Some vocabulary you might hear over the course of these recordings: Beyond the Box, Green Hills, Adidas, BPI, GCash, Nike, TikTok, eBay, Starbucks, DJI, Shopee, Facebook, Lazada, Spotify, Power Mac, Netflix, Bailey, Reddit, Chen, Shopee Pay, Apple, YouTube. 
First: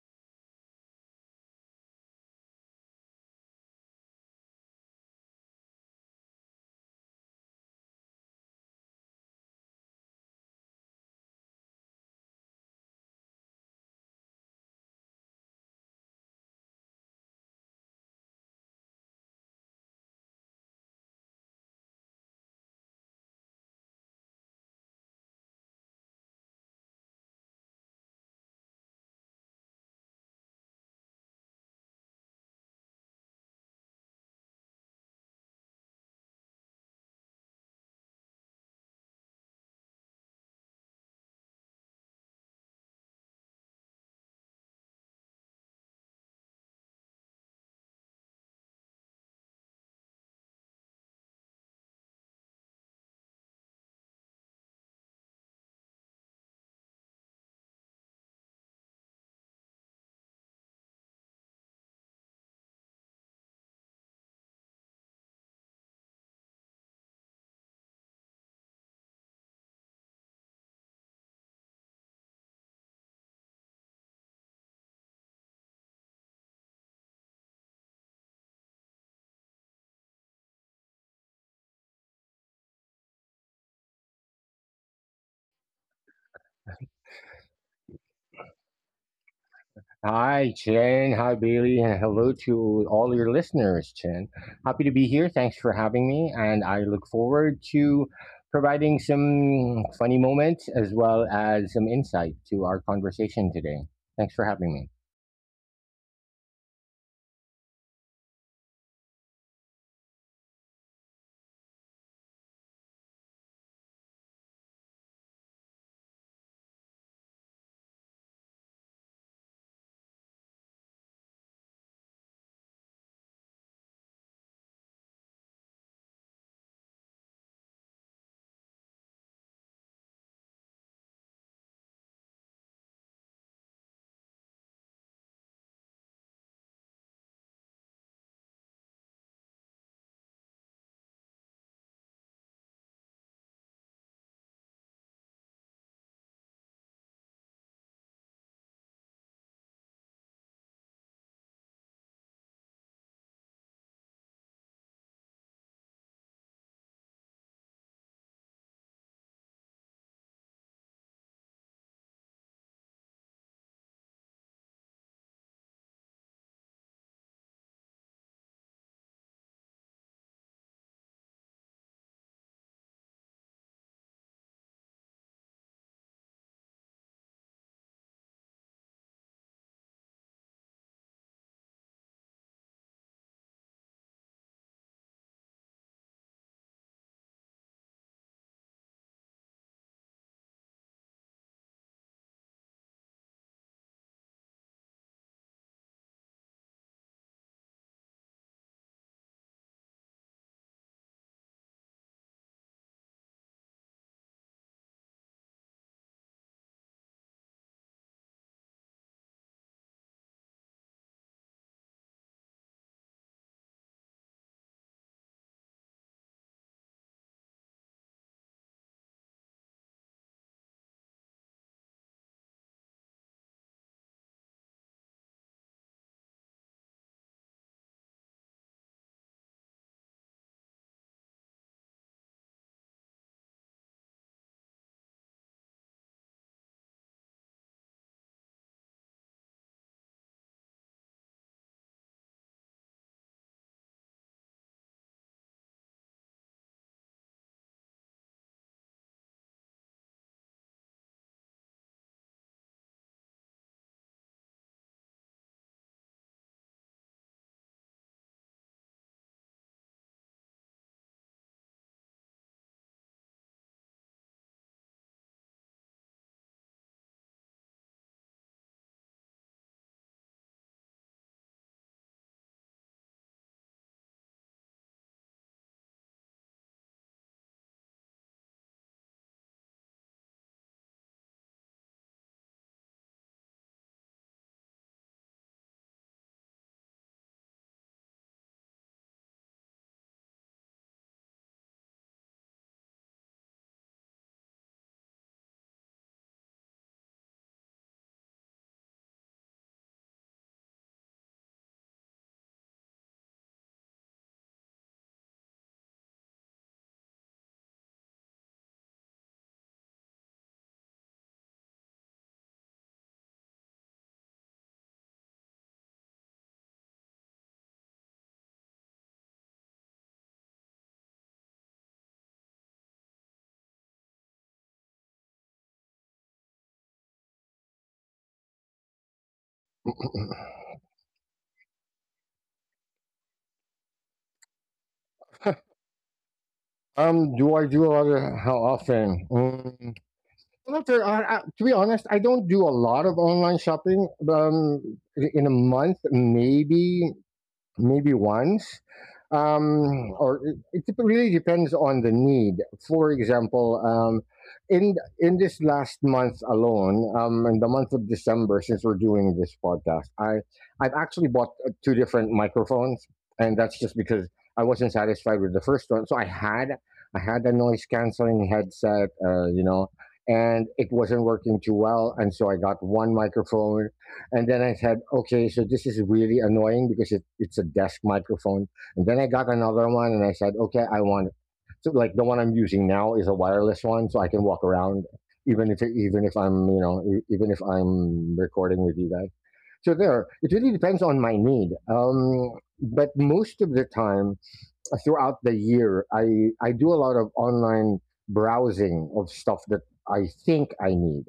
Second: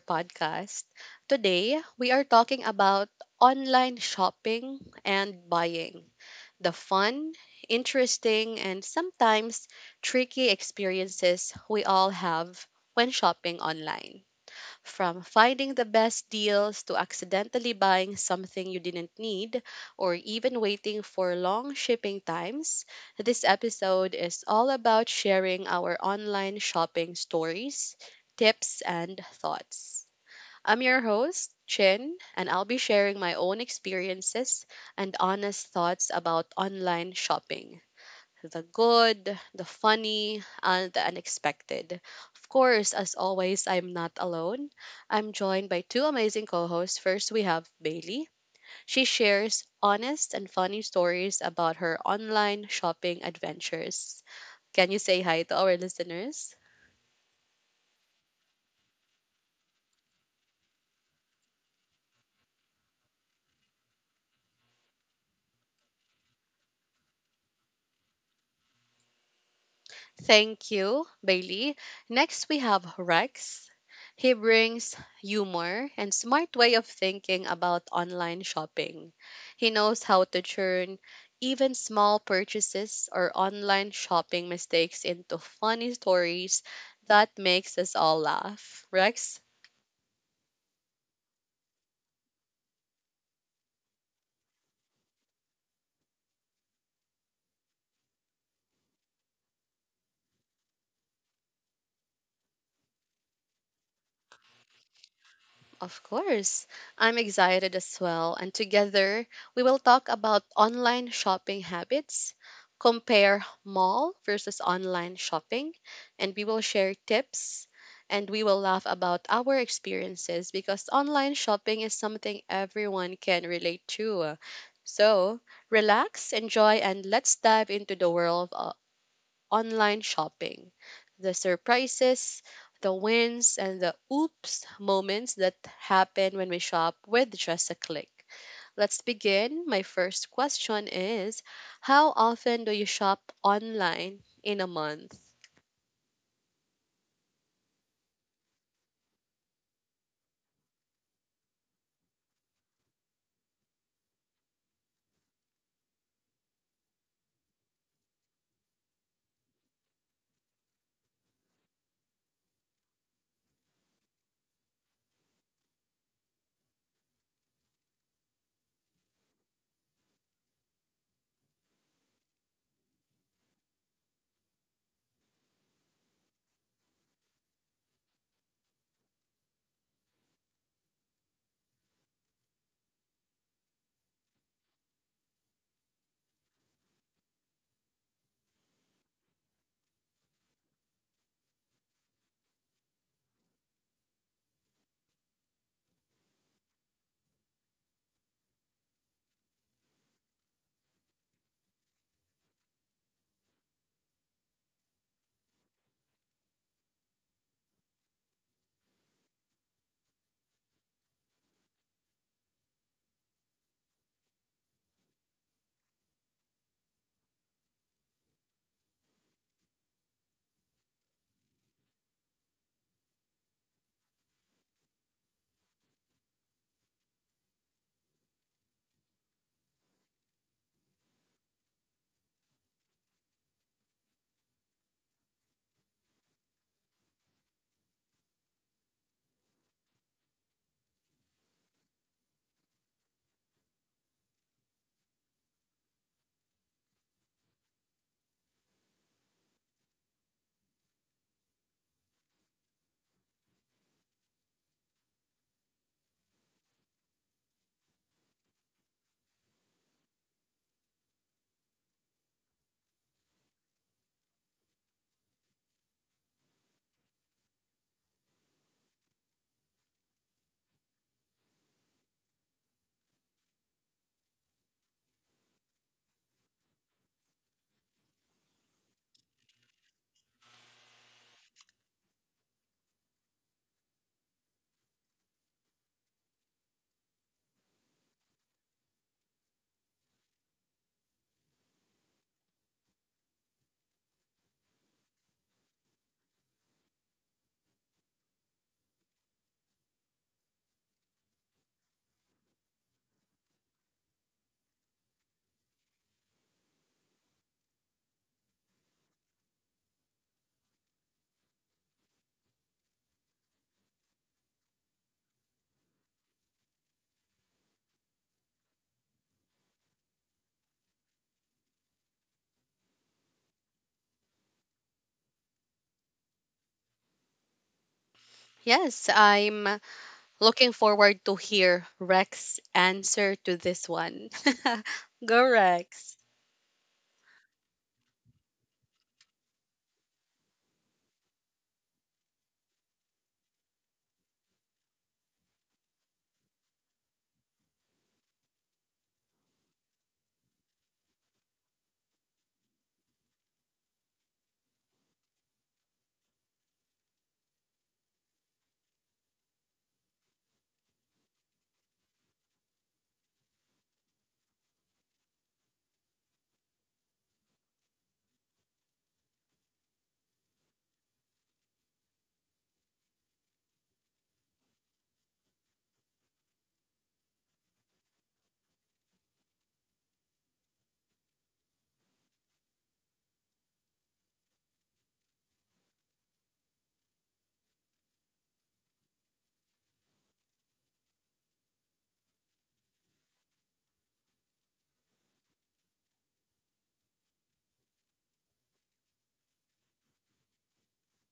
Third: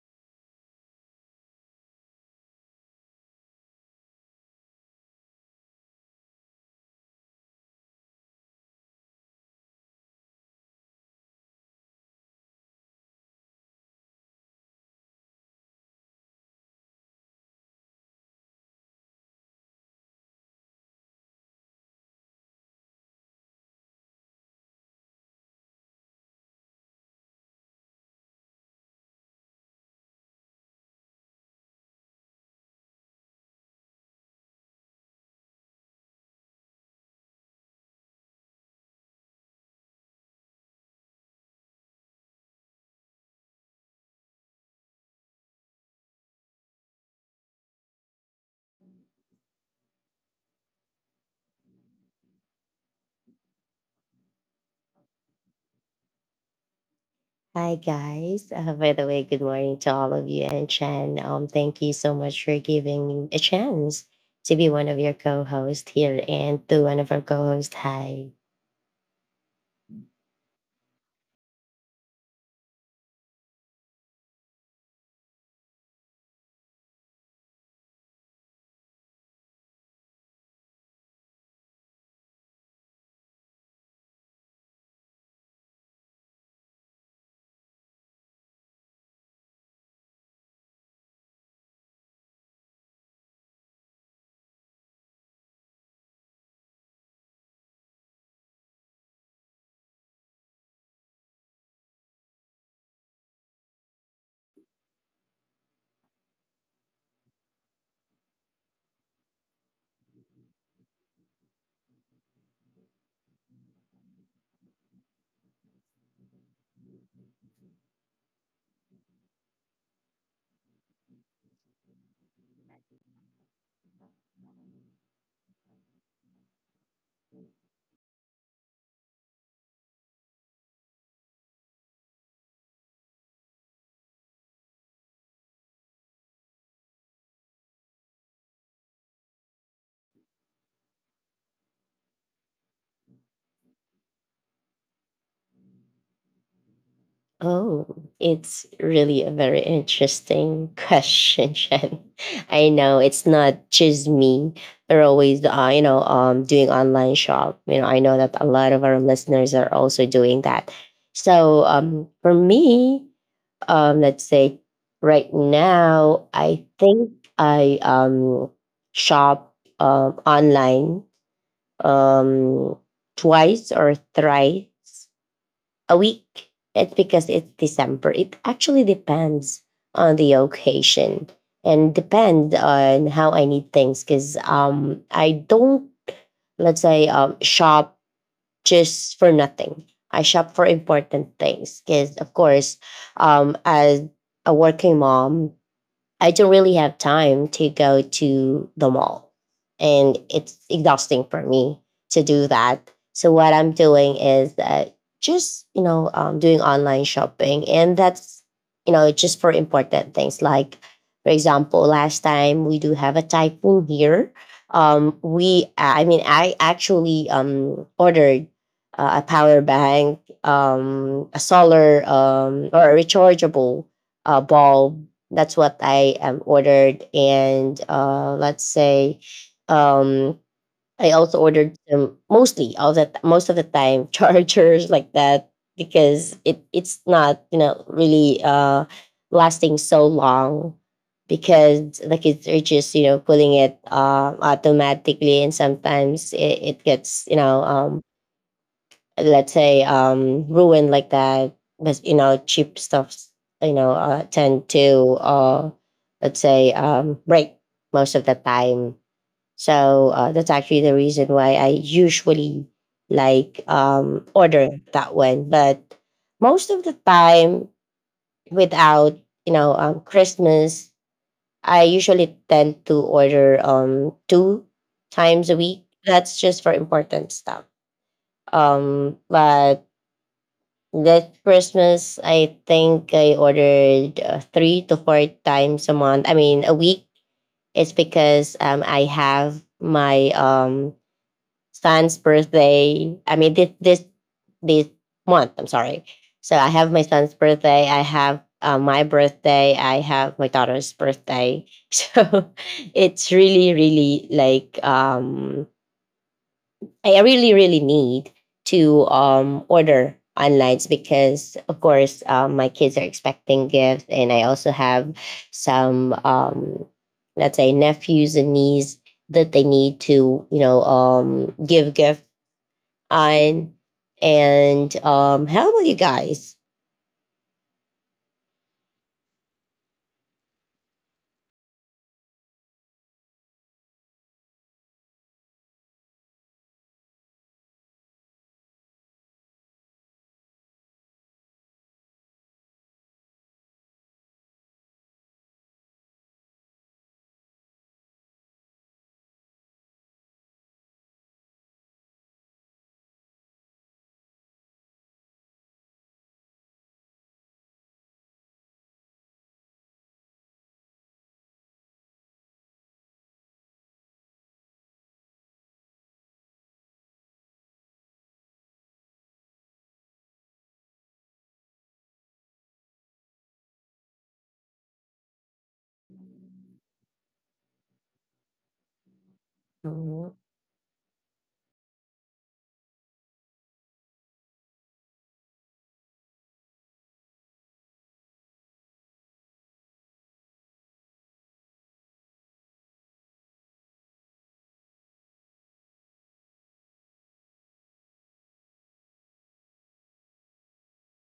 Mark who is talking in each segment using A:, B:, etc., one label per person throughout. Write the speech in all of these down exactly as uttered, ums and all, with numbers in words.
A: podcast. Today, we are talking about online shopping and buying the fun, interesting, and sometimes tricky experiences we all have when shopping online. From finding the best deals to accidentally buying something you didn't need, or even waiting for long shipping times, this episode is all about sharing our online shopping stories, tips, and thoughts. I'm your host, Chin, and I'll be sharing my own experiences and honest thoughts about online shopping, the good, the funny, and the unexpected. Of course, as always, I'm not alone. I'm joined by two amazing co hosts. First, we have Bailey. She shares honest and funny stories about her online shopping adventures. Can you say hi to our listeners?
B: Hi guys. Uh, by the way, good morning to all of you and Chen. Um, thank you so much for giving me a chance to be one of your co-hosts here and to one of our co-hosts. Hi.
A: Thank you, Bailey. Next, we have Rex. He brings humor and smart way of thinking about online shopping. He knows how to turn even small purchases or online shopping mistakes into funny stories that makes us all laugh. Rex,
C: Hi, Chen. Hi, Bailey. And hello to all your listeners, Chen. Happy to be here. Thanks for having me. And I look forward to providing some funny moments as well as some insight to our conversation today. Thanks for having me.
A: of course. I'm excited as well. And together, we will talk about online shopping habits, compare mall versus online shopping, and we will share tips and we will laugh about our experiences because online shopping is something everyone can relate to. So, relax, enjoy, and let's dive into the world online shopping, the surprises, the wins, and the oops moments that happen when we shop with just a click. Let's begin. My first question is: How often do you shop online in a month?
B: Oh, it's really a very interesting question, Chen. I know it's not just me. They're always, uh, you know, um, doing online shop. You know, I know that a lot of our listeners are also doing that. So, um, for me. Um, let's say right now, I think I um, shop um, online um, twice or thrice a week. It's because it's December. It actually depends on the occasion and depend on how I need things because um, I don't let's say um, shop just for nothing. I shop for important things because, of course, um, as a working mom, I don't really have time to go to the mall. And it's exhausting for me to do that. So what I'm doing is that just, you know, um, doing online shopping. And that's, you know, just for important things. Like, for example, last time we do have a typhoon here. Um, we, I mean, I actually um, ordered uh, a power bank, um, a solar um, or a rechargeable uh, bulb. That's what I um, ordered. And uh, let's say um, I also ordered um, mostly all the most of the time chargers like that because it it's not you know really uh, lasting so long because the kids are just you know pulling it uh, automatically, and sometimes it, it gets you know um, let's say um ruin like that. But you know cheap stuffs you know uh, tend to uh let's say um break most of the time. So uh, that's actually the reason why I usually like um order that one. But most of the time, without you know um Christmas, I usually tend to order um two times a week. That's just for important stuff. Um but that Christmas, I think I ordered uh, three to four times a month. I mean, a week. It's because um, I have my um, son's birthday. I mean, this this this month. I'm sorry. So I have my son's birthday. I have uh, my birthday. I have my daughter's birthday. So it's really, really like um, I really, really need to um, order online because, of course, um, my kids are expecting gifts, and I also have some, um, let's say, nephews and nieces that they need to, you know, um, give gift on. And um, how about you guys?
A: Yes, I'm looking forward to hear Rex's answer to this one. Go Rex.
C: Um, do I do a lot of how often? Um, well, there are, uh, to be honest, I don't do a lot of online shopping. Um, in a month, maybe maybe once um, or it, it dep- really depends on the need. For example, um, in in this last month alone, um, in the month of December, since we're doing this podcast, I I've actually bought uh, two different microphones, and that's just because I wasn't satisfied with the first one. So I had I had a noise canceling headset, uh, you know, and it wasn't working too well, and so I got one microphone and then I said, okay, so this is really annoying because it, it's a desk microphone. And then I got another one and
B: hmm
C: I said, okay, I want it. So like the one I'm using now is a wireless one, so I can walk around even if even if I'm you know e- even if I'm recording with you guys. So there, it really depends on my need. Um, but most of the time uh, throughout the year, I I do a lot of online browsing of stuff that I think I need,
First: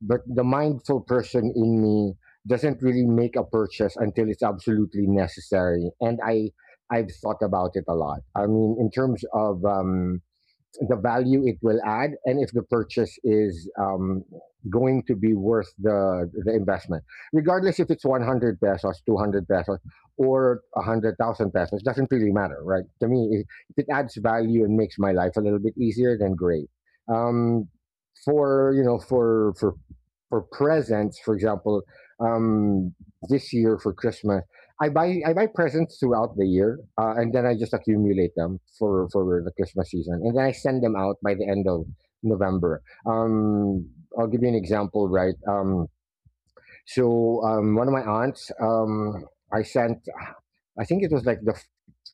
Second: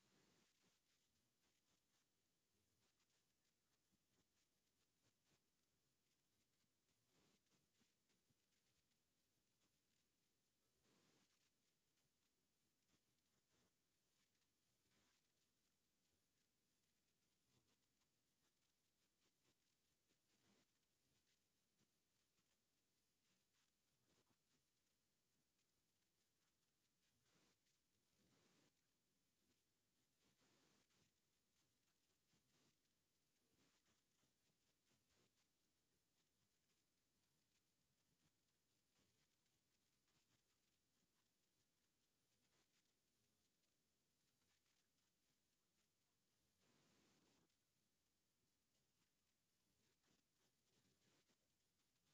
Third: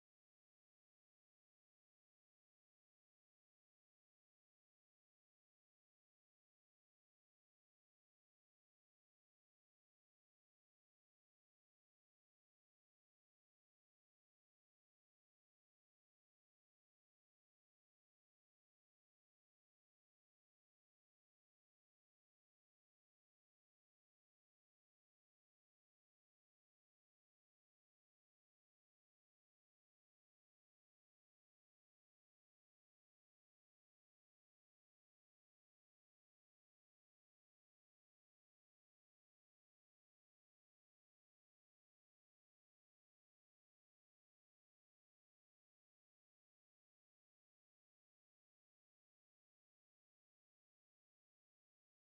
C: but the mindful person in me doesn't really make a purchase until it's absolutely necessary, and i i've thought about it a lot. I mean, in terms of um, the value it will add and if the purchase is um, going to be worth the the investment, regardless if it's one hundred pesos, two hundred pesos, or one hundred thousand pesos. Doesn't really matter, right? To me, if if it adds value and makes my life a little bit easier, then great. Um, for you know for for for presents, for example, um, this year for Christmas, I buy I buy presents throughout the year, uh, and then I just accumulate them for for the Christmas season, and then I send them out by the end of November. Um, I'll give you an example, right? Um, so um, one of my aunts, um, I sent, I think it was like the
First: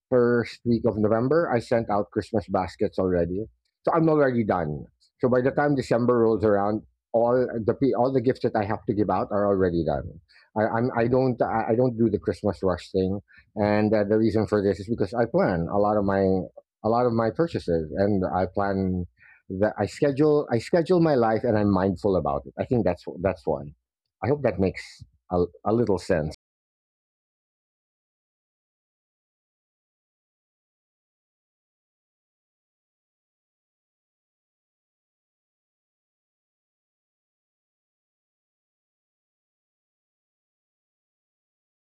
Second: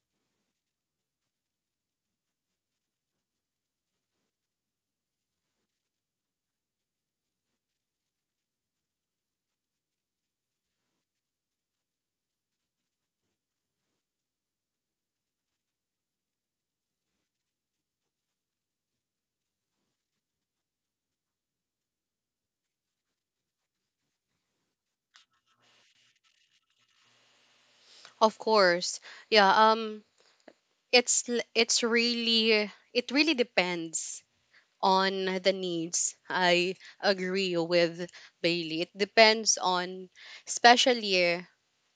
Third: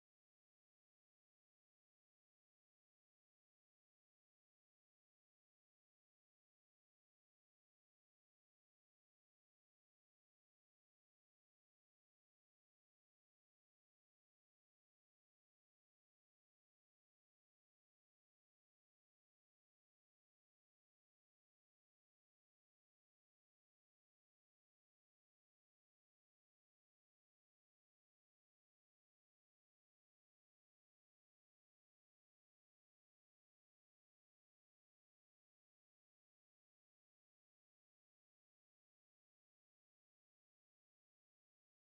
C: first week of November, I sent out Christmas baskets already. So I'm already done. So by the time December rolls around, all the pe- all the gifts that I have to give out are already done. I I'm, I don't I I don't do the Christmas rush thing, and uh, the reason for this is because I plan a lot of my a lot of my purchases, and I plan that I schedule I schedule my life, and I'm mindful about it. I think that's that's one. I hope that makes a, a little sense.
A: Of course. Yeah, um it's l- it's really it really depends on the needs. I agree with Bailey. It depends on, especially, eh,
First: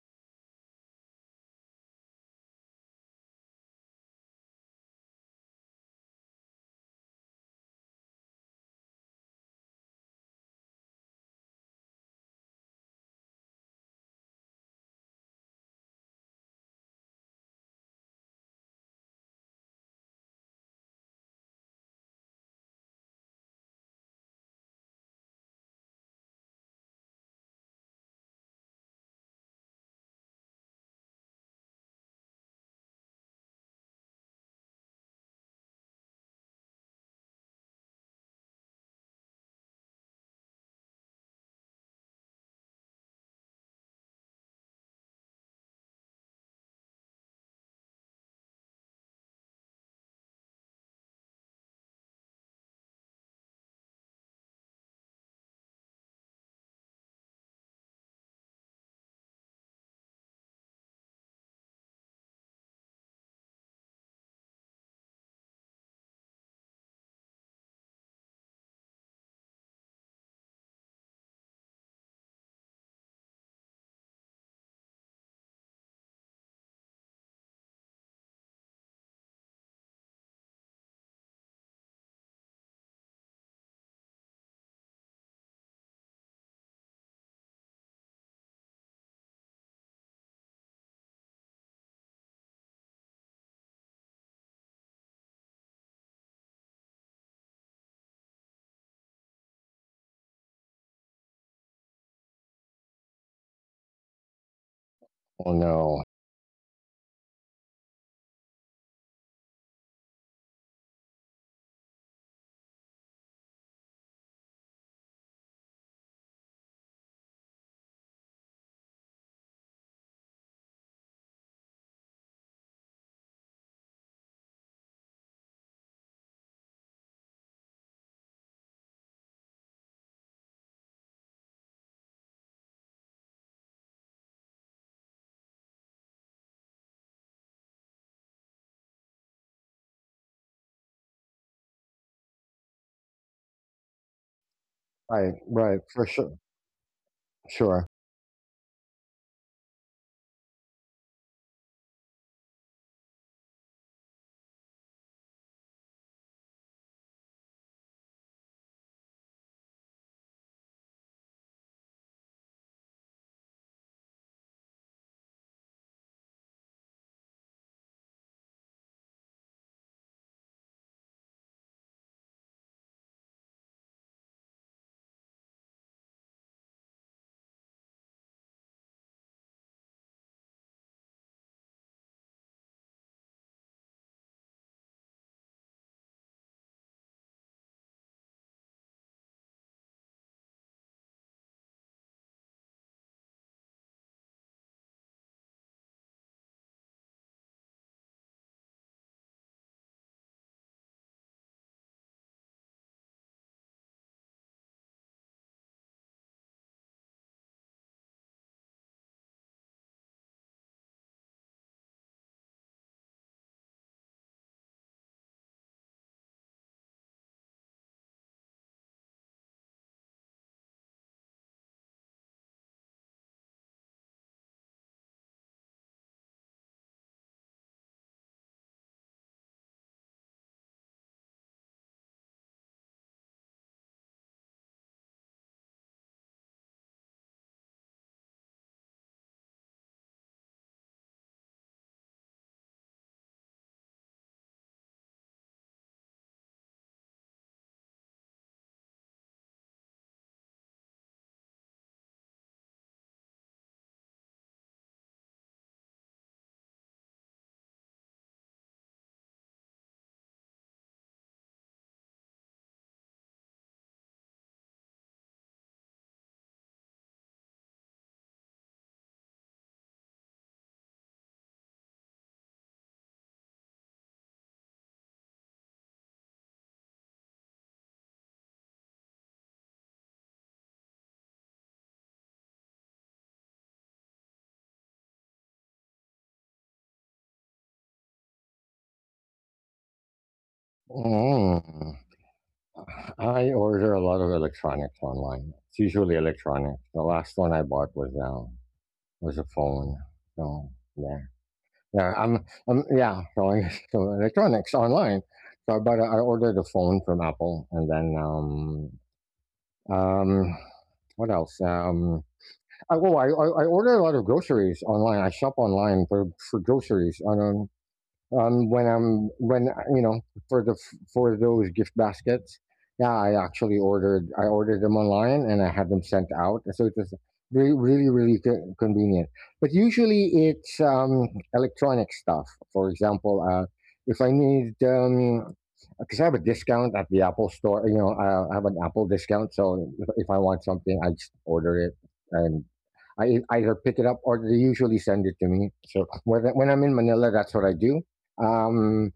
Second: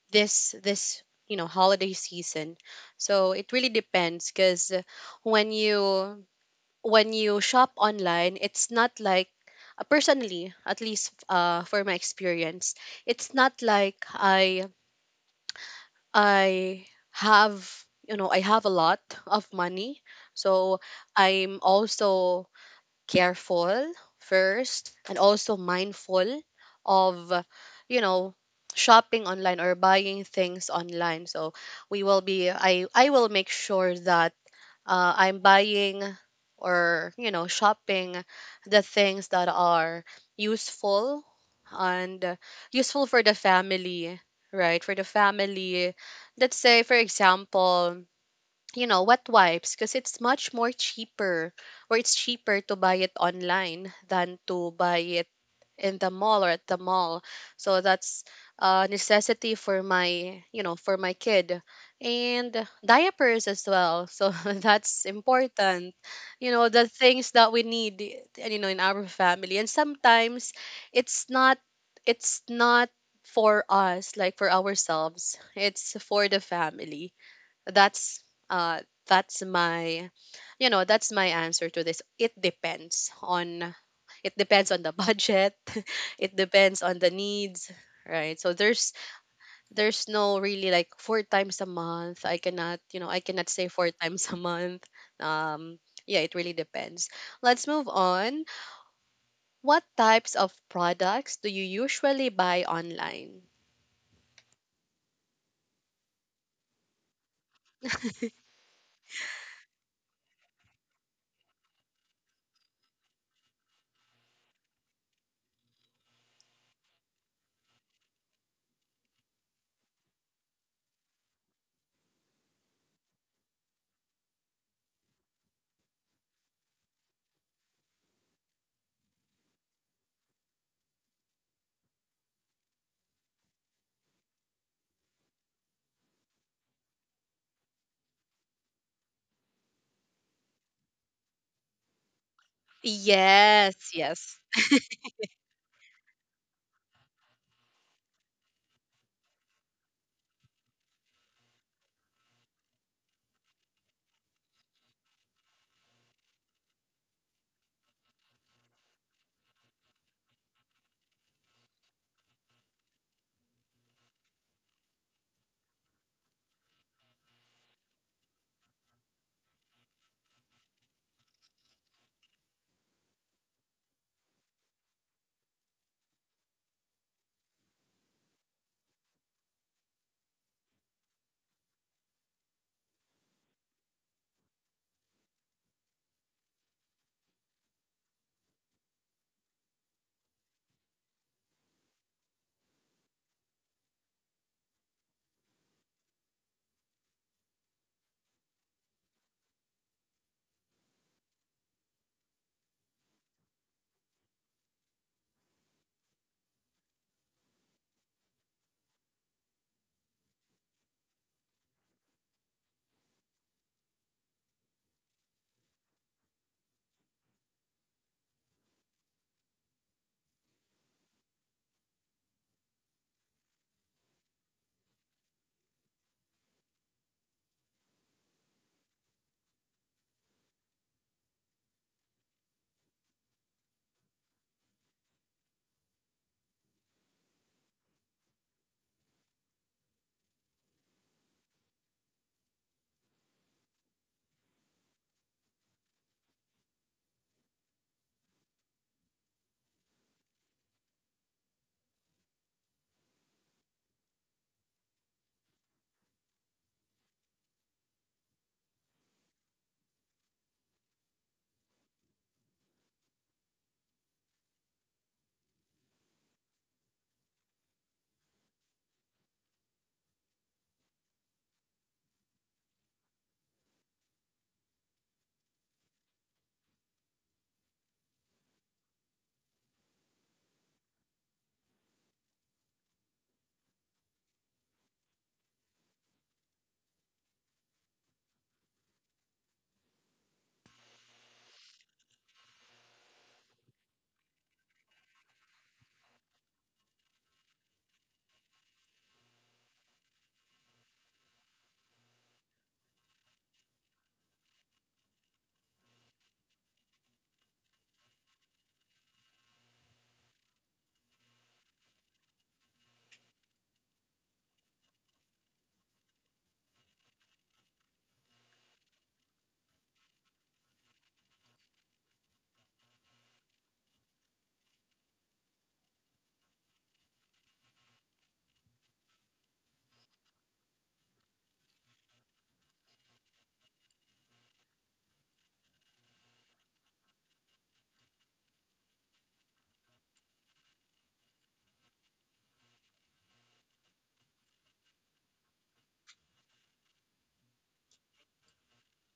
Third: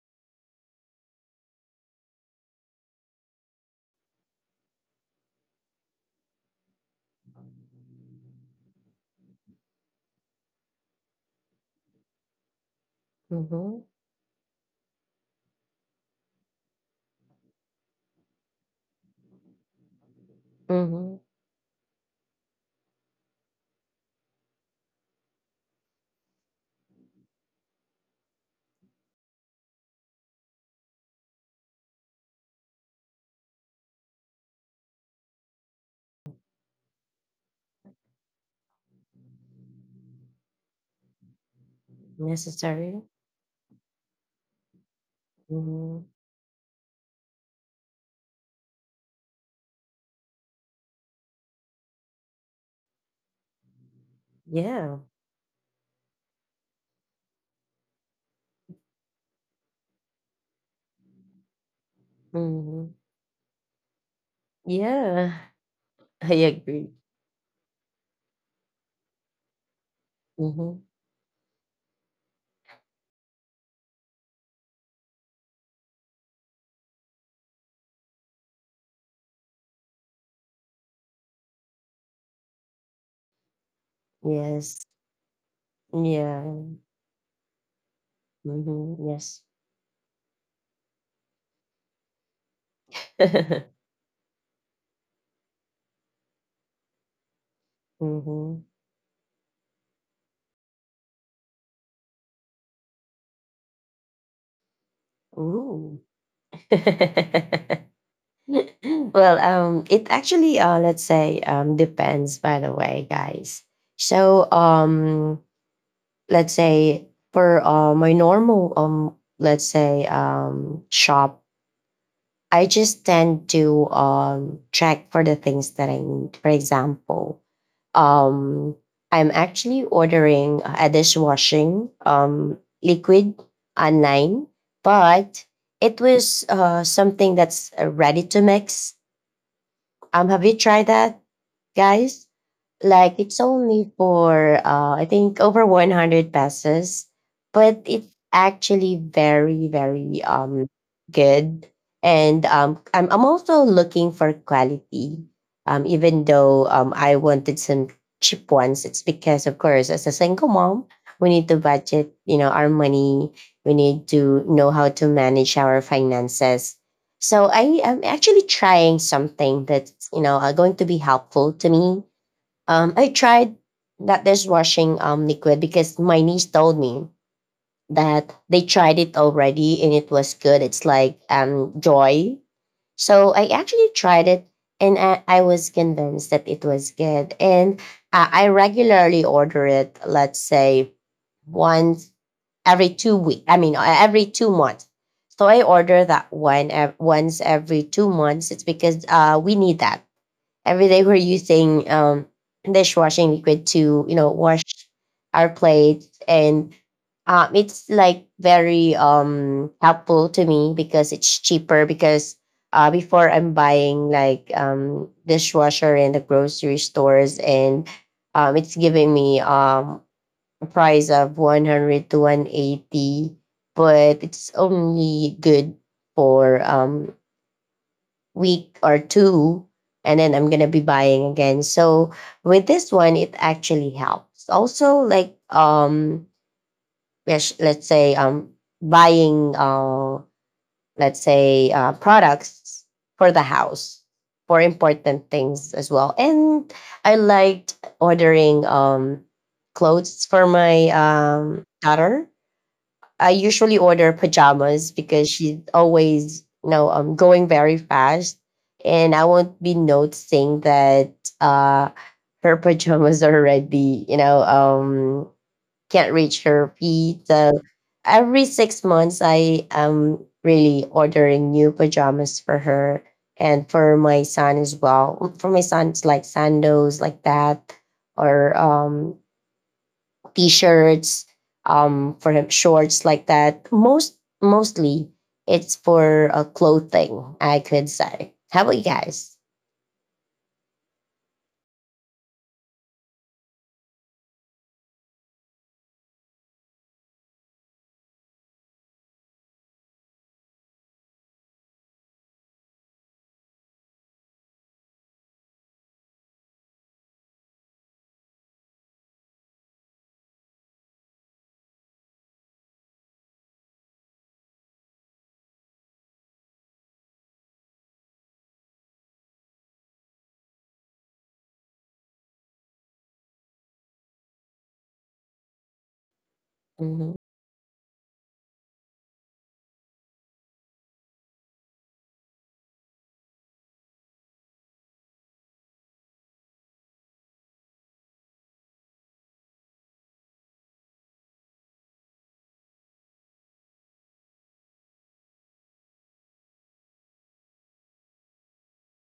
A: this this you know holiday season. So it really depends, because when you when you shop online, it's not like, uh, personally, at least uh, for my experience, it's not
B: hmm
A: like I I have you know I have a lot of money. So
B: hmm
A: I'm also careful first, and also mindful of you know shopping online or buying things online. So we will be I I will make sure that uh, I'm buying, or you know shopping the things that are useful and uh,
B: Necessary.
A: useful for the family, right for the family.
B: hmm
A: Let's say, for example, you know, wet wipes, because it's much more cheaper, or it's cheaper to buy it online than to buy
B: Yeah.
A: it in the mall, or at the mall. So that's a necessity for my, you know, for my kid. And
B: hmm
A: diapers as well. So that's
B: Yeah,
A: important.
B: I
A: You know, the
B: agree.
A: things that we need, you know, in our family. And sometimes
B: hmm
A: it's not it's not for us, like for ourselves. It's for the family. That's uh that's my you know, that's my answer to this. It depends on it depends on
B: Yes.
A: the budget. It
B: Yeah.
A: depends on the needs, right? So there's
B: Mhm, yes.
A: there's no really like four times a month. I cannot, you know, I cannot say four times a month. Um yeah, it really depends. Let's move on.
B: Mhm.
A: What types of products do you usually buy online?
C: Oh
B: Ooh.
C: no!
B: well, um, it actually, uh, let's say, um, depends. By the way, guys. So, um, let's say for uh, my normal, um, let's say, um, shop, I just tend to um check for the things that I need. For example, Um, I'm actually ordering a dishwashing um, liquid online, but it was uh, something that's uh, ready to mix. Um, have you tried that, guys? Like it's
A: Yes,
B: only
A: yes.
B: for uh, I
C: Right,
B: think over
C: right,
B: one
C: for
B: hundred
C: sure,
B: pesos, but
C: sure.
B: it's actually very very um good. And um, I'm I'm also looking for quality. Um, even though um I wanted some cheap ones, it's because of course as a single mom we need to budget. You know our money. We need to know how to manage our finances, so I am actually trying something that's you know uh, going to be helpful to me. Um, I tried that dishwashing um liquid because my niece told me that they tried it already and it was good. It's like um joy. So I actually tried it and I, I was convinced that it was good. And uh, I regularly order it. Let's say once every two week. I mean, uh, every two months. So I order that one ev- once every two months. It's because uh, we need that every day. We're using um, dishwashing liquid to you know wash our plates, and um, it's like very um helpful to me because it's cheaper. Because uh, before I'm buying like um dishwasher in the grocery stores, and um, it's giving me um price of one hundred to one eighty, but it's only good for um week or two, and then I'm gonna be buying again. So with this one, it actually helps also like um yes, let's say um buying uh let's say uh products for the house, for important things as well. And I liked ordering um clothes for my um daughter. I usually order pajamas because she's always, you know, um, going very fast, and I won't be noticing that uh, her pajamas are already, you know, um, can't reach her feet. So every six months, I am really ordering new pajamas for her and for my son as well. For my son, it's like sandals like that, or um, t-shirts, um, for him shorts like that. Most mostly it's for uh, clothing, I could say. How about you guys?
C: Mm. I order a lot of electronics online. It's usually electronics. The last one I bought was now was a phone. So yeah, yeah. I'm, I'm yeah. So, I, so electronics online. So I bought. A, I ordered a phone from Apple, and then um um what else? Um, I, well, I, I I order a lot of groceries online. I shop online for, for groceries on um, um, when I'm when uh, you know for the for those gift baskets. Yeah, I actually ordered I ordered them online and I had them sent out, so it
B: hmm
C: was really, really, really co- convenient. But usually it's um, electronic stuff. For example, uh, if I need um, because I have a discount at the Apple store. you know, I I have an Apple discount, so if, if I want something, I just order it and I either pick it up or they usually send it to me. So when, when I'm in Manila, that's what I do. Um,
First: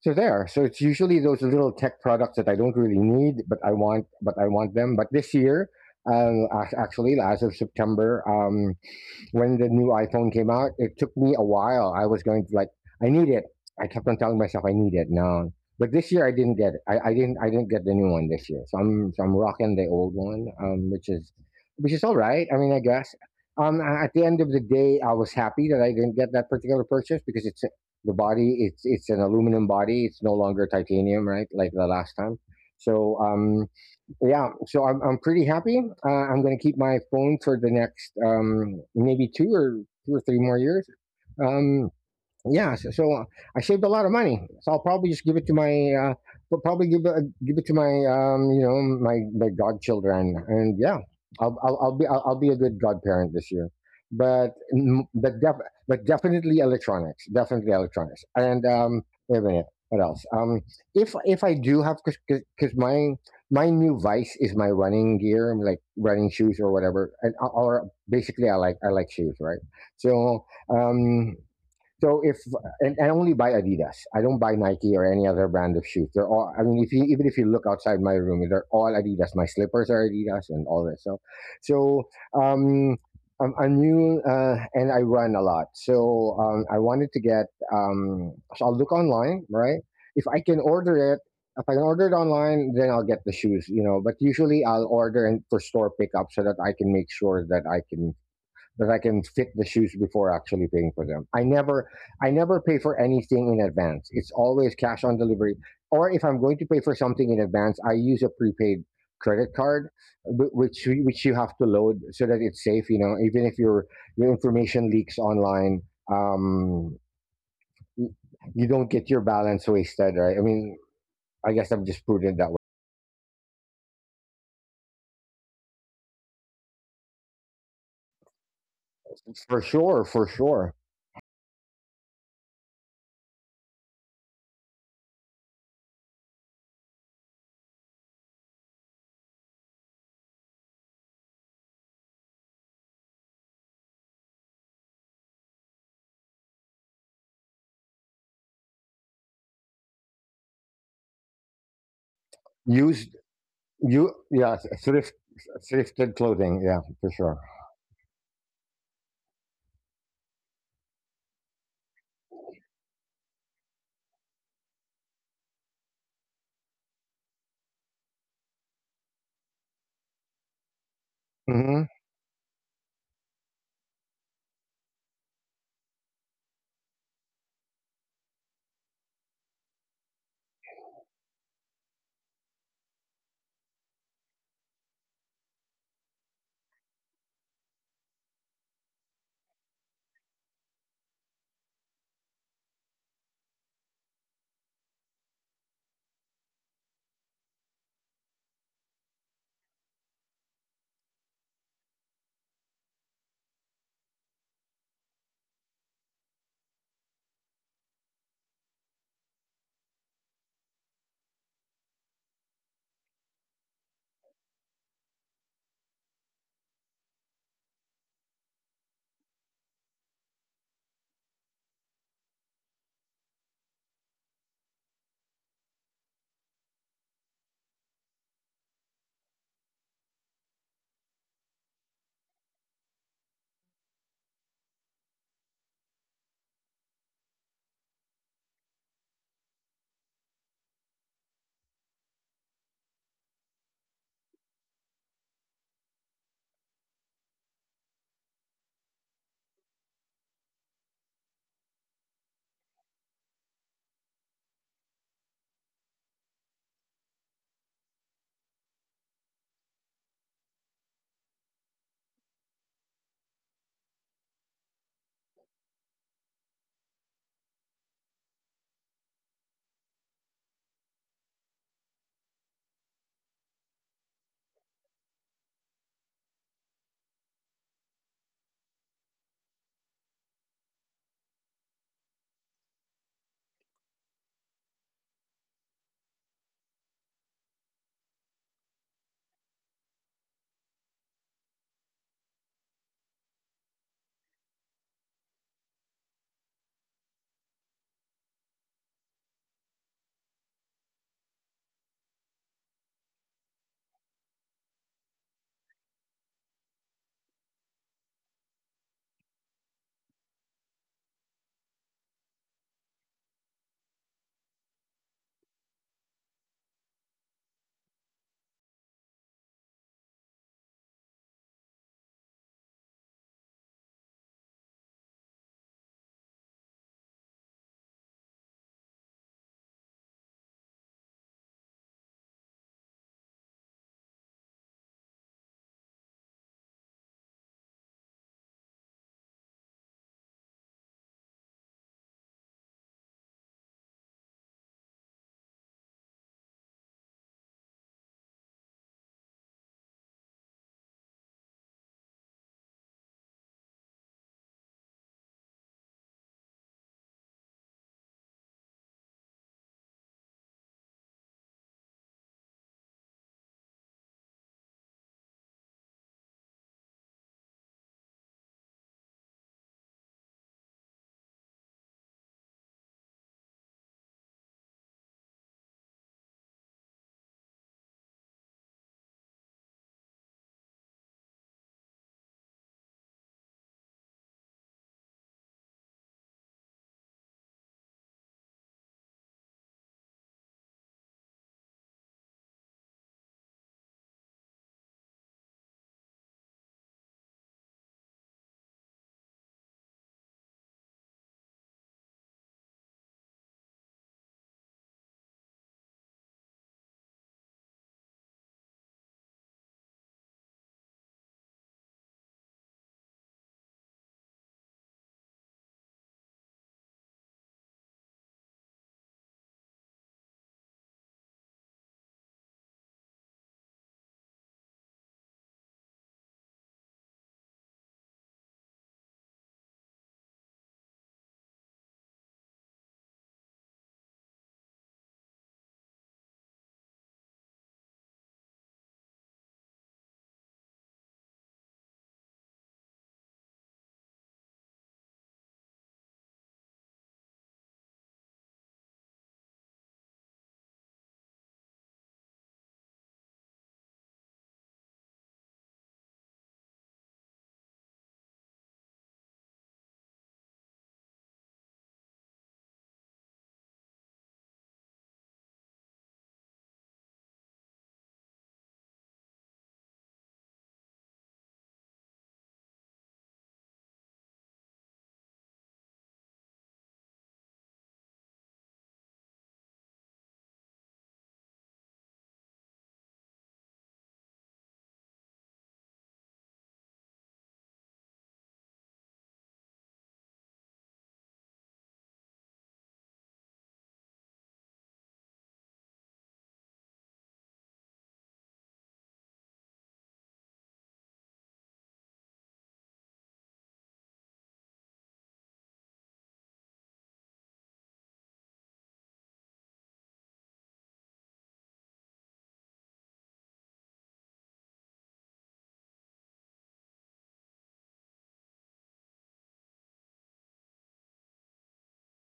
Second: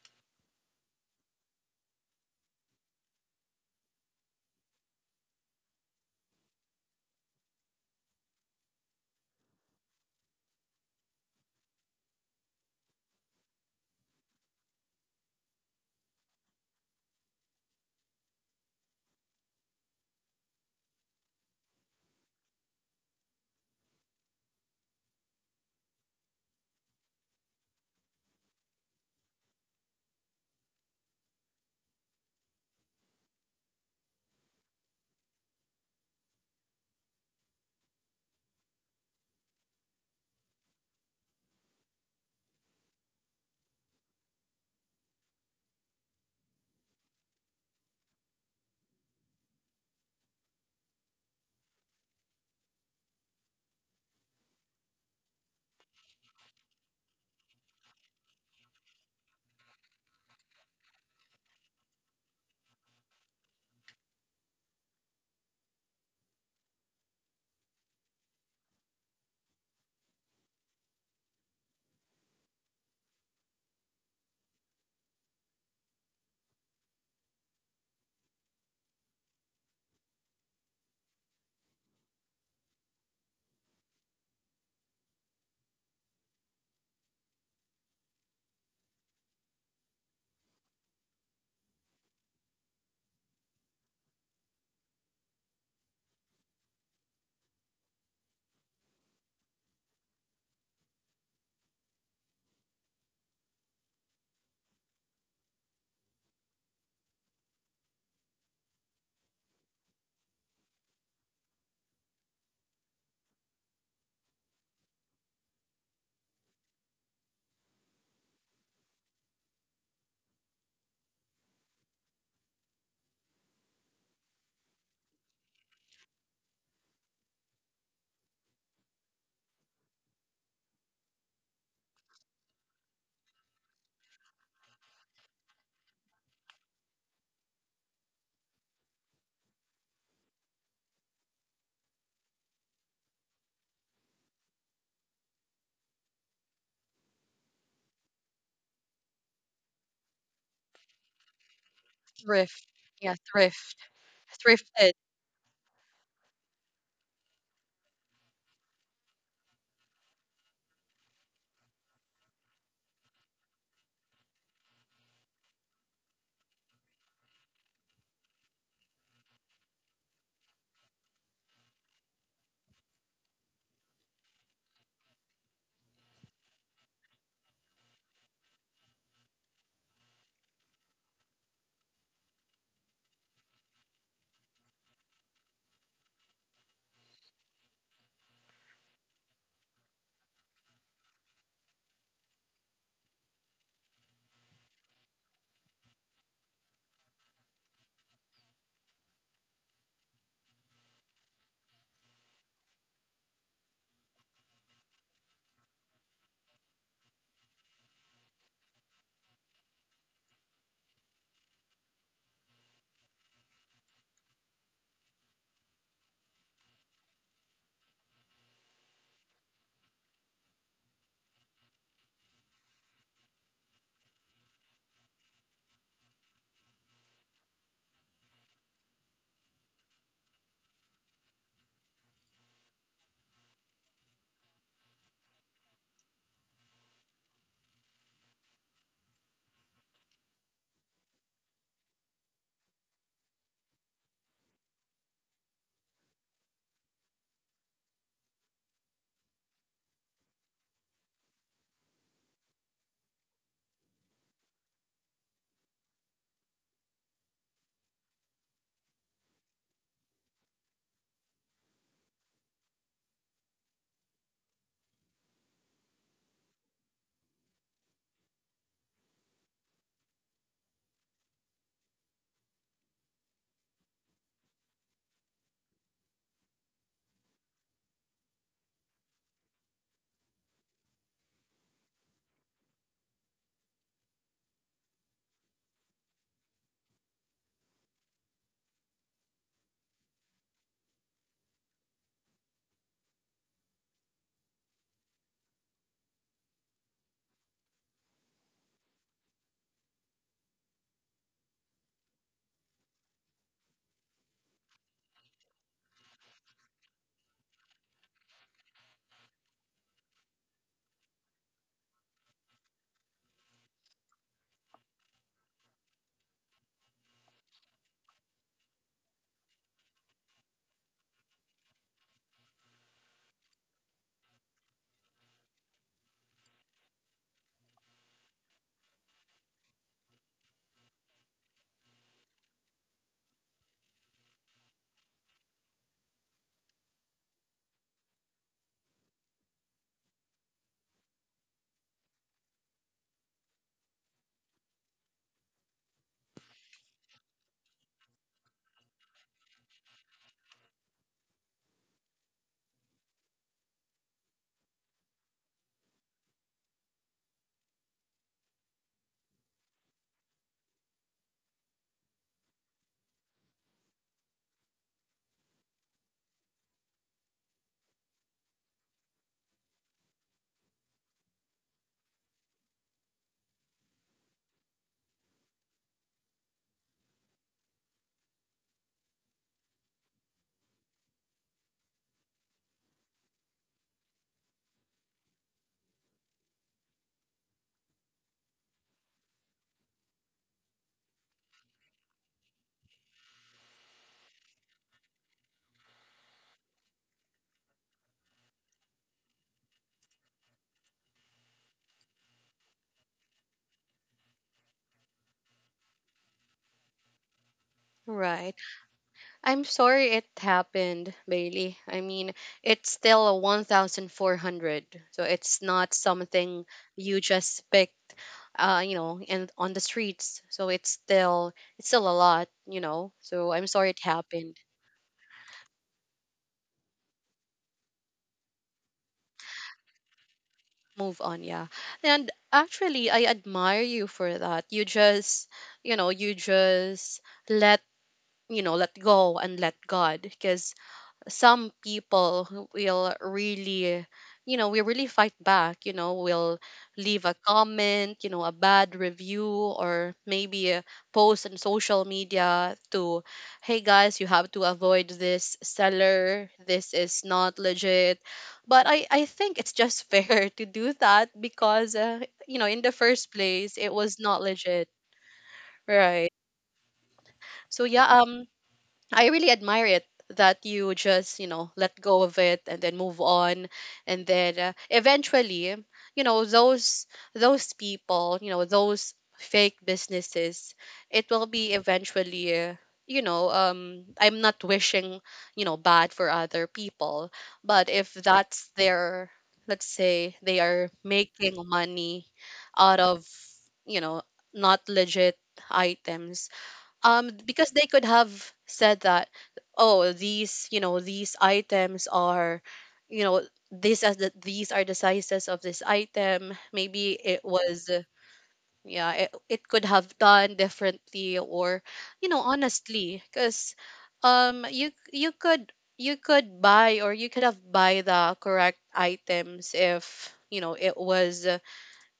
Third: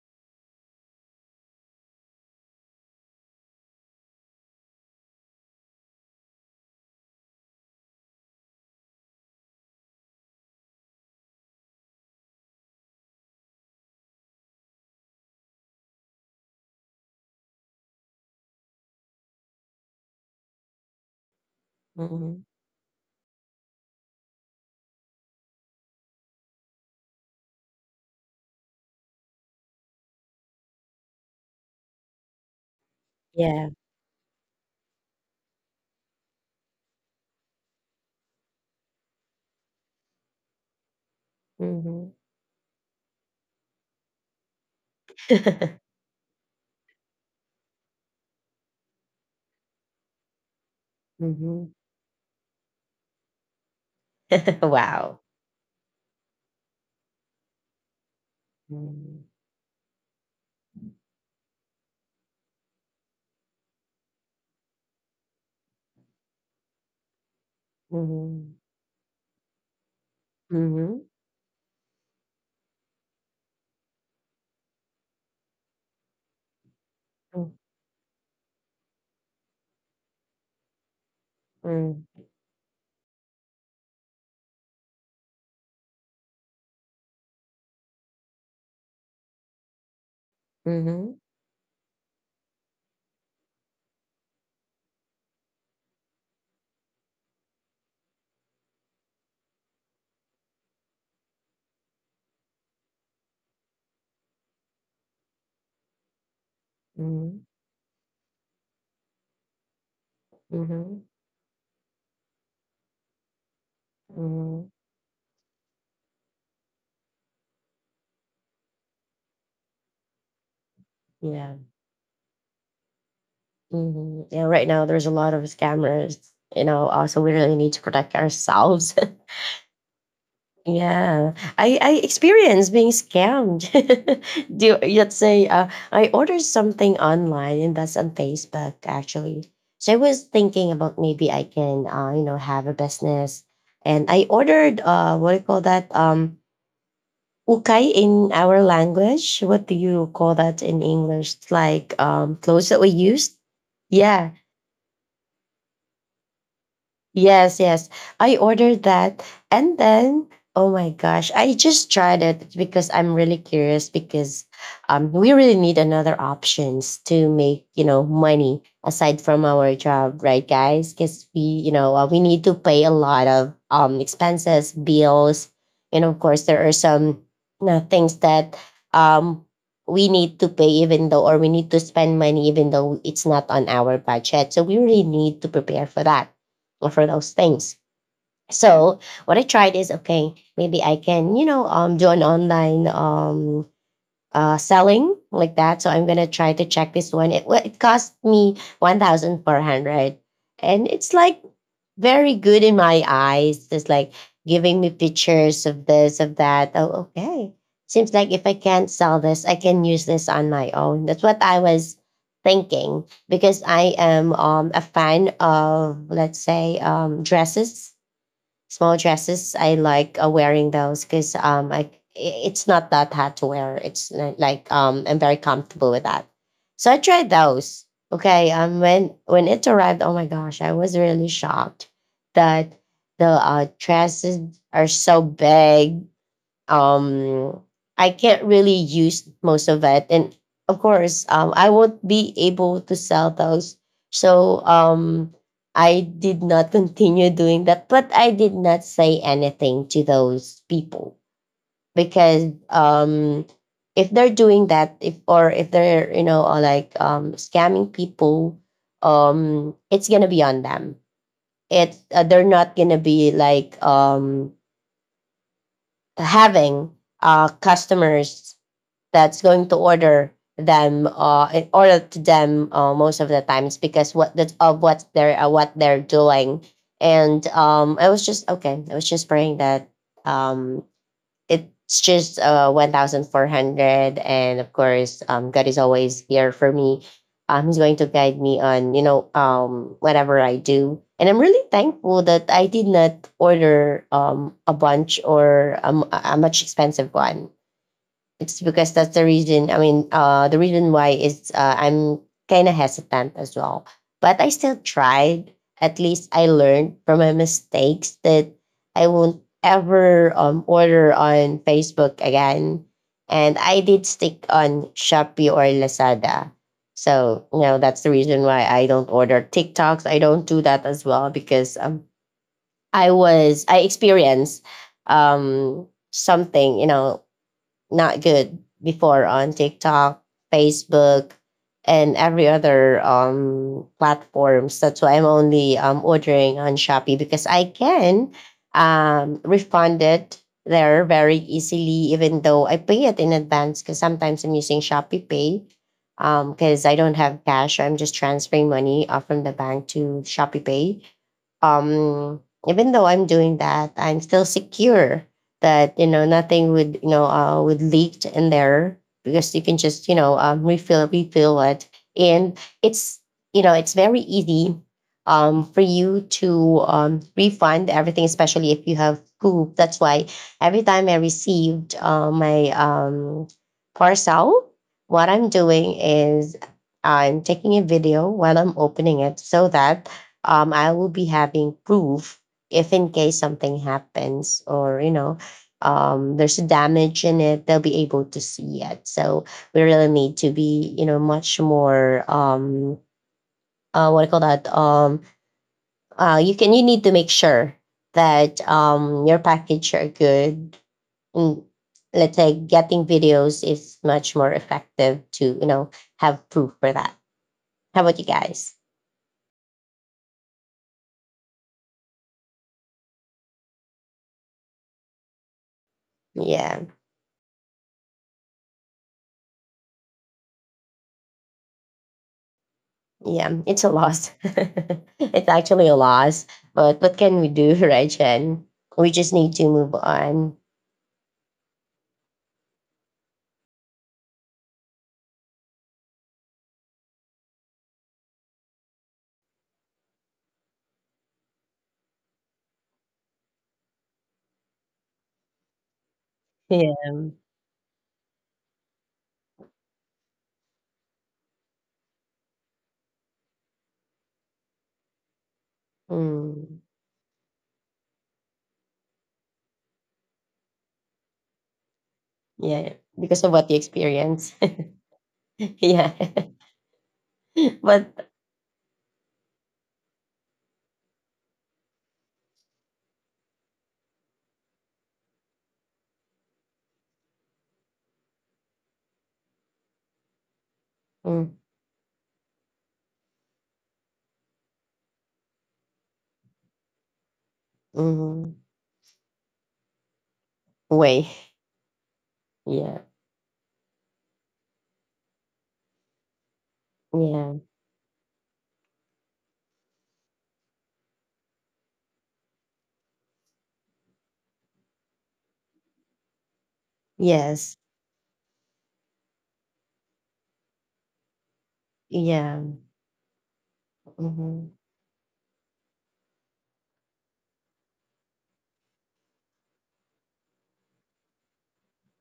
C: so there. So it's usually those little tech products that I don't really need, but I want, but I want them. But this year, um, ac- actually, as of September, um, when the new iPhone came out, it took me a while. I was going to like, I need it. I kept on telling myself I need it. No, but this year I didn't get it. I, I didn't. I didn't get the new one this year. So I'm so I'm rocking the old one, um, which is which is all
B: hmm
C: right. I mean, I guess. Um, a- at the end of the day, I was happy that I didn't get that particular purchase because it's the body. It's it's an aluminum body. It's no longer titanium, right? Like the last time. So um,
B: Yeah.
C: yeah, so I'm I'm pretty happy. Uh, I'm going to keep my phone for the next um, maybe two or two or three more years. Um,
B: hmm
C: yeah, so, so uh, I saved a lot of money. So I'll probably just give it to my, uh, pro- probably give it, give it to my, um, you know, my my godchildren, and yeah, I'll
B: hmm
C: I'll, I'll be I'll, I'll be a good godparent this year. But mm,
B: wow.
C: but def- but definitely electronics, definitely electronics. And um,
B: Mm-hmm.
C: wait a minute, what else? Um, if if I do have, because my my new vice is my running gear, like running shoes or whatever, and or basically
B: Mm-hmm.
C: I like I like shoes, right? So
B: Mm-hmm.
C: um so if and, and only buy Adidas. I don't buy Nike or any other brand of shoes. They're all. I mean, if you even if you look outside my room, they're all Adidas. My slippers are Adidas and all that stuff. So
B: Mm-hmm.
C: um, I'm, I'm new uh, and I run a lot. So um, I wanted to get. Um, so I'll look online, right? If I can order
B: Mm-hmm.
C: it, if I can order it online, then I'll get the shoes. You know, but usually I'll order and for store pickup so that I can make sure that I can that I can fit the shoes before actually paying for them. I never I never pay for anything in advance. It's always cash on delivery. Or if I'm going to pay for something
B: Mm-hmm.
C: in advance, I use a prepaid credit card, which
B: Mm-hmm.
C: which you have to load so that it's safe, you know, even if your your information leaks online, um you don't get your balance wasted, right? I mean, I
B: Yeah.
C: guess I'm just prudent that way.
B: Mm-hmm. Yeah. Right now, there's a lot of scammers. You know, also we really need to protect ourselves.
C: For sure, for sure.
B: Yeah, I I experienced being scammed. Do Let's say uh, I ordered something online, and that's on Facebook actually. So I was thinking about maybe I can uh, you know have a business, and I ordered uh what do you call that um ukay in our language. What do you call that in English? It's like um
A: Thrift.
B: clothes that we
C: Use
A: Yeah,
B: use.
A: thrift.
C: you
B: Yeah.
C: yeah,
A: Thrifted.
C: thrift thrifted clothing, yeah, for sure.
B: Yes, yes. I ordered that. And then, oh my gosh, I just tried it because I'm really curious because um, we really need another options to make, you know, money aside from our job, right, guys? Because we, you
C: Mhm.
B: know, uh, we need to pay a lot of um, expenses, bills. And of course, there are some you know, things that um, we need to pay even though, or we need to spend money even though it's not on our budget. So we really need to prepare for that, for those things. So what I tried is okay, maybe I can you know um do an online um uh, selling like that. So I'm gonna try to check this one. It wa- it cost me one thousand four hundred, and it's like very good in my eyes. It's like giving me pictures of this of that. Oh, okay. Seems like if I can't sell this, I can use this on my own. That's what I was thinking because I am um, a fan of let's say um, dresses small dresses. I like uh, wearing those because um, I i- it's not that hard to wear. It's li- like um, I'm very comfortable with that. So I tried those. Okay, um, when when it arrived, oh my gosh, I was really shocked that the uh, dresses are so big. um I can't really use most of it. And of course, um, I won't be able to sell those. So um I did not continue doing that, but I did not say anything to those people because um if they're doing that, if or if they're you know uh, like um scamming people, um it's gonna be on them. It's uh, They're not gonna be like um having uh customers that's going to order them uh in order to them uh, most of the times because what that's of what they're uh, what they're doing. And um I was just okay, I was just praying that um it's just uh one thousand four hundred. And of course um god is always here for me. Um he's going to guide me on you know um whatever I do, and I'm really thankful that I did not order um a bunch or um, a a much expensive one. It's because that's the reason. I mean, uh, the reason why is uh, I'm kind of hesitant as well. But I still tried. At least I learned from my mistakes that I won't ever um, order on Facebook again. And I did stick on Shopee or Lazada. So, you know, that's the reason why I don't order TikToks. I don't do that as well because um, I was, I experienced um, something, you know, not good before on TikTok, Facebook, and every other um, platforms. That's why I'm only um, ordering on Shopee because I can um, refund it there very easily, even though I pay it in advance because sometimes I'm using Shopee Pay because I don't have cash. So I'm just transferring money uh, from the bank to Shopee Pay. um Even though I'm doing that, I'm still secure that you know nothing would you know uh, would leak in there, because you can just you know um, refill refill it. And it's, you know it's very easy um, for you to um, refund everything, especially if you have poop. That's why every time I received uh, my um, parcel, what I'm doing is I'm taking a video while I'm opening it, so that um, I will be having proof if in case something happens, or you know um, there's a damage in it, they'll be able to see it. So we really need to be, you know much more, um, uh, what do you call that, um, uh, you can you need to make sure that um, your package are good. Mm. Let's say getting videos is much more effective to, you know have proof for that. How about you
A: Right.
B: guys?
A: I'm sorry it happened, Bailey. I mean, it's still a one thousand four hundred. So it's not something
B: Yeah.
A: you just picked, uh, you know, and on the streets. So it's still it's still a lot, you know. So
B: Yeah,
A: I'm
B: it's a
A: sorry it
B: loss.
A: happened.
B: It's actually a loss. But what can we do, right, Jen? We just need to move on.
A: Move on, yeah. And actually, I admire you for that. You just, you know, you just let, you know, let go and let God, because some people who will really you know we really fight back, you know will
B: Yeah.
A: leave a comment, you know a bad review, or maybe a post on social media to: hey guys, you have to avoid this seller,
B: Mm,
A: this is not legit. But i i think it's just fair to do that, because uh, you know in
B: yeah.
A: the first
B: Because of what you
A: place, it was not
B: experience.
A: legit,
B: Yeah.
A: right? So, yeah.
B: But
A: um. I really admire it that you just, you know, let go of it and then move on, and then uh, eventually, you know, those those people, you know, those fake businesses, it will
B: mm.
A: be eventually uh, you know, um I'm not wishing, you know, bad for other people, but if
B: Hmm.
A: that's their, let's say, they are
B: Way.
A: making money out
B: Yeah.
A: of, you know, not legit items, um
B: Yeah.
A: because they could have said that, oh, these you know these items are, you know this as the, these are the sizes of this item. Maybe it
B: Yes.
A: was, uh, yeah, it, it could have done differently, or, you know
B: Yeah.
A: honestly, because um
B: Mm-hmm.
A: you you could you could buy, or you could have buy the correct items, if you know it was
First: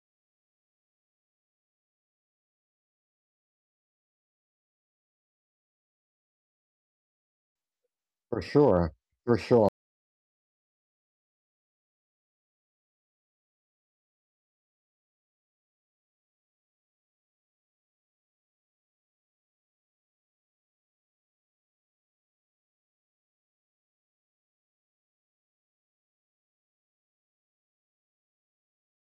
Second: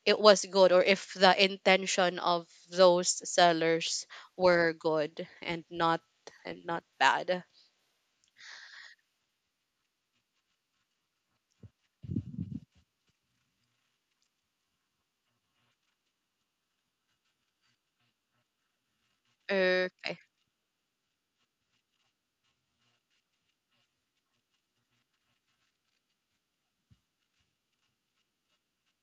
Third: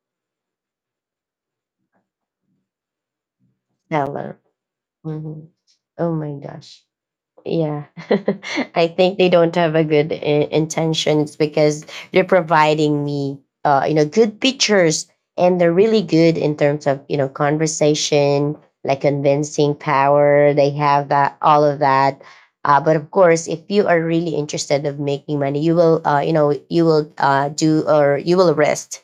A: it was good, or if the intention of those sellers
B: Stellar.
A: were good,
B: Hmm.
A: and not
B: Oh my
A: and
B: gosh.
A: not bad.
B: Yeah,
C: For
B: I
C: sure,
B: think they
C: for
B: don't
C: sure.
B: have a good I- intentions, because they're providing me, uh, you know, good pictures, and they're really good in terms of, you know conversation, like convincing
A: Okay.
B: power. They have that, all of that. Uh, but of course, if you are really interested of making money, you will, uh, you know, you will uh, do, or you will risk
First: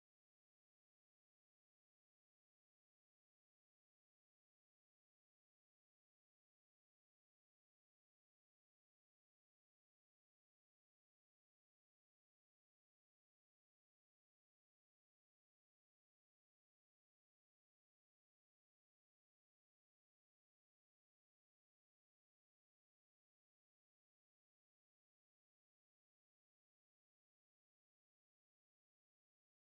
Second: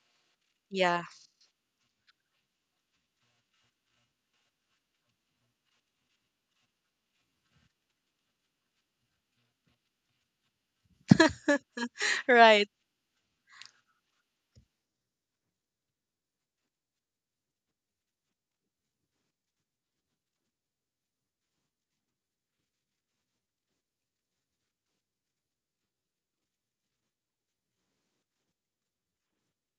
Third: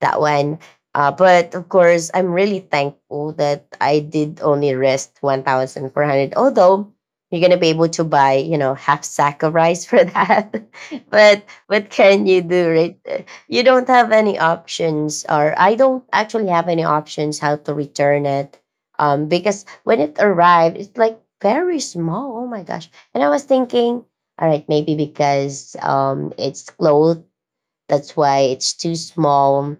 B: that one.
A: Yeah.
B: Uh, but of course, I'm really thankful that I did only rest one thousand four hundred. Although you're gonna be able to buy, you know, half sack of rice for that. But what can you
A: Right.
B: do, right? You don't have any options, or I don't actually have any options how to return it. Um, because when it arrived, it's like very small. Oh my gosh! And I was thinking, all right, maybe because um, it's clothes, that's why it's too small.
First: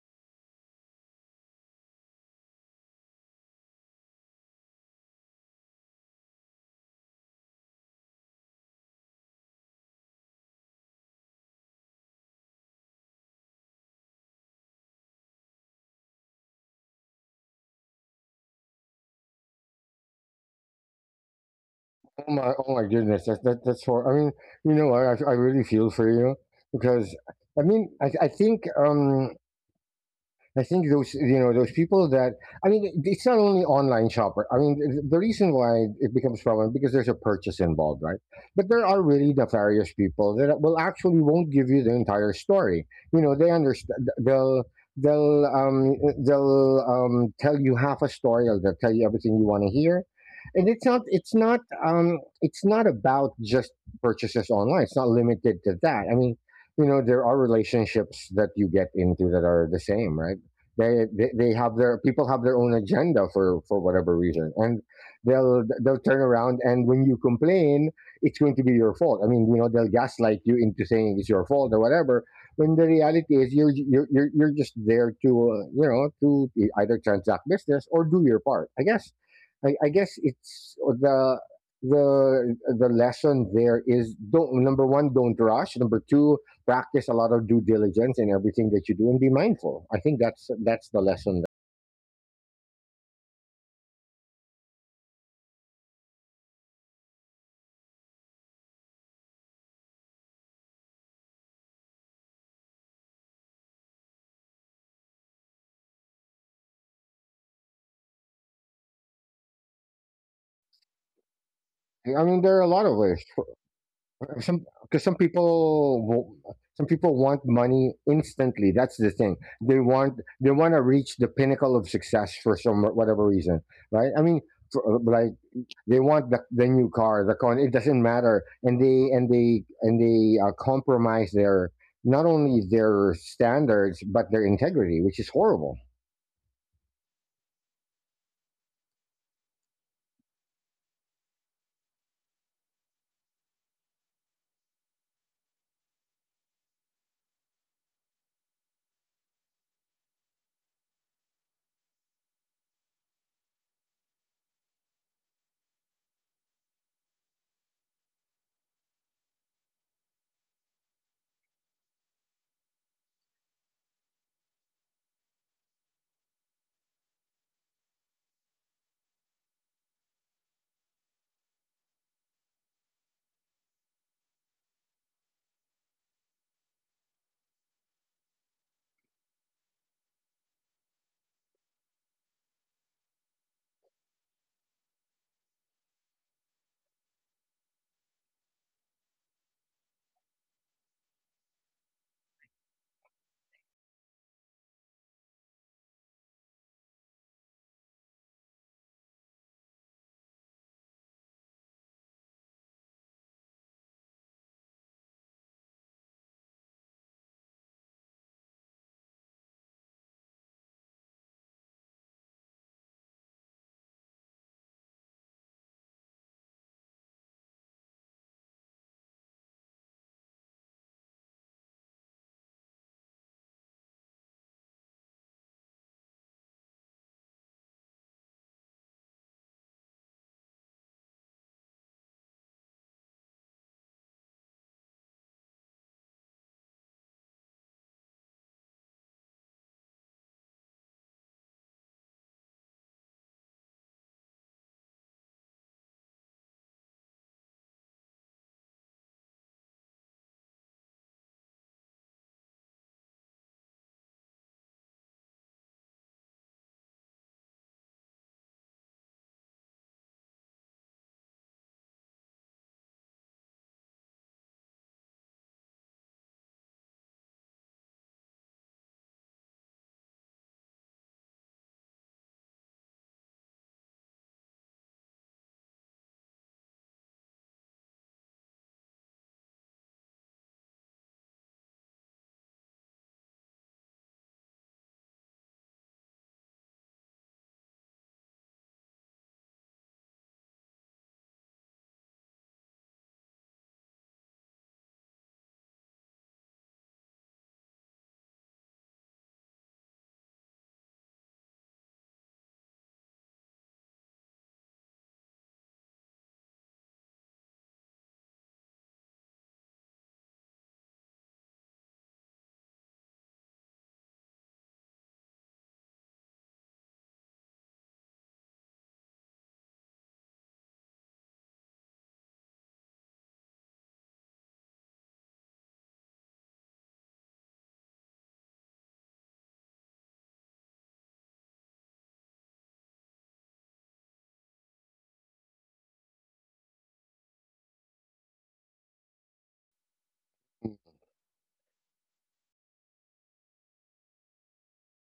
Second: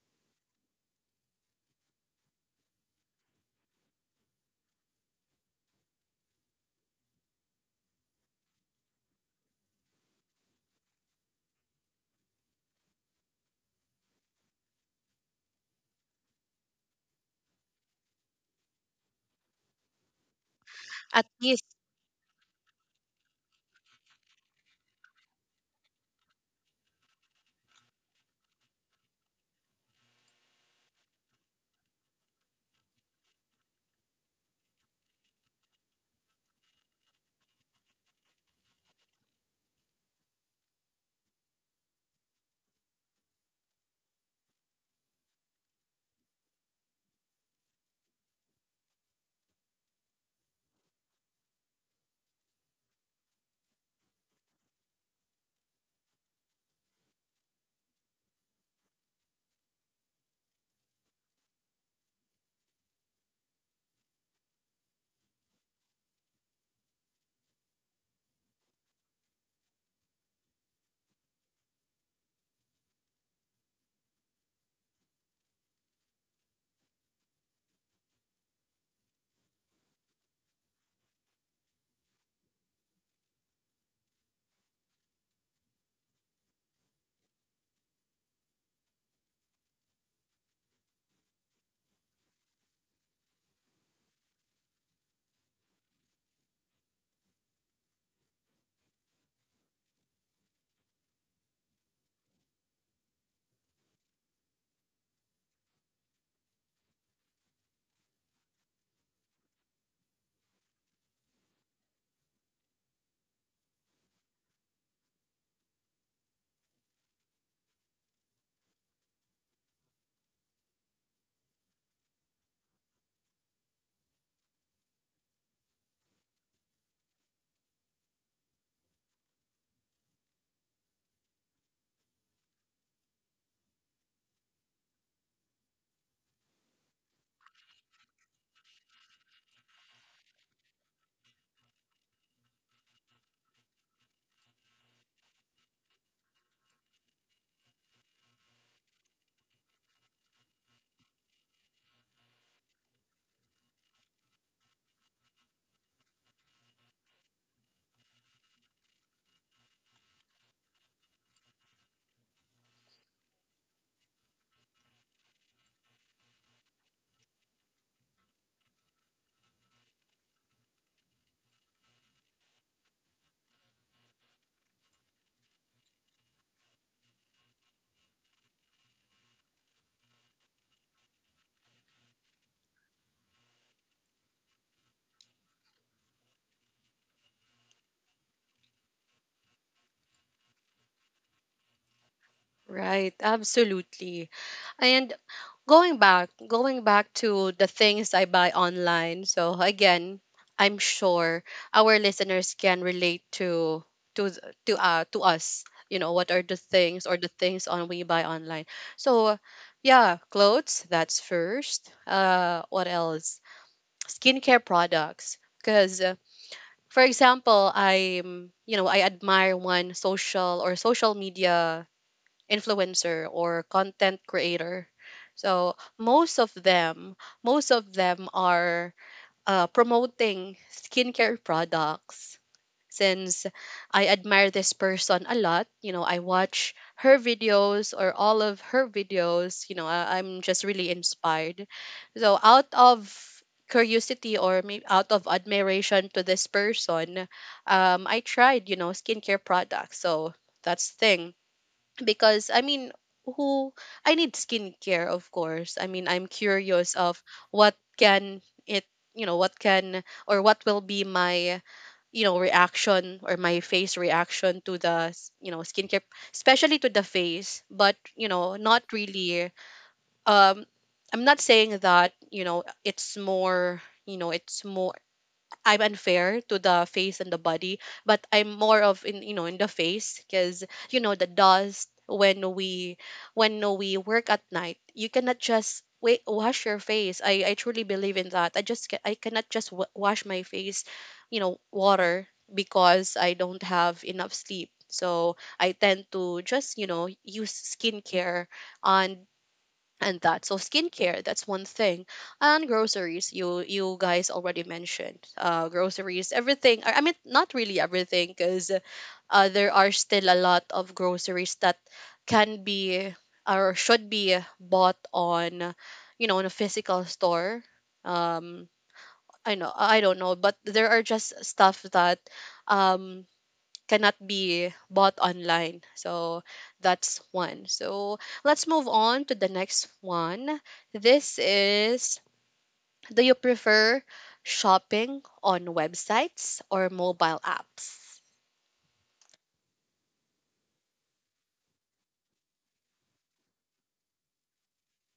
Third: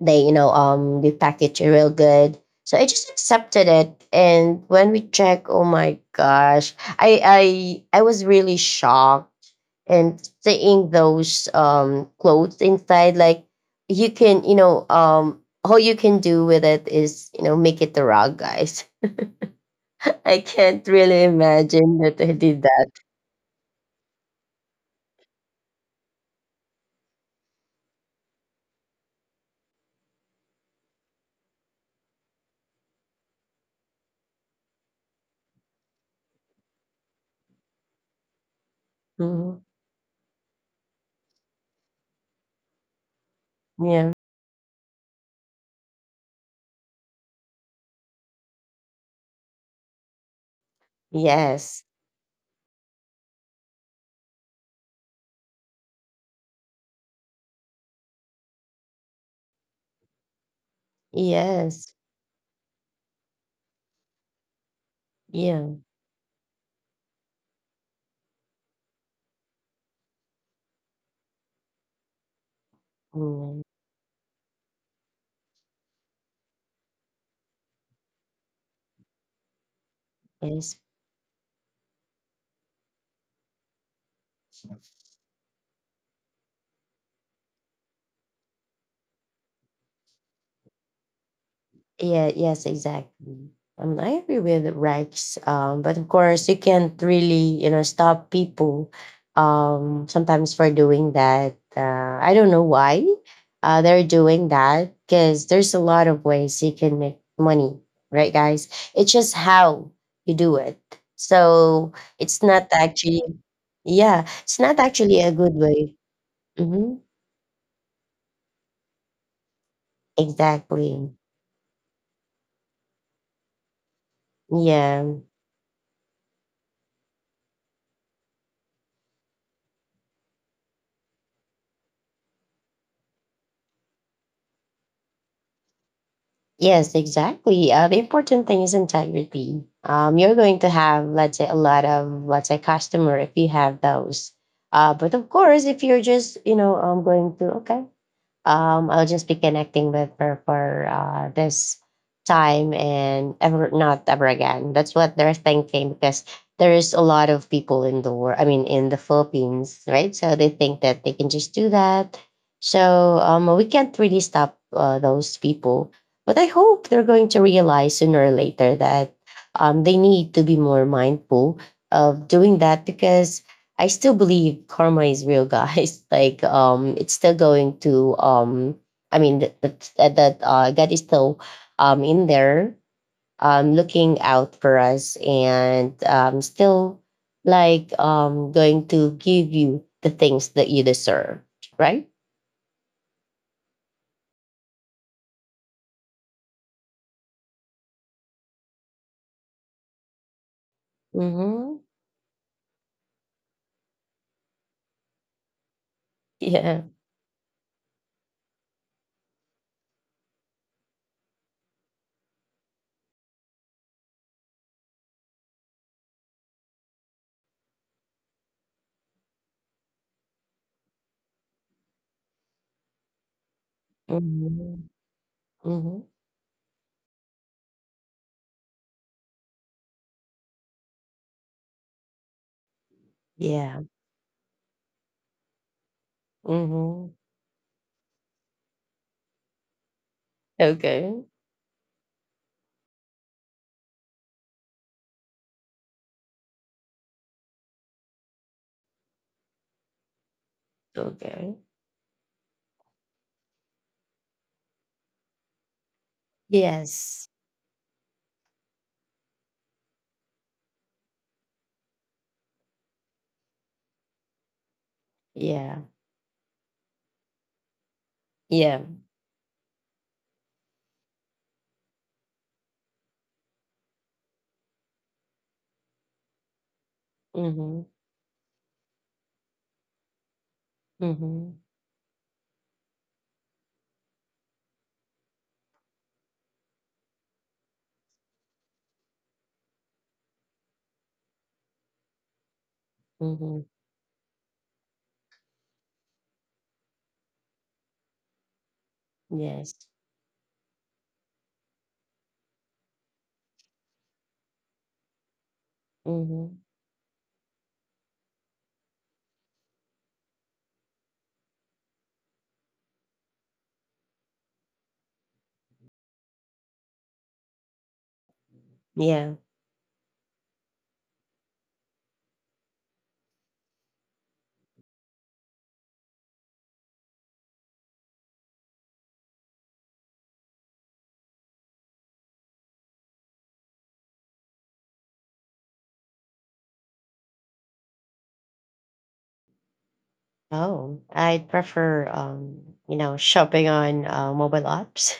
B: They, you know um they package it real good, so I just accepted it. And when we check, oh my gosh, i i i was really shocked, and seeing those um clothes inside. Like, you can you know um all you can do with it is, you know make it the rug, guys. I can't really
A: At least
B: imagine that I
C: Oh my,
B: did
C: oh my
B: that.
C: goodness, that, that that's hor I mean, you know, I I I really feel for you because I mean, I I think um I think those, you know, those people that I mean it- it's not only online shopper. I mean th- the reason why it becomes problem because there's a purchase involved, right? But there are really
B: Mhm.
C: nefarious people that will actually won't give you the entire story. You know they understand
B: Yeah.
C: they'll they'll um they'll um tell you half a story, or they'll tell you everything you want to hear. And it's not it's not
B: Yes.
C: um it's not about just purchases online. It's not limited to that. I mean, you know, there are relationships that you get into that are the same, right? They, they they have
B: Yes.
C: their people have their own agenda for for whatever reason, and they'll
B: Yeah.
C: they'll turn around, and when you complain it's going to be your fault. I mean, you know, they'll gaslight you into saying it's your fault or whatever, when the reality is
B: Mm.
C: you're you're you're, you're just there to uh, you know, to either transact business or do your part. i guess i, I guess
B: Yes.
C: it's the the the lesson there is, don't, number one, don't rush. Number two, practice a lot of due diligence in everything that you do and be mindful. I think that's that's the lesson.
B: Yeah, yes, exactly. Um, I agree with Rex. Um, but of course, you can't really, you know, stop people, um, sometimes for doing that. Uh, I don't know why uh, they're doing that, because there's a lot of ways you can make money, right, guys? It's just how you do it. So
C: I
B: it's
C: mean, there are
B: not
C: a lot of
B: actually,
C: ways.
B: yeah, it's
C: Some
B: not
C: Because some
B: actually a good way.
C: people some
B: Hmm.
C: people want money instantly. That's the thing. They want they want to
B: Exactly.
C: reach the pinnacle of success for some whatever reason, right? I mean, for,
B: Yeah.
C: like they want the, the new car, the con. It doesn't matter, and they and they and they uh, compromise their not only their standards but their integrity, which is horrible.
B: Yes, exactly. Uh, the important thing is integrity. Um, you're going to have, let's say, a lot of, let's say, customer if you have those. Uh, but of course, if you're just, you know, I'm going to, okay, um, I'll just be connecting with her for uh, this time and ever not ever again. That's what they're thinking, because there is a lot of people in the world. I mean, in the Philippines, right? So they think that they can just do that. So um, we can't really stop uh, those people. But I hope they're going to realize sooner or later that um, they need to be more mindful of doing that, because I still believe karma is real, guys. Like, um, it's still going to, um, I mean, that that that that, uh, God is still, um, in there, um, looking out for us, and um, still, like, um, going to give you the things that you deserve, right?
A: Right, absolutely. And going back, going back to the things I buy online. So again, I'm sure
B: Mm-hmm.
A: our listeners can relate to to th- to uh to us. You know what are the
B: Yeah.
A: things or the things on we buy online. So yeah, clothes, that's first. Uh what else? Skincare products, because uh, for example, I'm you know, I admire one social, or social media influencer or content
B: Mm-hmm.
A: creator. So
B: Mm-hmm.
A: most of them, most of them are uh, promoting skincare products. Since
B: Yeah.
A: I admire this person a lot, you know, I watch
B: Mm-hmm.
A: her videos, or all of her videos. You know, I, I'm just really
B: Okay.
A: inspired. So out of curiosity, or maybe out of admiration to this person, um, I tried, you know, skincare products. So that's thing,
B: Okay.
A: because I mean, who I need skincare, of course. I mean, I'm curious of
B: Yes.
A: what can it, you know, what can, or what will be my, you know, reaction, or my face reaction to the, s- you know,
B: Yeah.
A: skincare, especially to the face. But you know,
B: Yeah.
A: not really. Um, I'm not saying that you know it's more. You know, it's more. I'm unfair to the face and the
B: Mm-hmm.
A: body, but I'm more of in, you know in the face, because you know the
B: Mm-hmm.
A: dust. When we when we work at night, you cannot just wait wash your face. I I truly believe in that. I just ca- I cannot just wa wash my face, you know, water, because I
B: Mm-hmm.
A: don't have enough sleep. So I tend to just you know use skincare, and
B: Yes.
A: and that, so skincare, that's one thing. And groceries, you you guys already mentioned uh groceries.
B: Hmm.
A: Everything, i I mean, not really everything, because uh there are still a lot of groceries that can be, or should be bought on, you know in a physical store. um
B: Yeah.
A: I know, I don't know, but there are just stuff that um cannot be bought online. So that's one. So let's move on to the next one. This is, do you prefer shopping on websites or mobile apps?
B: Oh, I prefer, um, you know, shopping on uh, mobile apps,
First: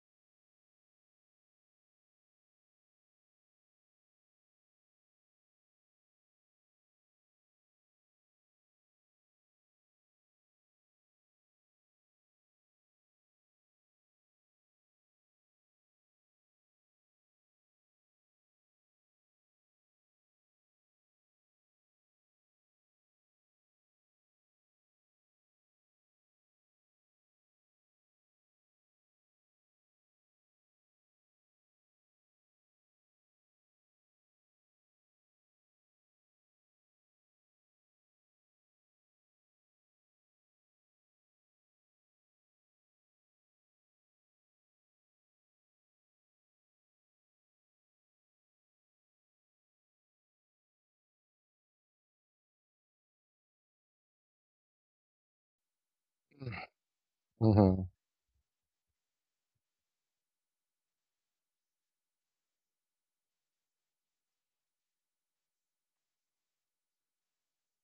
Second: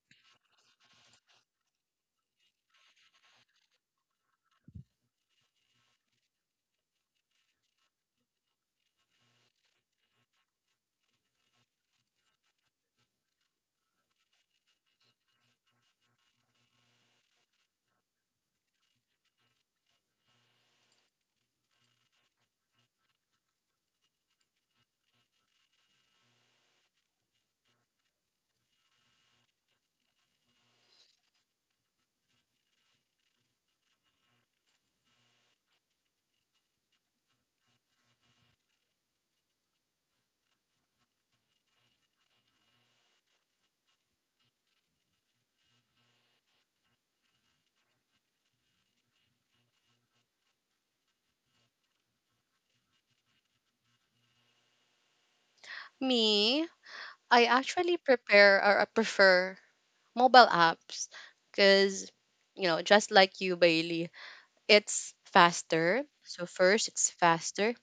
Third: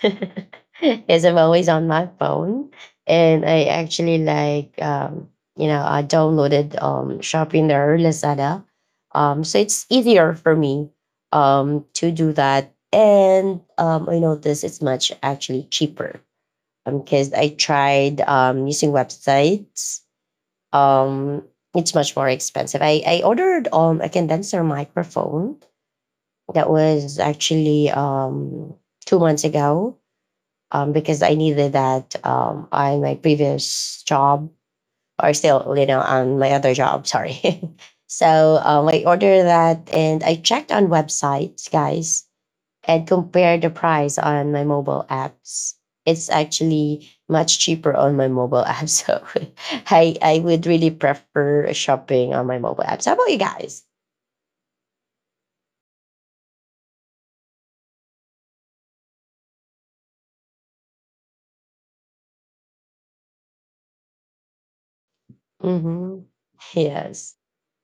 B: because I'm always on my phone, and I actually like, um, you know, I downloaded um shopping there Lazada, um, so it's easier for me um, to do that. And um, I notice it's much actually cheaper, um, because I tried um using websites. um it's much more expensive. I i ordered um a condenser microphone, that was actually um two months ago, um because I needed that um on my previous job, or still, you know on my other job, sorry. So um I ordered that, and I checked on websites, guys, and compare the price on my mobile apps. It's actually much cheaper on my mobile app. So I, I would really prefer shopping on my mobile apps. How about you guys?
A: Me, I
C: Mhm.
A: actually prepare, or I prefer mobile apps, because, you know, just like you, Bailey, it's faster.
B: Mm-hmm.
A: So first, it's
B: Yes.
A: faster,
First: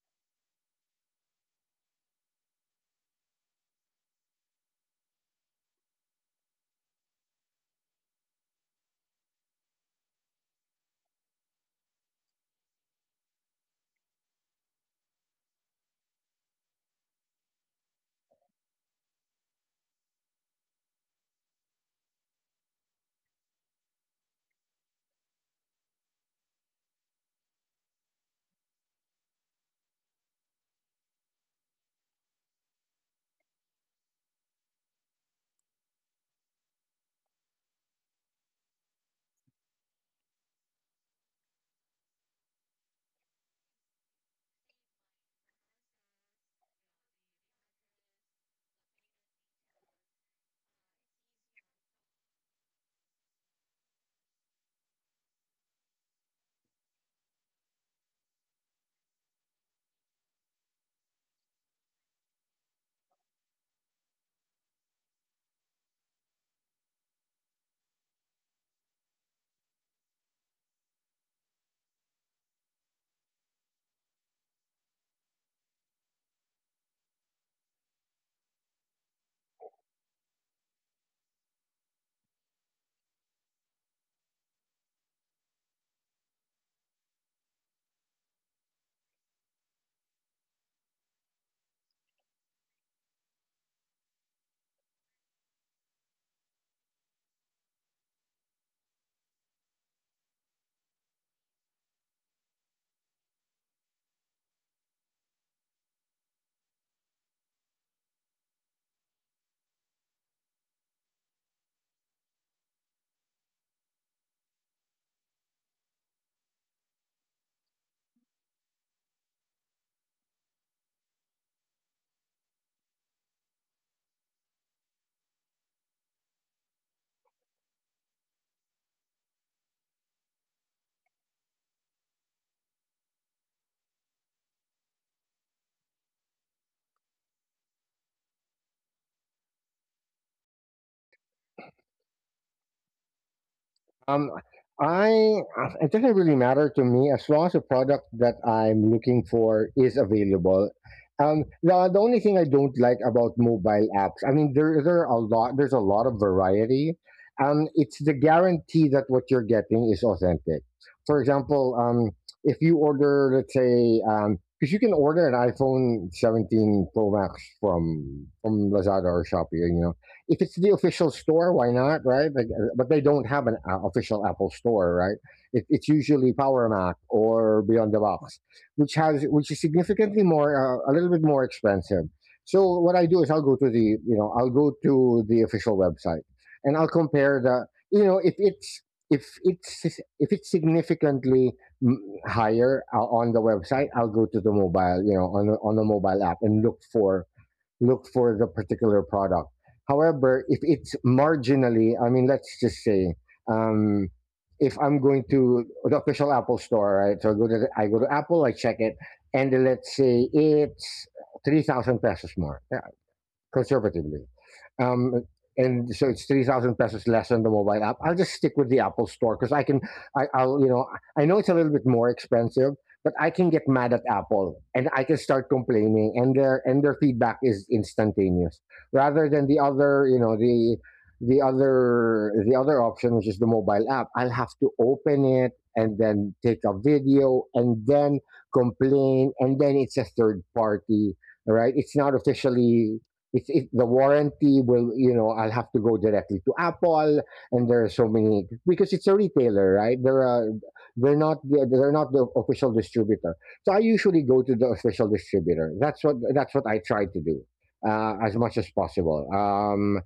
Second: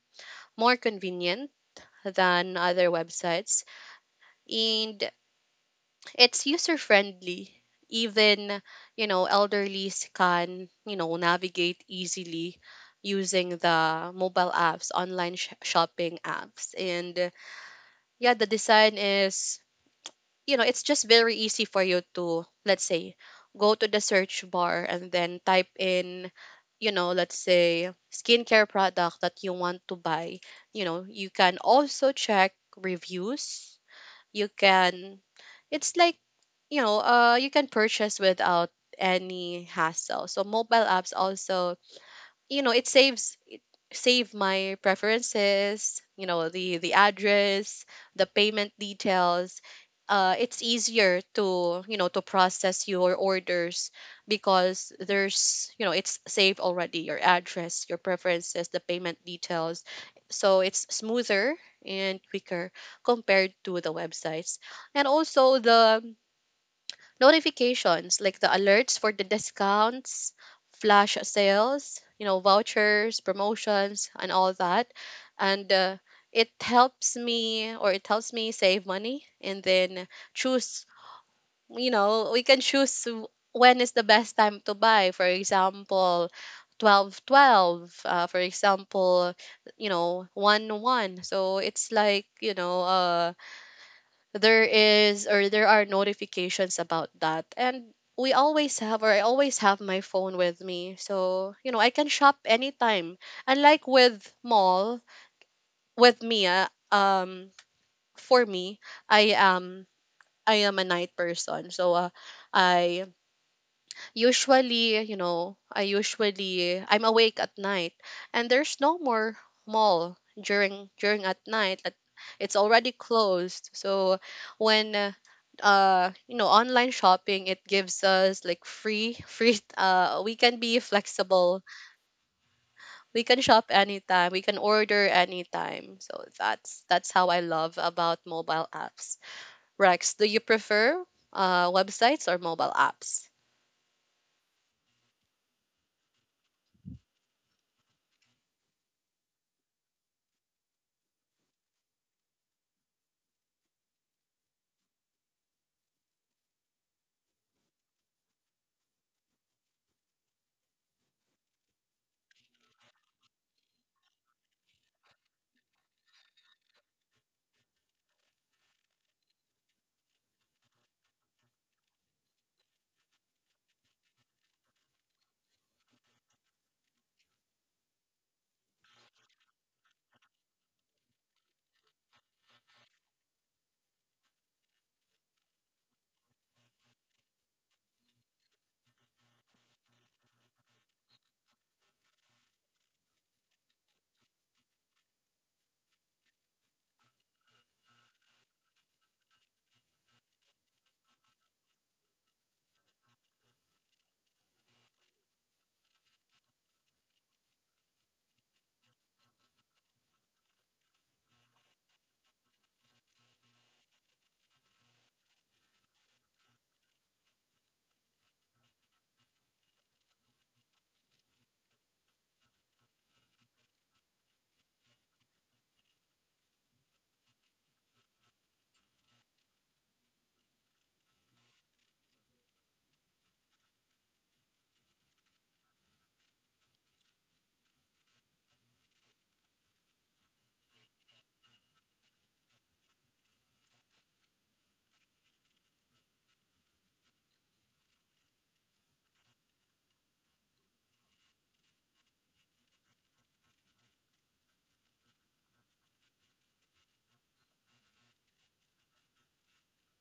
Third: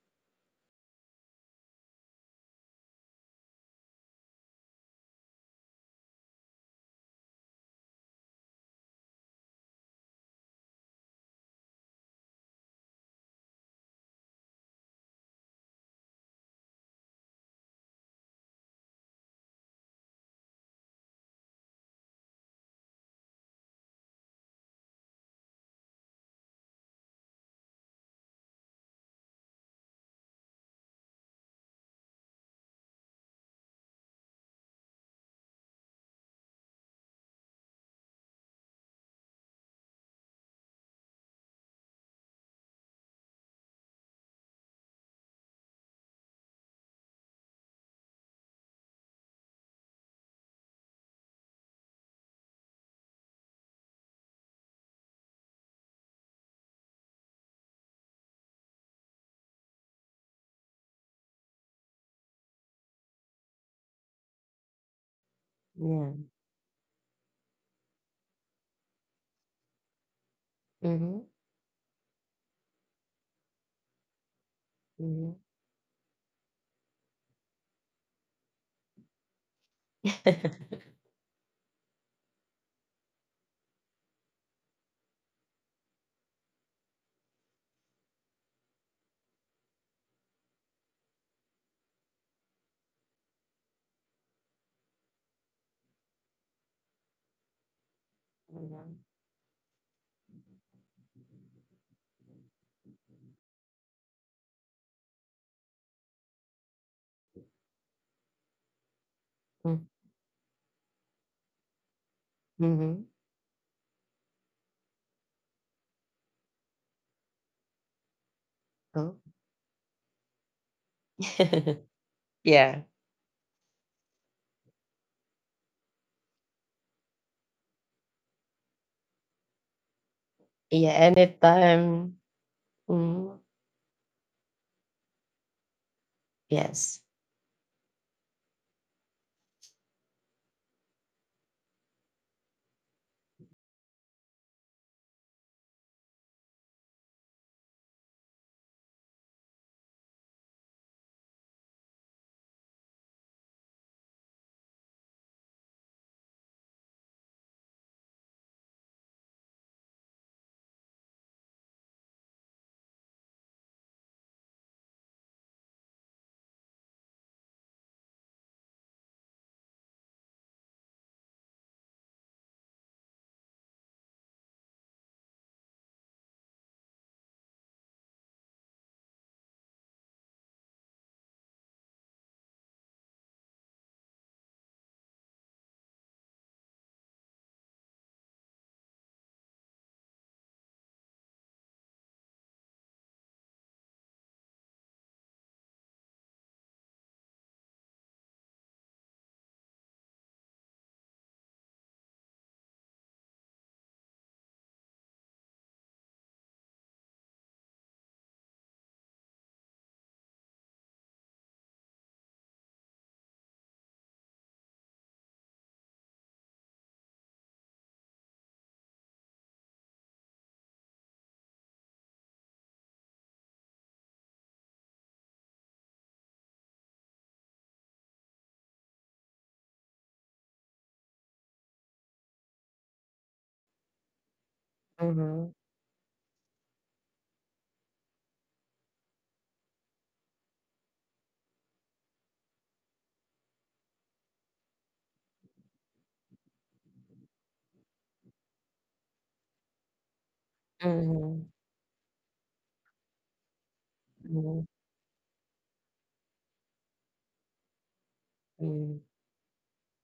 A: more convenient than other websites, and it's user friendly. Even, you know, elderly can, you know, navigate easily using the mobile apps, online sh- shopping apps. And yeah, the design is, you know, it's just very easy for you to, let's say, go to the search bar and then type in, you know, let's say, skincare product that you want to buy. you know, you can also check reviews. You can, it's like you know, uh, you can purchase without any hassle. So mobile apps also, you know, it saves it save my preferences, you know, the the address, the payment details. Uh, it's easier to you know to process your orders, because there's you know it's saved already your address, your preferences, the payment details. So it's smoother and quicker compared to the websites. And also the
B: Yeah.
A: notifications, like the alerts for the discounts,
B: Mm-hmm.
A: flash sales, you know, vouchers, promotions, and all that.
B: Mm-hmm.
A: And uh, it helps me or it helps me save money, and then choose, you know, we can choose w- when is the best time to buy. For example, twelve twelve. Uh, for example, you know one one, so it's like, you know uh there is, or there are notifications about that. And we always have, or I always have my phone with me, so you know I can shop anytime, unlike with mall with me uh, um for me. I am I am a night person. So uh,
B: Mm-hmm.
A: I usually you know I usually I'm awake at night, and there's no
B: Oh.
A: more mall during during at night at, it's
B: Yeah.
A: already closed. So when uh uh, you know online shopping, it gives us like free free uh we can be
B: Yeah.
A: flexible,
B: Anytime.
A: we
B: Mm-hmm.
A: can shop anytime, we can order anytime. So that's
B: Yes.
A: that's how I love about mobile apps. Rex, do you prefer uh websites or mobile apps?
C: Um, I uh, it doesn't really matter to me as long as the product that I'm looking for is available. Um, the, the only thing I don't like about mobile apps, I mean, there there are a lot. There's a lot of variety. Um, it's the guarantee that what you're getting is authentic. For example, um, if you order, let's say, um, because you can order an iPhone seventeen Pro Max from from Lazada or Shopee, you know, if it's the official store, why not, right? Like, uh, but they don't have an uh, official Apple store, right? It, it's usually Power Mac or Beyond the Box, which has which is significantly more, uh, a little bit more expensive. So what I do is I'll go to the, you know, I'll go to the official website, and I'll compare the, you know, if it's if it's if it's significantly mm, higher uh, on the website. I'll go to the mobile, you know, on the, on the mobile app and look for look for the particular product. However, if it's marginally, I mean, let's just say, um, if I'm going to the official Apple store, right? So I go to the, I go to Apple, I check it, and then let's say it's three thousand pesos more. Yeah, conservatively. Um, and so it's three thousand pesos less on the mobile app. I'll just stick with the Apple Store because I can. I, I'll you know I know it's a little bit more expensive, but I can get mad at Apple and I can start complaining, and their and their feedback is instantaneous, rather than the other you know the the other the other option, which is the mobile app. I'll have to open
B: Mm-hmm.
C: it and then take a video and then complain, and then it's a third party. All right? It's not officially, it's it, the warranty, will you know I'll have to go directly to Apple, and there are so many, because it's a retailer, right? They're uh, they're not
B: Mm-hmm.
C: the- they're not the official distributor. So I usually go to
B: Mm-hmm.
C: the official distributor. That's what that's what I try to do, uh, as much as possible, um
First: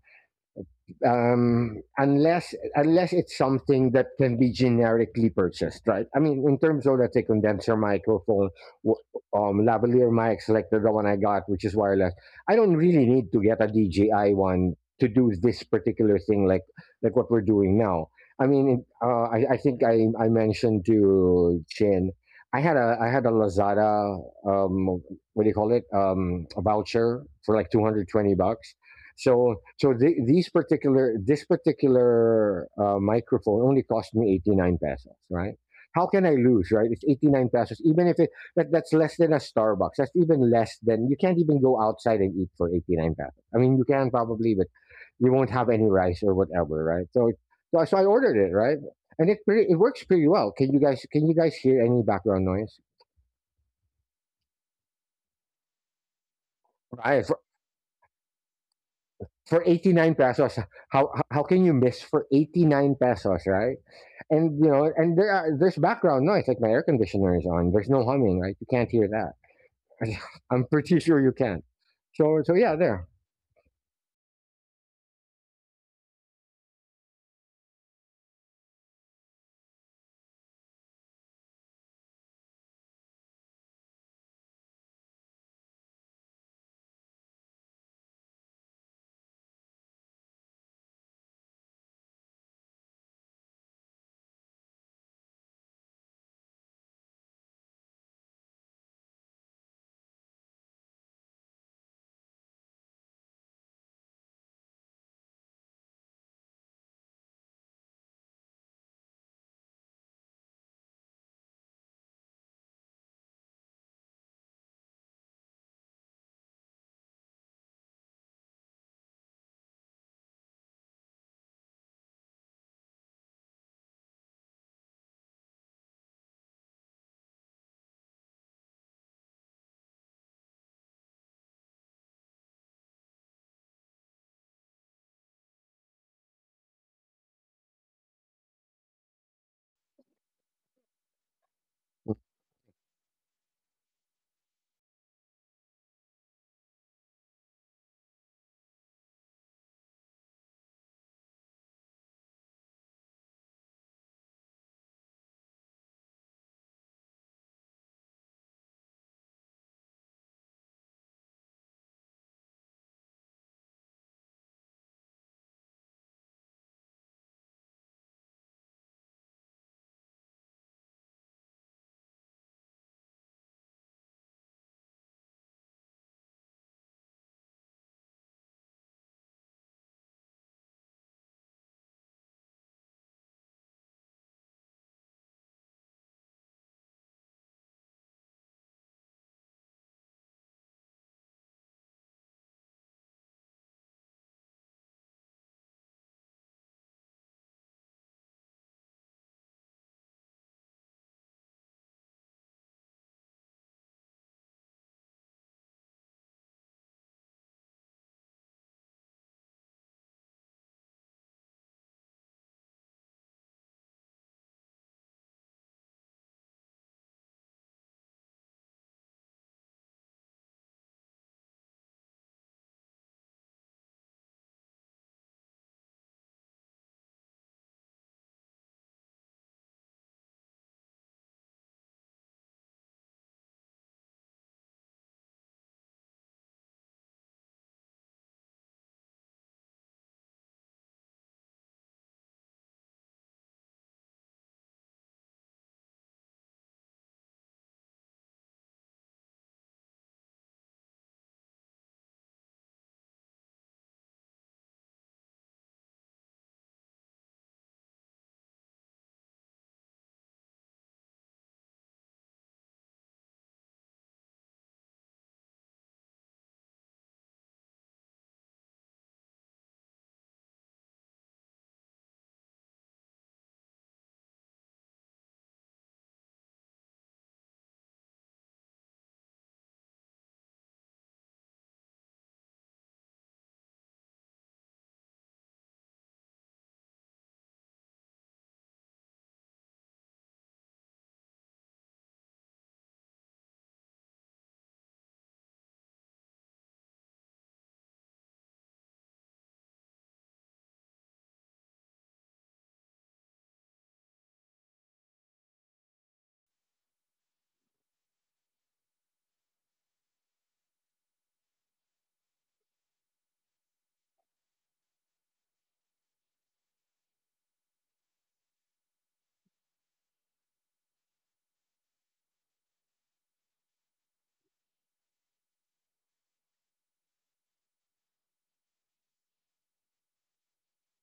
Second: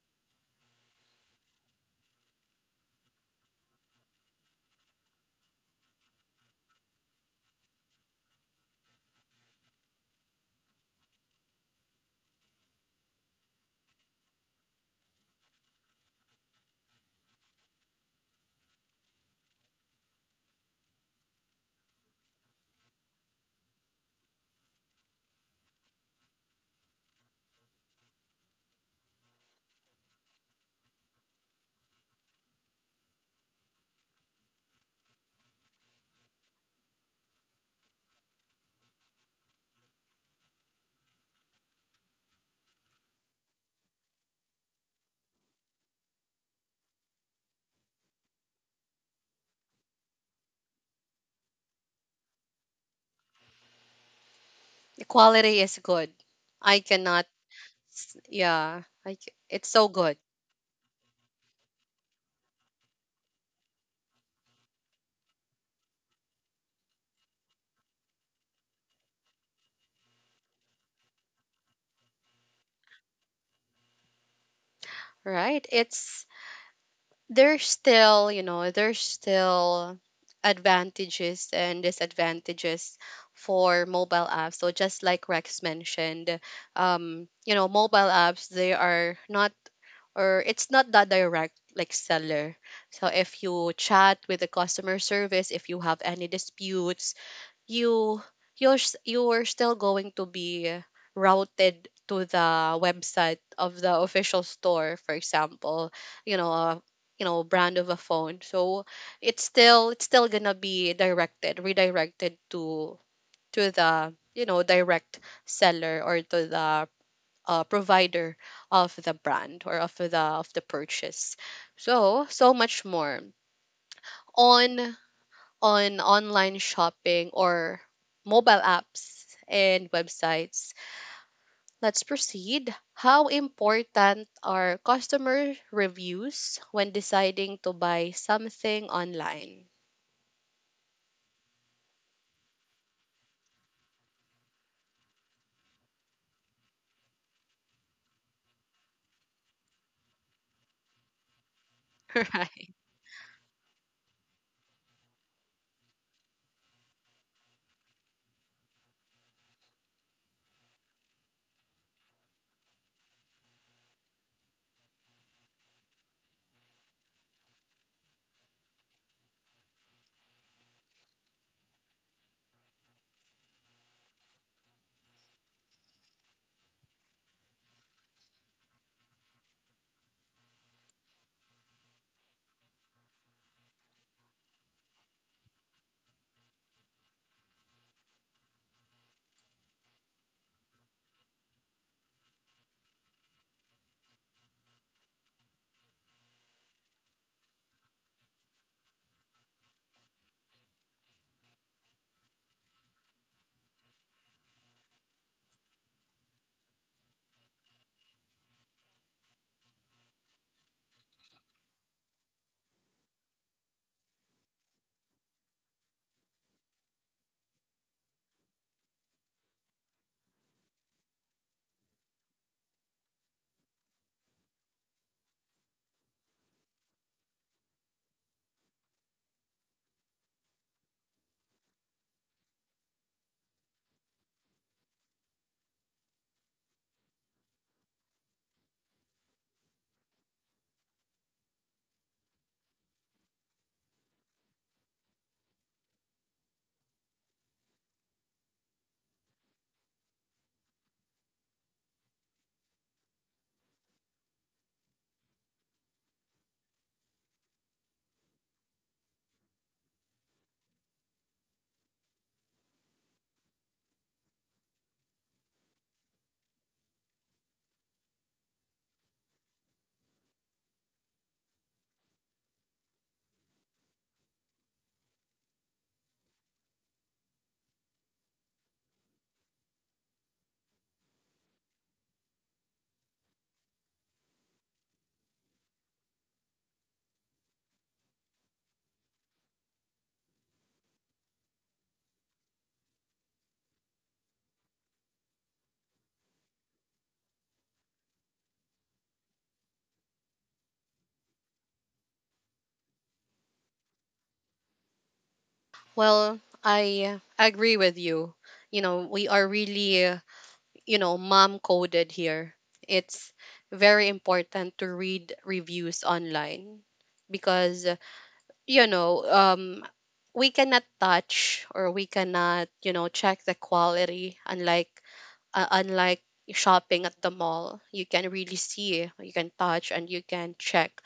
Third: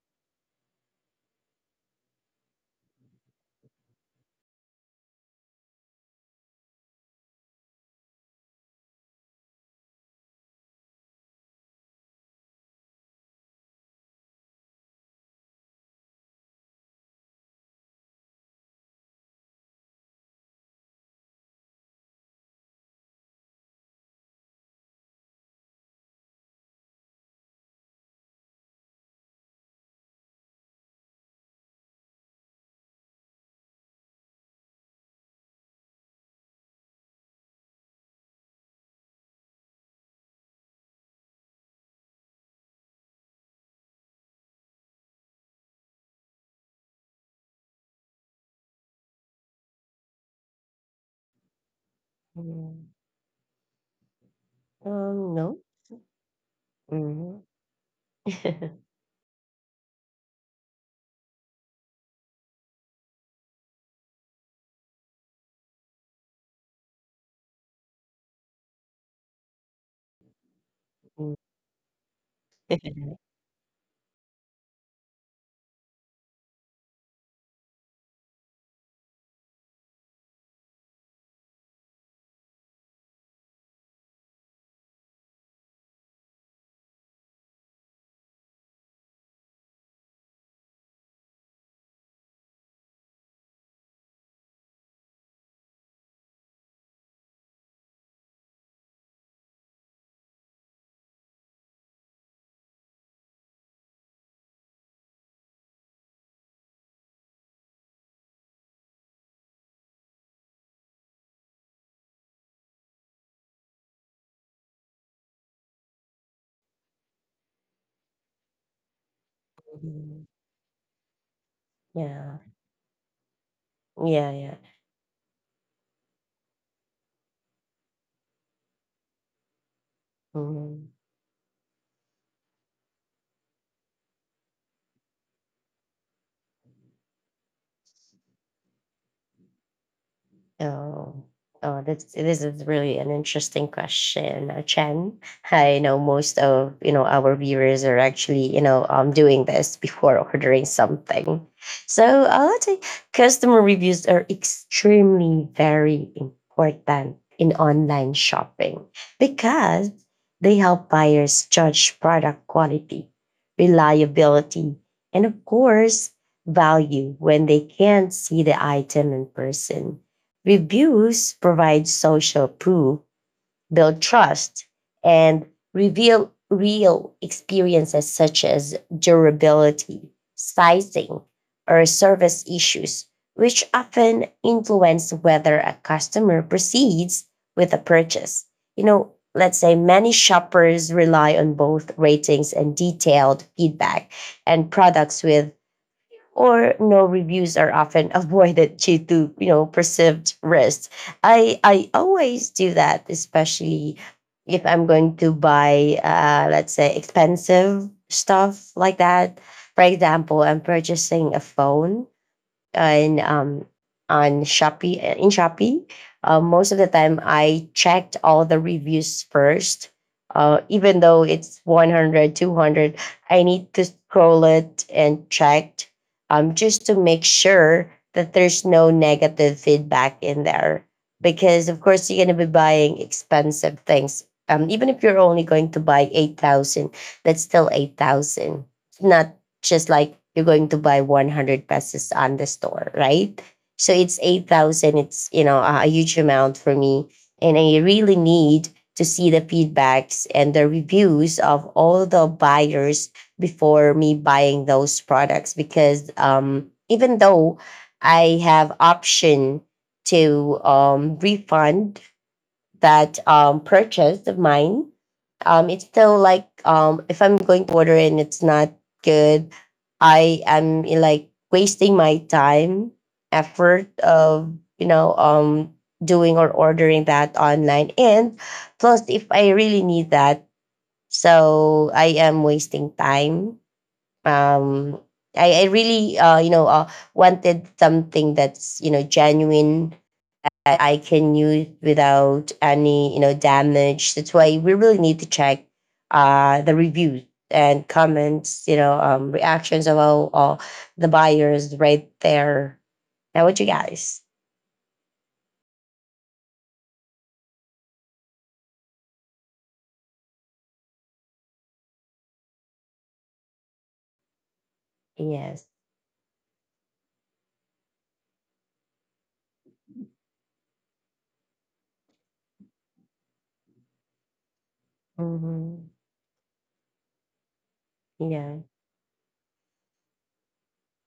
C: um, unless unless it's something that can be generically purchased, right? I mean, in terms of, let's say, condenser microphone, w- um, lavalier mics, like the one I got, which is wireless. I don't really need to get a D J I one to do this particular thing, like like what we're doing now. I mean, uh, I, I think I, I mentioned to Chin, I had a I had a Lazada, um, what do you call it, um, a voucher for like two hundred twenty bucks. So so the, these particular this particular uh, microphone only cost me eighty-nine pesos, right? How can I lose, right? It's eighty-nine pesos. Even if it that, that's less than a Starbucks. That's even less than, you can't even go outside and eat for eighty-nine pesos. I mean, you can probably, but you won't have any rice or whatever, right? So it- so, so I ordered it, right? And it pretty, it works pretty well. Can you guys can you guys hear any background noise?
B: Mm-hmm.
A: The
B: Um, no.
A: quality is good. I cannot,
C: I
B: Mm-hmm.
A: s- Yeah, I, c-
C: For
A: it's so good,
C: eighty-nine pesos, how how can you miss for eighty-nine pesos, right? And you know and there are, there's background noise. Like, my air conditioner is on, there's no humming, right? You can't hear that. I'm pretty sure you can't. So so yeah, there.
A: right? It's, there's still, you know, there's still advantages and disadvantages for mobile apps. So just like Rex mentioned, um, you know, mobile apps, they are not, or it's not that direct like seller. So if you chat with the customer service, if you have any disputes, you you're s- you're still going to be routed to the website of the official store, for example, you know, a you know brand of a phone. So it's still it's still gonna be directed redirected to to the, you know, direct seller or to the uh, provider of the brand or of the
B: Mm-hmm.
A: of the purchase. So
B: Yeah,
A: so much more
B: yeah, yeah.
A: on on online shopping or mobile apps and websites.
B: Mhm.
A: Let's proceed. How important are customer reviews when deciding to buy something online?
B: Oh, oh, that's this is really an interesting question, uh, Chen. I know most of you know our viewers are actually, you know um doing this before ordering something. So uh, let's
A: Right.
B: say customer reviews are extremely very important in online shopping, because they help buyers judge product quality, reliability, and of course value when they can't see the item in person. Reviews provide social proof, build trust, and reveal real experiences such as durability, sizing, or service issues, which often influence whether a customer proceeds with a purchase. You know, let's say many shoppers rely on both ratings and detailed feedback, and products with or no reviews are often avoided due to, you know perceived risks. I I always do that, especially if I'm going to buy uh, let's say expensive stuff like that. For example, I'm purchasing a phone and, um, on Shopee, uh, in Shopee. Uh, most of the time, I checked all the reviews first. Uh, even though it's one hundred, two hundred, I need to scroll it and check, um, just to make sure that there's no negative feedback in there. Because, of course, you're going to be buying expensive things. Um, even if you're only going to buy eight thousand, that's still eight thousand. It's not just like you're going to buy one hundred pesos on the store, right? So it's eight thousand. It's, you know, a a huge amount for me. And I really need to see the feedbacks and the reviews of all the buyers before me buying those products, because um, even though I have option to um, refund that um, purchase of mine, um it's still like, um if I'm going to order and it's not good, I am, eh, like, wasting my time, effort of, you know um doing or ordering that online, and plus if I really need that, so I am wasting time. um i, I really, uh you know uh, wanted something that's, you know genuine, that I can use without any, you know damage. That's why we really need to check uh, the reviews and comments, you know, um, reactions of all, all the buyers right there. Now, what you guys?
A: Well, I agree with you. You know, we are really, uh, you know, mom coded here. It's very important to read
B: Yes.
A: reviews online because you know, um, we cannot touch or we cannot, you know, check the quality. Unlike uh,
B: Mm-hmm.
A: unlike shopping at the mall, you can
B: Yeah.
A: really see, you can touch, and you can check.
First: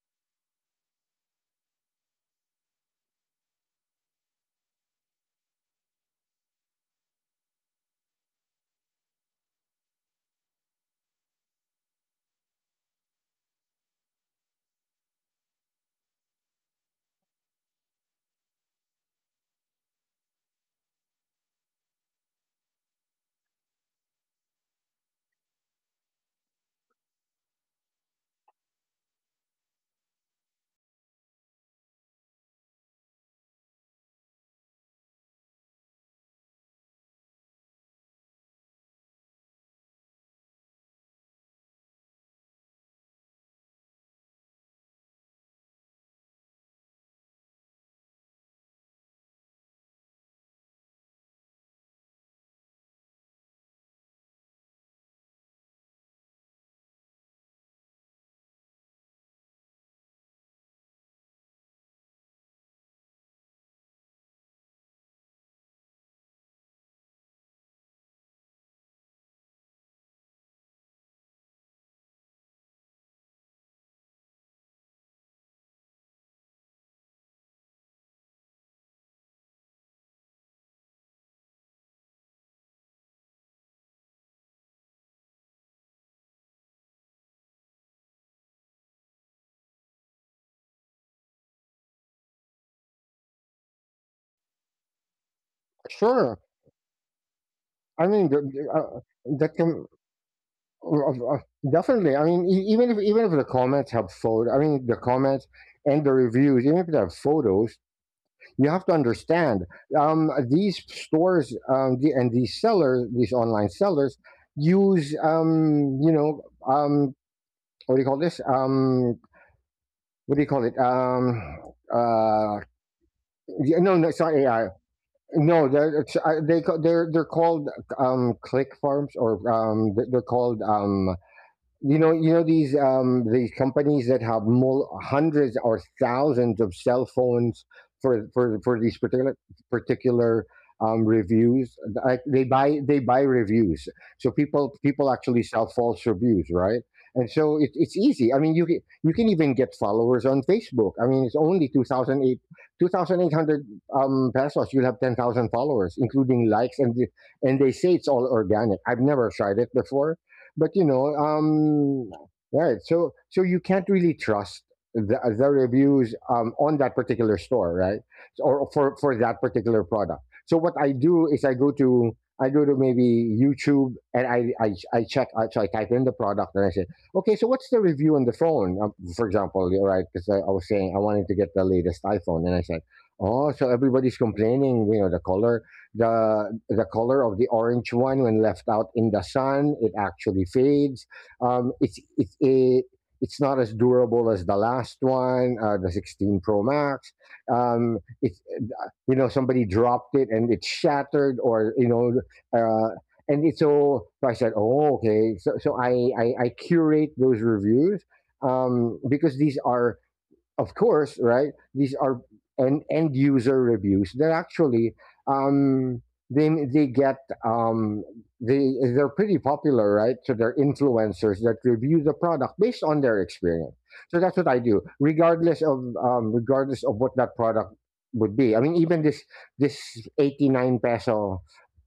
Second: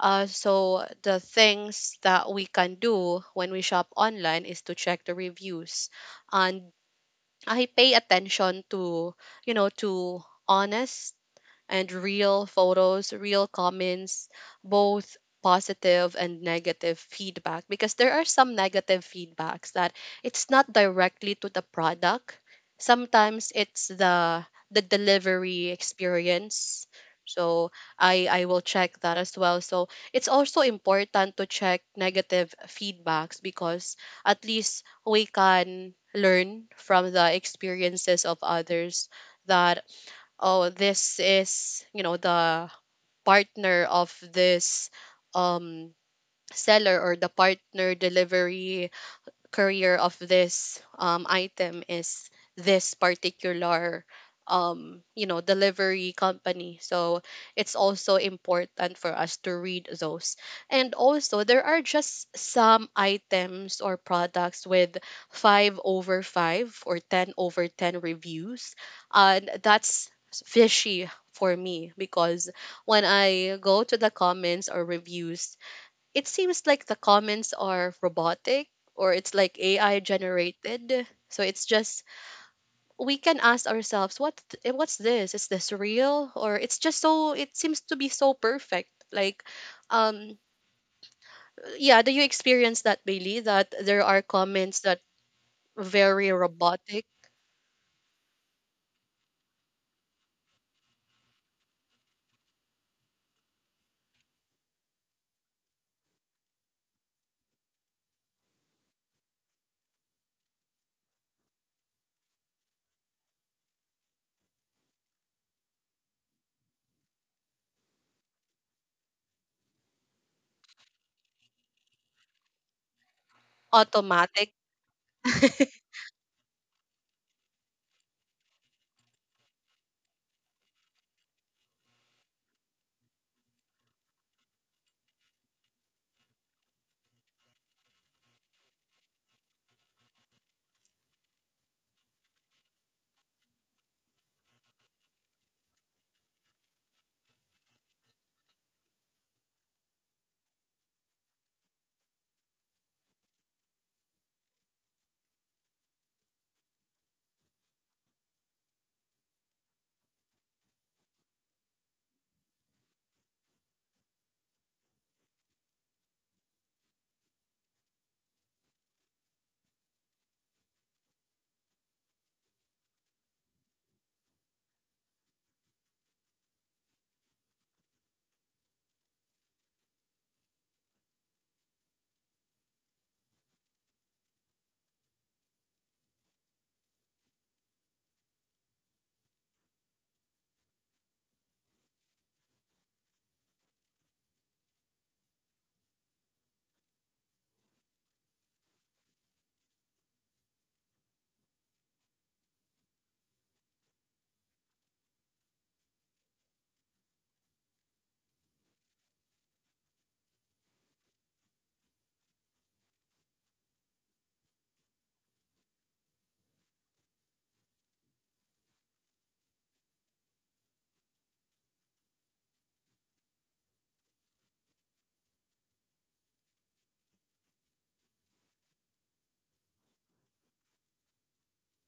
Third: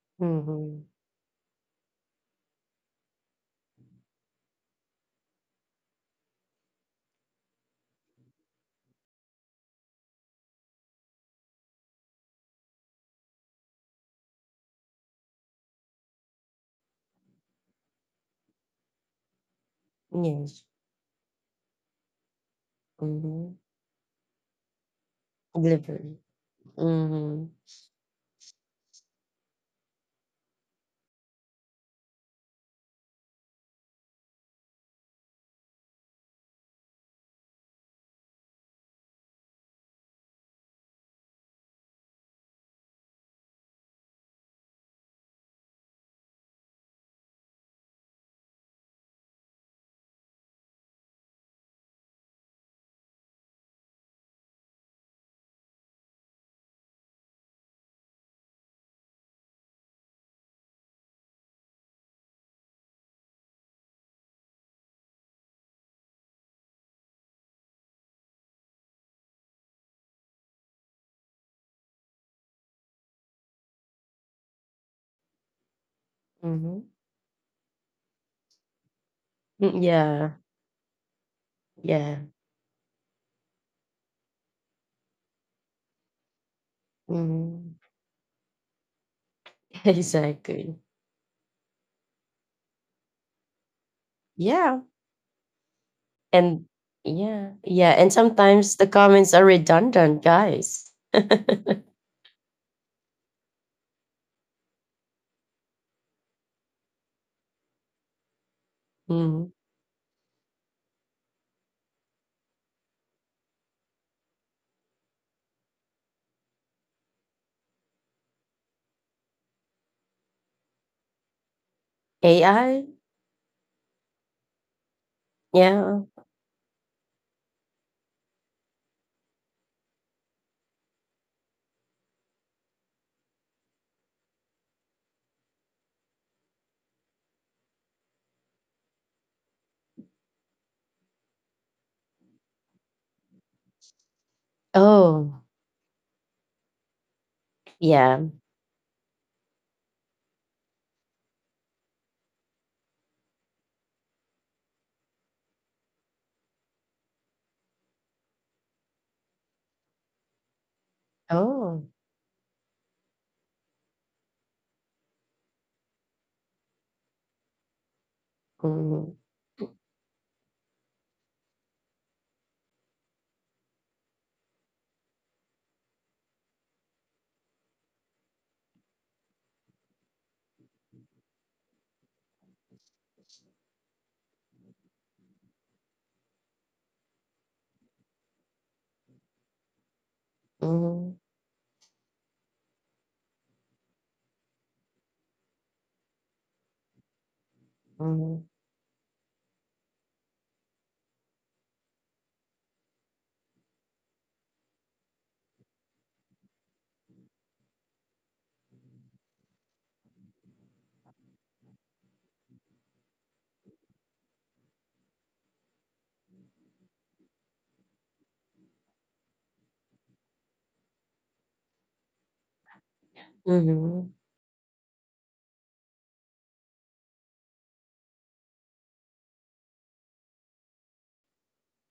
A: Uh,
B: Mm-hmm.
A: so the things that we can do when we shop online is to check the reviews, and I pay attention to, you know, to honest and real photos, real comments, both positive and negative feedback, because there are some negative feedbacks that it's
B: Yes.
A: not directly to the product. Sometimes
B: Mm-hmm.
A: it's the the delivery
B: Delivery.
A: experience.
B: Mm-hmm.
A: So I I will check that as well. So it's also important to check negative feedbacks because at least we can learn from the experiences of others, that oh, this is, you know, the partner of this, um, seller, or the partner delivery career of this, um, item is this particular, um, you know, delivery company. So it's also important for us to read those. And also, there are just some items or products with five over five or ten over ten reviews, and that's fishy for me because when I go to the comments or reviews, it seems
B: Mm-hmm.
A: like the comments are robotic or it's like
B: Mm,
A: A I
B: yeah.
A: generated. So it's just
B: Yeah.
A: we can ask ourselves what th- eh, what's this? Is this real, or it's just, so it
B: Mm-hmm.
A: seems to be so perfect. Like, um,
B: Exactly.
A: yeah, do you experience that, Bailey, that there are
B: Yeah.
A: comments that
C: Sure,
A: very
B: And
A: robotic,
B: yeah, yeah.
C: I
B: And
C: mean, the- the,
B: sometimes the
C: uh,
B: comments are
C: that can
B: redundant, guys.
C: uh, uh, definitely. I mean, e- even if even if the comments have photo, I mean, the comments and the reviews, even if they have photos, you have to
B: Mm.
C: understand, um, these stores, um, the, and these sellers, these online sellers, use um, you know um, what do you call this? Um, what do you call it? Um, uh,
B: A I?
C: yeah, no, no, it's not
A: automatic?
C: A I. No,
B: Yeah.
C: they're, it's, uh, they ca- they're they're called um, click farms, or um, th- they're called um, you know, you know these um these companies that have mul- hundreds or thousands of cell phones for for for these particular particular um reviews. Like, they buy they buy reviews. So people people
B: Oh,
C: actually sell false reviews, right? And so it, it's
B: yeah.
C: easy. I mean, you can you can even get followers on Facebook. I mean, it's only two thousand eight two thousand eight hundred um pesos, you'll have ten thousand followers, including likes and the- And they say it's all organic. I've never tried it before, but you know
B: Oh.
C: um right. So so you can't really trust the, the reviews um, on that particular store, right? Or for
B: Mm-hmm.
C: for that particular product. So what I do is, i go to I go to maybe YouTube, and i i, I check I, so I type in the product and I say, "Okay, so what's the review on the phone?" Um, for example, you're right, because I, I was saying I wanted to get the latest iPhone, and I said, "Oh, so everybody's complaining, you know the color, the the color of the orange one, when left out in the sun, it actually fades. um, it's it's it, it's not as durable as the last one, uh, the sixteen Pro Max. Um,
B: Mm-hmm.
C: it's you know Somebody dropped it and it shattered, or you know uh, and it's, so, so I said, "Oh, okay." So, so I, I i curate those reviews, um, because these are, of course, right? These are end end user reviews that actually, um, they they get, um, they they're pretty popular, right? So they're influencers that review the product based on their experience.
B: Mm-hmm.
C: So that's what I do, regardless of um, regardless of what that product would be. I mean, even this this eighty nine peso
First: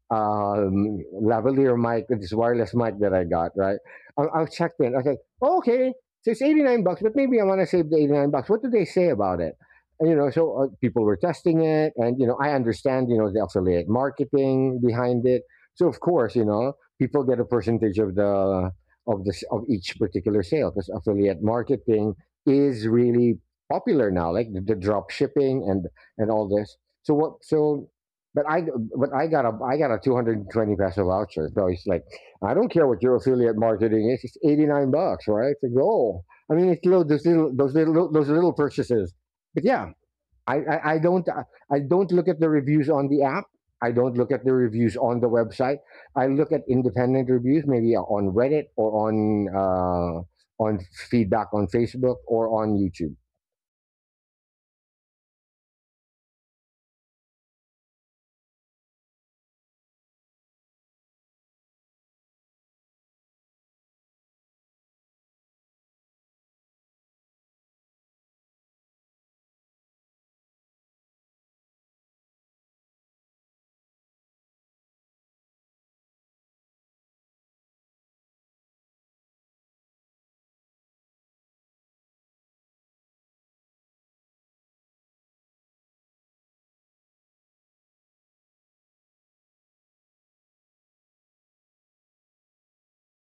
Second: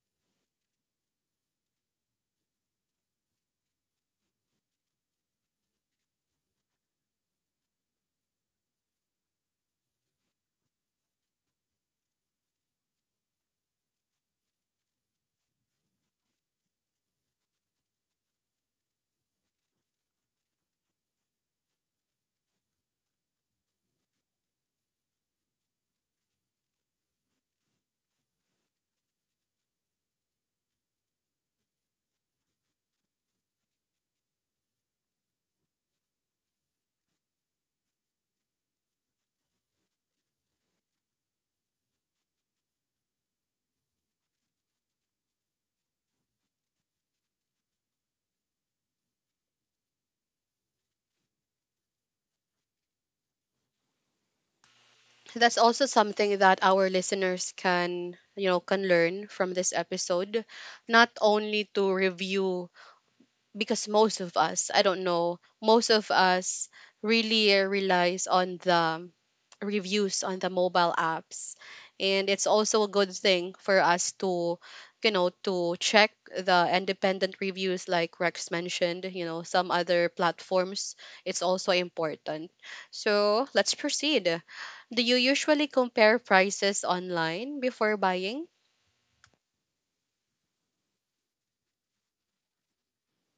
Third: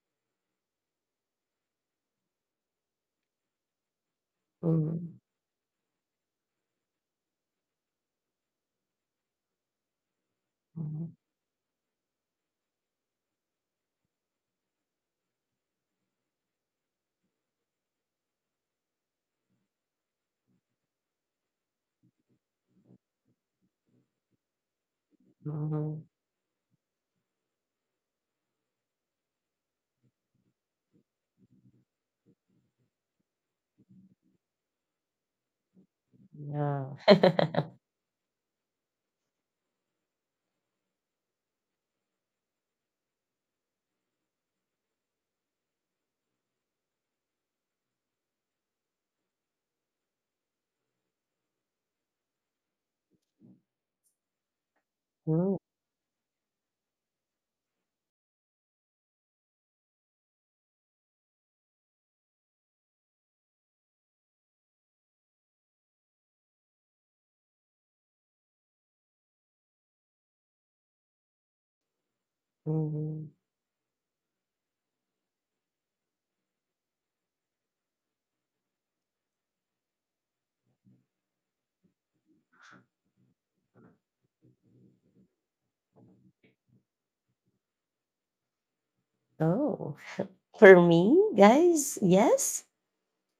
C: um, lavalier mic, this wireless mic that I got, right? I'll, I'll check in. I was
B: Mm-hmm.
C: like, "Oh, okay, so it's eighty-nine bucks, but maybe I want to save the eighty-nine bucks. What do they say about it?" And, you know, so uh, people were testing it, and, you know, I understand, you know, the affiliate marketing behind it. So, of course, you know, people get a percentage of the of this of each particular sale, because affiliate marketing is really popular now, like the, the drop shipping and
B: Mm-hmm.
C: and all this. So what so but I, but I got a, I got a two hundred twenty peso voucher. So it's like, I don't care what your affiliate marketing is. It's eighty-nine bucks, right? It's a goal. I mean,
B: Yeah.
C: it's little, those little, those little, those little purchases. But yeah, I, I, I don't, I don't look at the reviews on the app. I don't look at the reviews on the website. I look at independent reviews, maybe on Reddit or on uh, on feedback on Facebook or on YouTube.
A: That's also something that our listeners can, you know, can learn from this episode, not only to review, because most of us, I don't know, most of us really, uh, relies on the reviews on the mobile apps. And it's also a good
B: Mm-hmm.
A: thing for us to, you know, to check the independent reviews like Rex mentioned, you know, some other platforms. It's also important. So let's proceed. Do you usually compare prices online before buying?
B: Oh. For me, guys, yes.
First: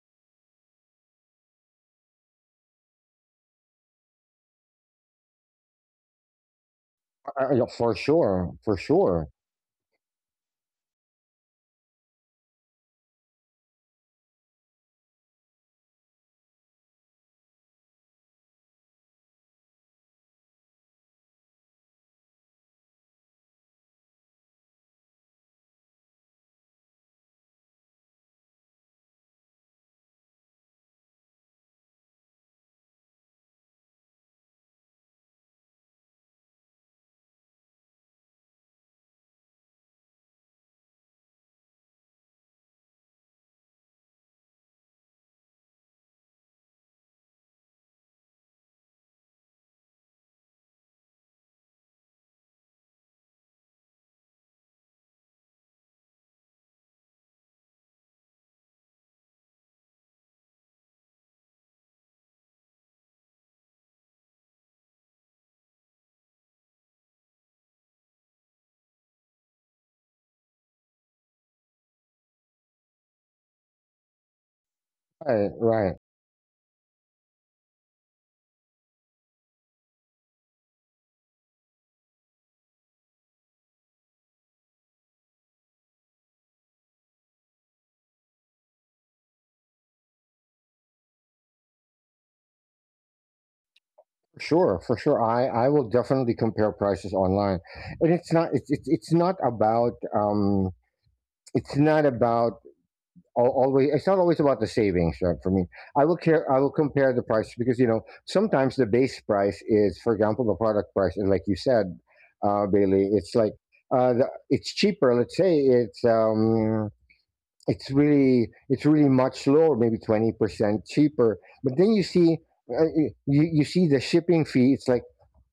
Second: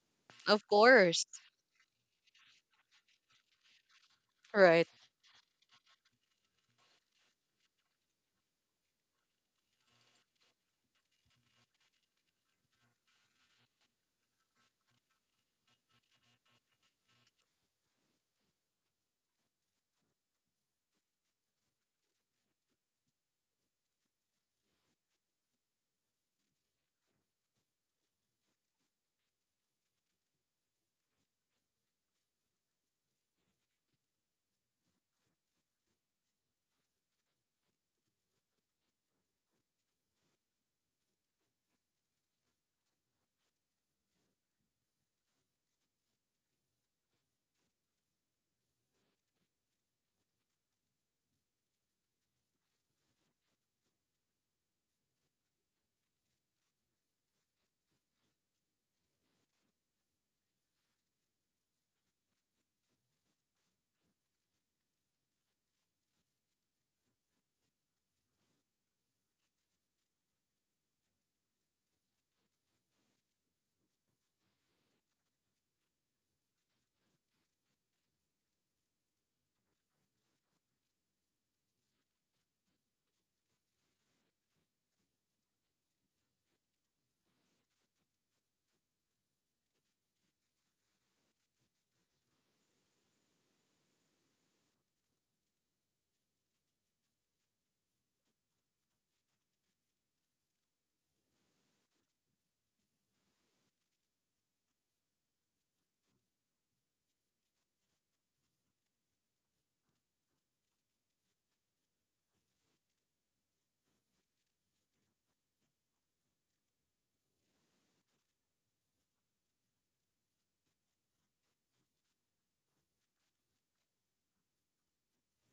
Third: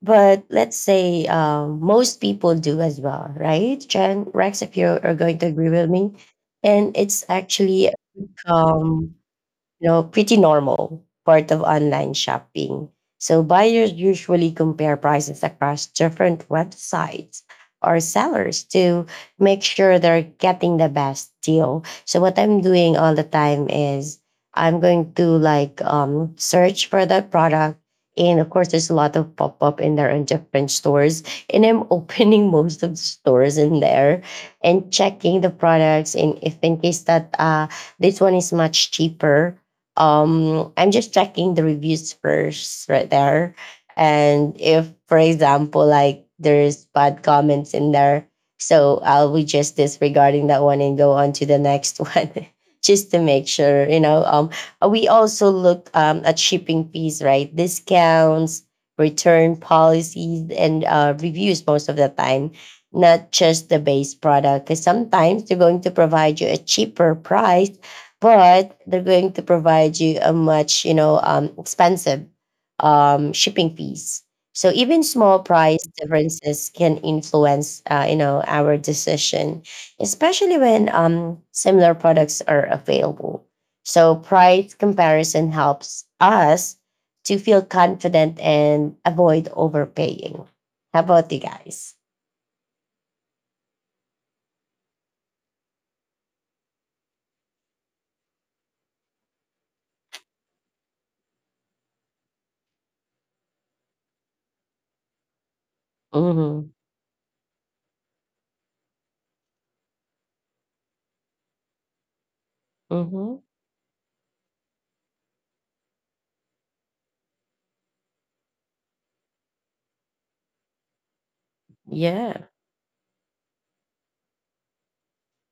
B: But
A: Of
B: let's
A: course.
B: say, um, most people do as well, right? Jen, Rex, if
A: Right.
B: you are going to agree with me. And it's
C: Uh, uh, yeah,
B: actually,
C: for sure, for
B: um,
C: sure.
B: you know, pretty normal part of online shopping. So buyers usually compare prices across different websites or sellers to make sure they're getting the best deal. So what I'm doing all the time is I'm going to, like, um, search for that product. And of course, there's a lot of pop up in there in different stores. And I'm opening most of the stores in there and checking the products. And if in case that, uh, this one is much cheaper, um I'm just checking the reviews first right there. And if, for example, like, there's bad comments in there, so I'll be just disregarding that one and go on to the next one, just to make sure. You know um we also look um at shipping fees, right, discounts, return policies, and uh, reviews most of the time, not just the base product, because sometimes they're going to provide you a cheaper price, but they're going to provide you a much, you know um, expensive, um, shipping fees. So even small
C: Right,
B: price
C: right.
B: differences can influence, uh, you know our decision, especially when um, similar products are available. So price comparison helps us to feel confident and avoid overpaying. How about you guys?
C: Sure, for sure. I, I will definitely compare prices online, and it's not it's it's, it's not about um it's not about al- always, it's not always about the savings, right, for me. I will care I will
B: Mm-hmm.
C: compare the prices, because you know sometimes the base price is, for example, the product price, and like you said, uh, Bailey, it's
B: Mm-hmm.
C: like, uh the, it's cheaper. Let's say it's um it's really it's really much lower, maybe twenty percent cheaper. But then you see
B: Yeah.
C: uh, you you see the shipping fee. It's like,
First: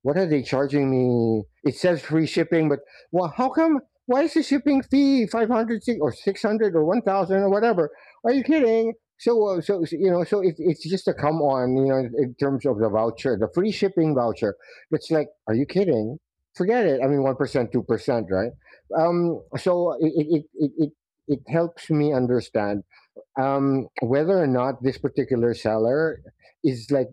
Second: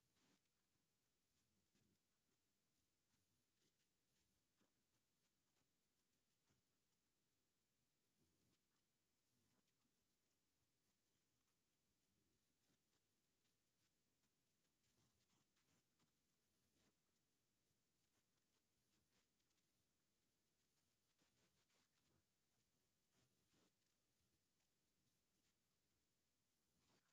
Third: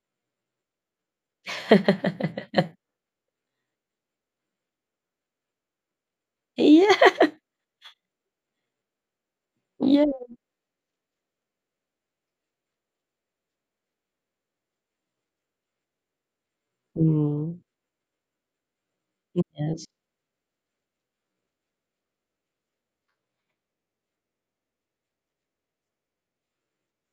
C: what are they charging me? It says free shipping, but, well, how come? Why is the shipping fee five hundred si, or six hundred, or one
B: Yeah,
C: thousand or whatever? Are you kidding? So, uh, so so,
B: yeah.
C: you know, so it, it's just a come on, you know, in terms of the voucher, the free shipping voucher. It's like, are you kidding? Forget it. I mean, one percent, two percent, right? Um
B: Yes.
C: so it, it it it it helps me understand um, whether or not this particular seller is, like,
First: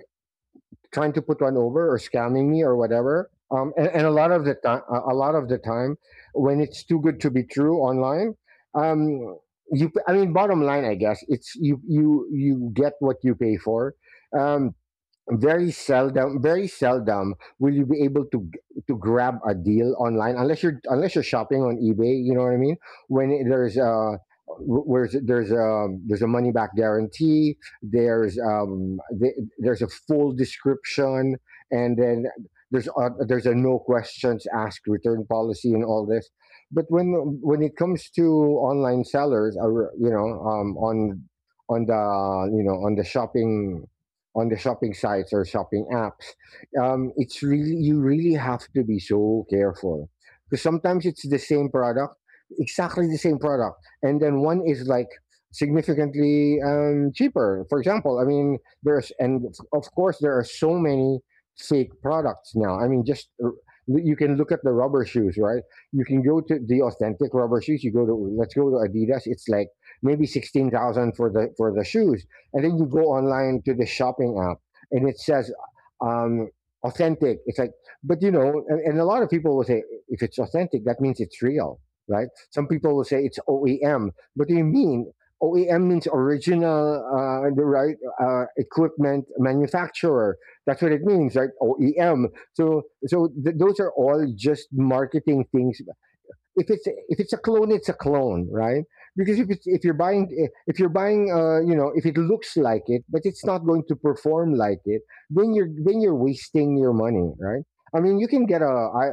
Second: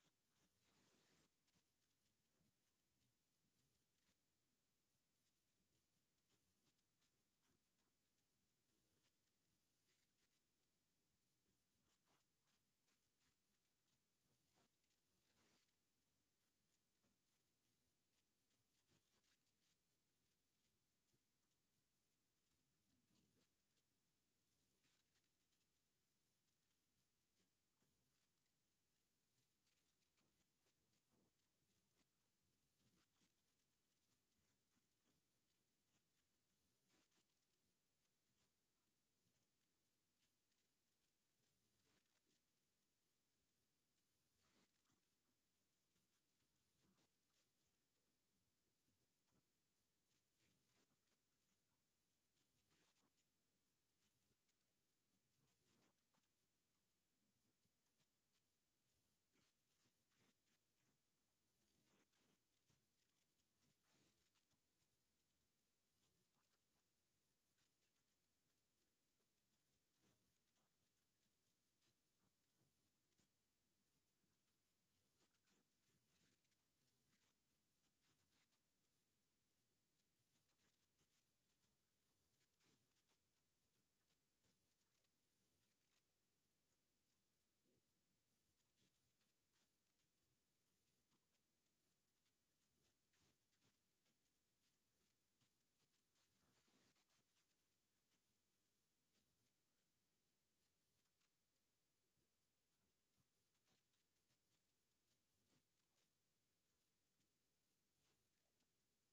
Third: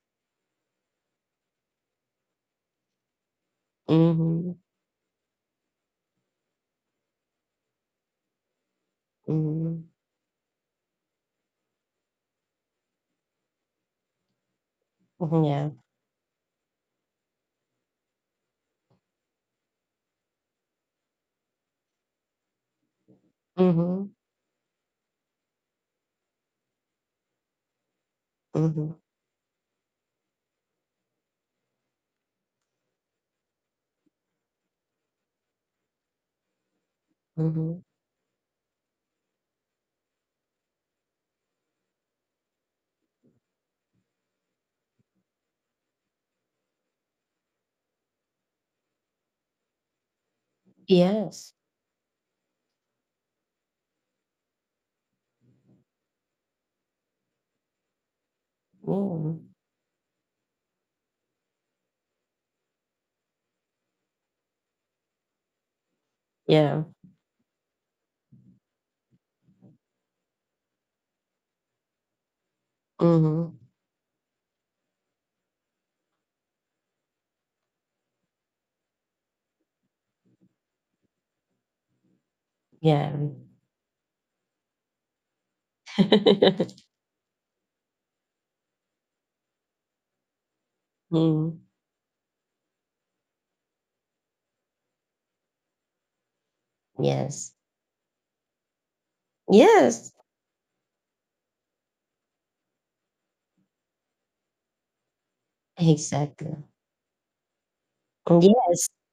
C: trying to put one over or scamming me or whatever. Um, and, and a lot of the
B: Mhm.
C: time, a lot of the time, when it's too good to be true online, um,
B: Mhm.
C: you. I mean, bottom line, I guess it's you. You you get what you pay for. Um,
B: Mhm, yeah.
C: Very seldom, very seldom will you be able to g- to grab a deal online, unless you're unless you're shopping on eBay, you know what I mean? when it- there's
B: Mhm.
C: a where's there's a there's a money back guarantee, there's
B: Mhm.
C: um the- there's a full description, and then there's a, there's a no questions asked return policy and all this. But when when it
B: Mhm.
C: comes to online sellers, or you know um on on the, you know on the shopping on the shopping sites or shopping apps. Um, it's really You really have to be so careful, because sometimes it's the
B: Yes.
C: same product, exactly the same product, and then one is, like, significantly um, cheaper. For example, I mean, there's
B: Yeah.
C: and of course there are so many fake products now. I mean, just r- you can look at the rubber shoes, right? You can go to the
B: Yeah.
C: authentic rubber shoes. You go to Let's go to Adidas. It's like maybe sixteen thousand for the for the shoes, and then you go
B: Mhm.
C: online to the shopping app and it says um, authentic. It's like, but you know, and, and a lot of people will say if it's authentic that means it's real, right? Some people will
B: Yeah.
C: say it's OEM. But do you mean OEM means original uh, the right uh, equipment manufacturer? That's what it means, right?
B: Mm.
C: OEM. So so th- those are all just marketing things. If it's if it's a
B: Yes.
C: clone, it's a clone, right? Because if it's if you're
B: Yes.
C: buying eh, if you're buying uh you know, if it looks like it but it's not going to perform like it, then you're then you're
B: Exactly.
C: wasting your money, right? I mean, you can get a
B: Yes.
C: I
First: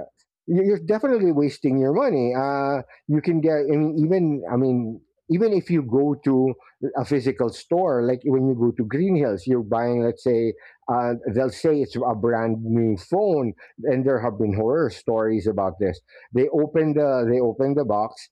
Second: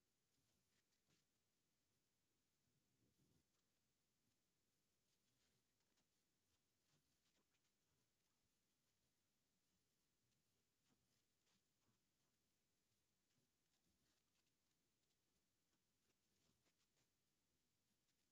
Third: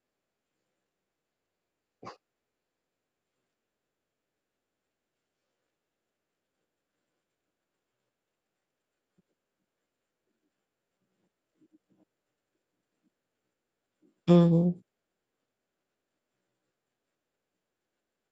C: you- you're definitely wasting your money. Uh, you can get, I mean, even, I mean, even if you go to a physical store, like when you go to Green Hills, you're buying, let's say, uh, they'll say it's a brand new phone, and there have been
B: Mhm.
C: horror stories about this. They open the they open the box.